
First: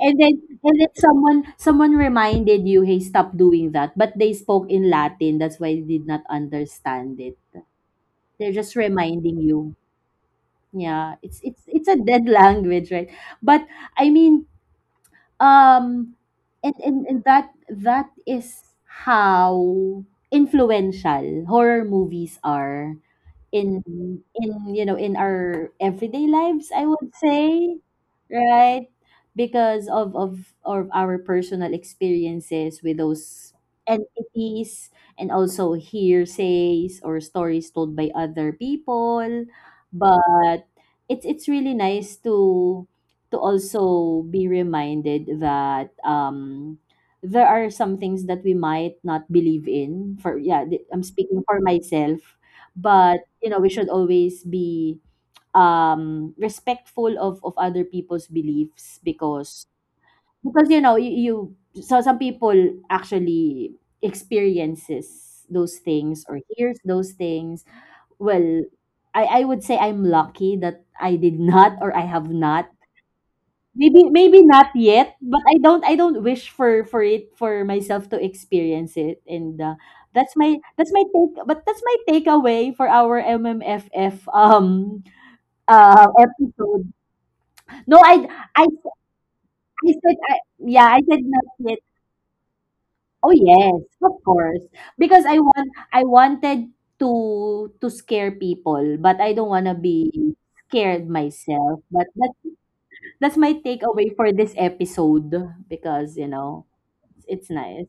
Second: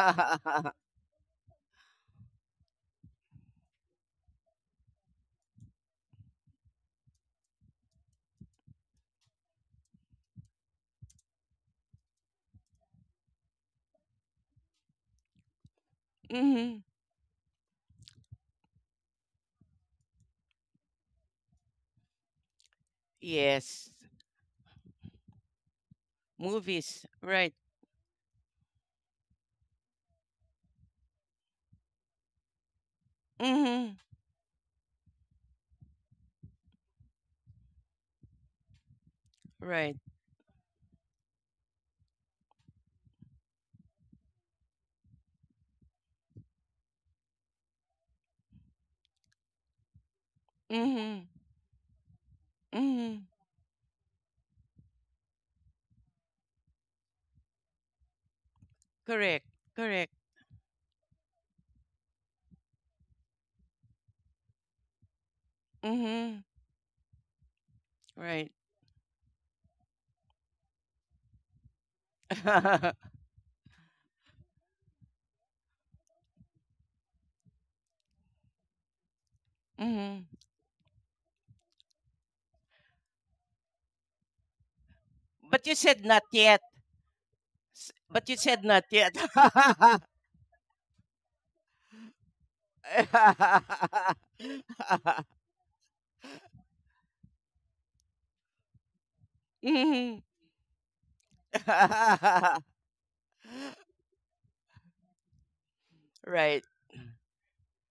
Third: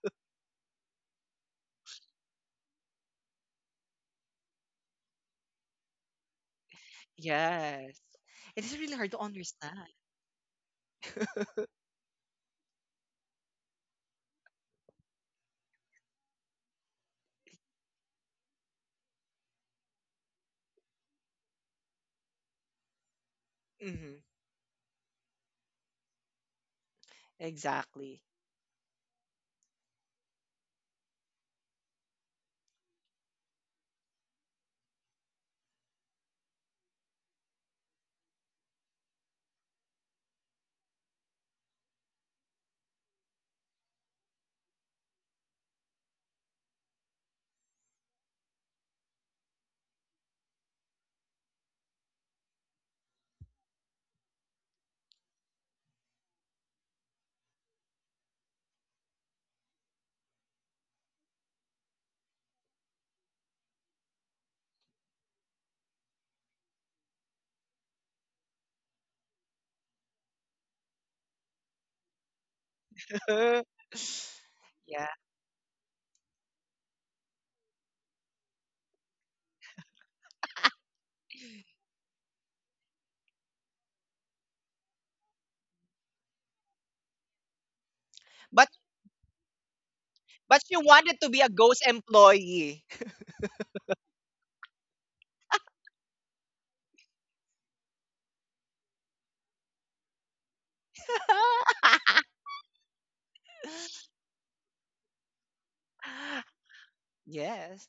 and then and then someone someone reminded you, hey, stop doing that. But they spoke in Latin, that's why you did not understand it. Yes, They're it just is really hard to reminding you. understand. Yeah, it's it's it's a dead language, right? But I mean, um, and Mhm. and, and that that is how influential horror movies are in Yes. Hmm. in you know in our everyday lives, I Movies. would Right. say. Exactly. Right, because of of of our personal experiences with those Mhm. entities, and also hearsays or stories told by other people. Right. But it's it's really nice to to also be reminded that um there are some things that we might not believe in, for yeah, th- I'm Mhm. speaking for myself. But Mhm. you know we should always be um respectful of of other people's beliefs. Correct. because Correct. because you know you, you so some people actually experiences those things or Mhm. hears those things. Right. Well, i I would say I'm lucky that I did not, or I have not. Maybe maybe not Yeah, yet, but I don't I don't wish for for it for myself to experience it, and uh, mhm. that's my that's my take. But that's my takeaway for our M M F F um But you said uh not yet. episode. S- No, I But you I said but not yet. I said I, But she yeah, I said wanted to be not a yet. ghost employee. Oh yes, of course, because I want I wanted to to scare people, but I don't wanna be Mhm. scared myself. But that's that's my takeaway for this episode, because you right, know right. It's nice. Yes.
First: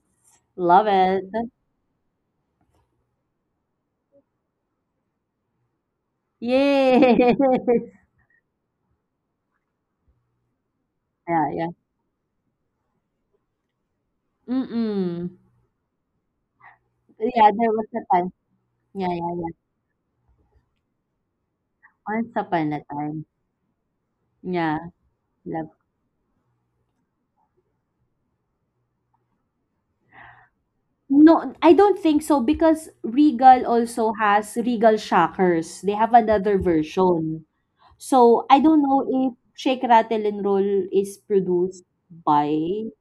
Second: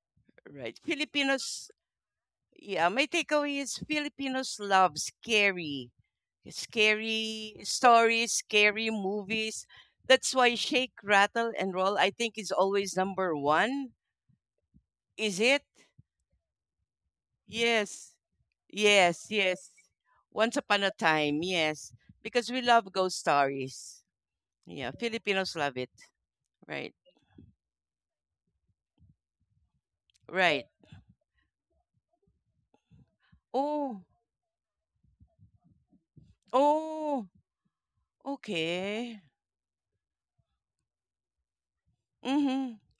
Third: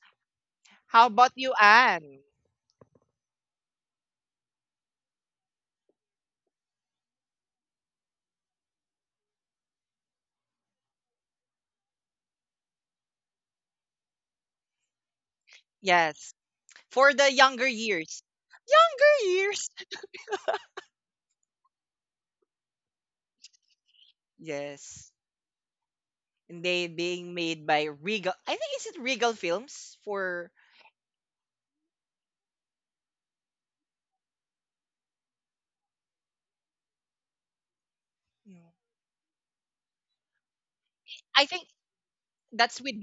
Love How it. about you, Filipinos, Anne? yeah, my takeaway is Filipinos love scary, Yes. scary stories, scary movies. That's why Shake, Rattle, Yeah, yeah. and Roll, I think, is always number one. Mm-mm. Is it? Yes. For the Yeah, younger there was a Yes, years. time. Yeah, yes, Younger yeah. years. yes. Once upon a time, yes. Once Because we upon a love ghost time. stories. Yeah, Yeah, Yes. Filipinos love. love it. And they Right, being made by Regal. I think, is it Regal Films for right. No, I don't think so because Regal Oh. also has Regal Shockers. They have another Oh, version. So I No. don't know okay. if Shake Rattle and Roll is I think produced that's Mhm, by. with,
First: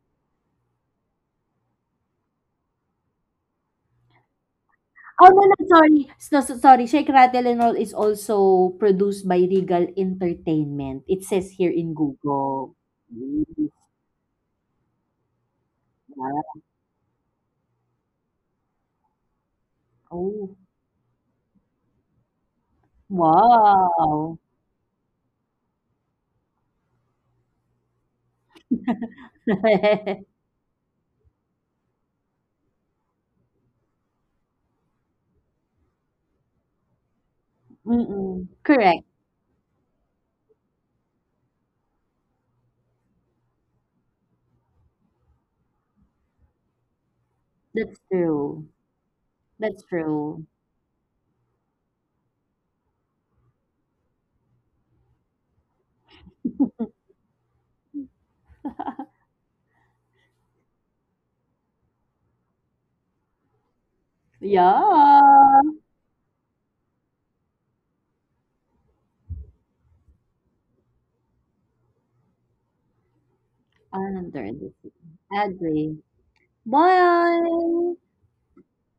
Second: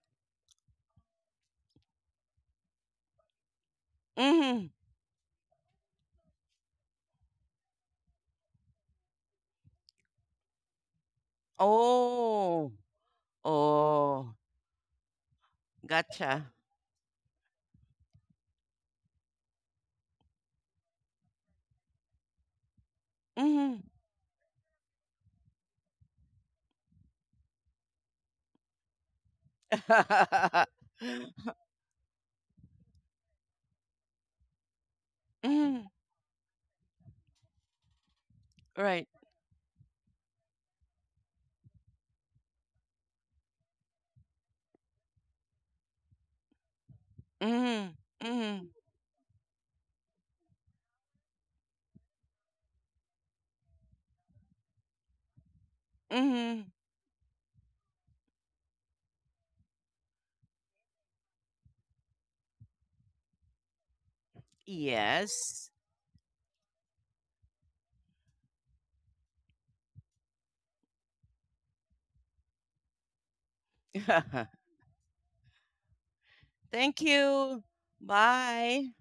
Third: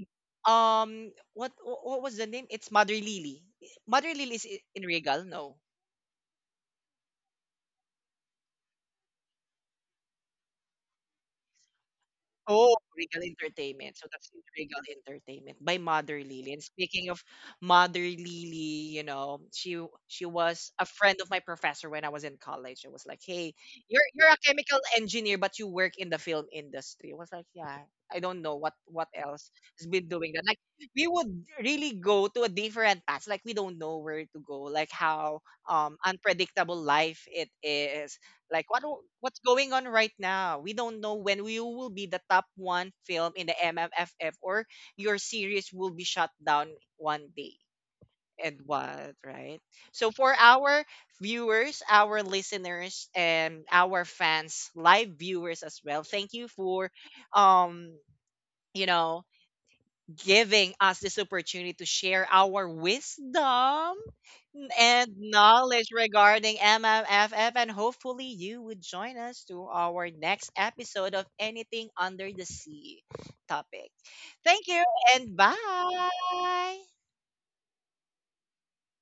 um, what what was the name? It's Mother Lily. Mother Lily is i- mhm. in Regal? Oh, no, no, No. sorry. So so sorry, Shake, Rattle and Roll is also produced by Regal Entertainment. It says here in Oh, Google. Oh, Regal Yes, Entertainment. So that's oh, Regal Entertainment by Mother Lily. gotcha. ah, And speaking of Mother Lily, you know, she she oh, was a friend of my professor when I was in college. It was like, hey, Mhm. you're you're a wow. chemical engineer, but you work in the film industry. I was like, yeah, I don't know what what else has been doing that. Like we Mhm, would really go to a different path. Like we don't know where to go. Like how, um, unpredictable life it is. Mm, Like what o- correct. right. what's going on right now? We don't know when we will be the top one film in the M M F F, or your series will be shut down one day. Mhm, That's And mhm, true. what, right? That's So for true. our viewers, our listeners, and our fans, live viewers as well, thank you mhm. for, um you know giving us this opportunity to share our wisdom and Yeah. Yes. knowledge regarding M M F F. And hopefully, you would join us to our next episode of Anything Under the Sea topic. Under Thank the you and agree. bye. Thank you. Bye. Bye.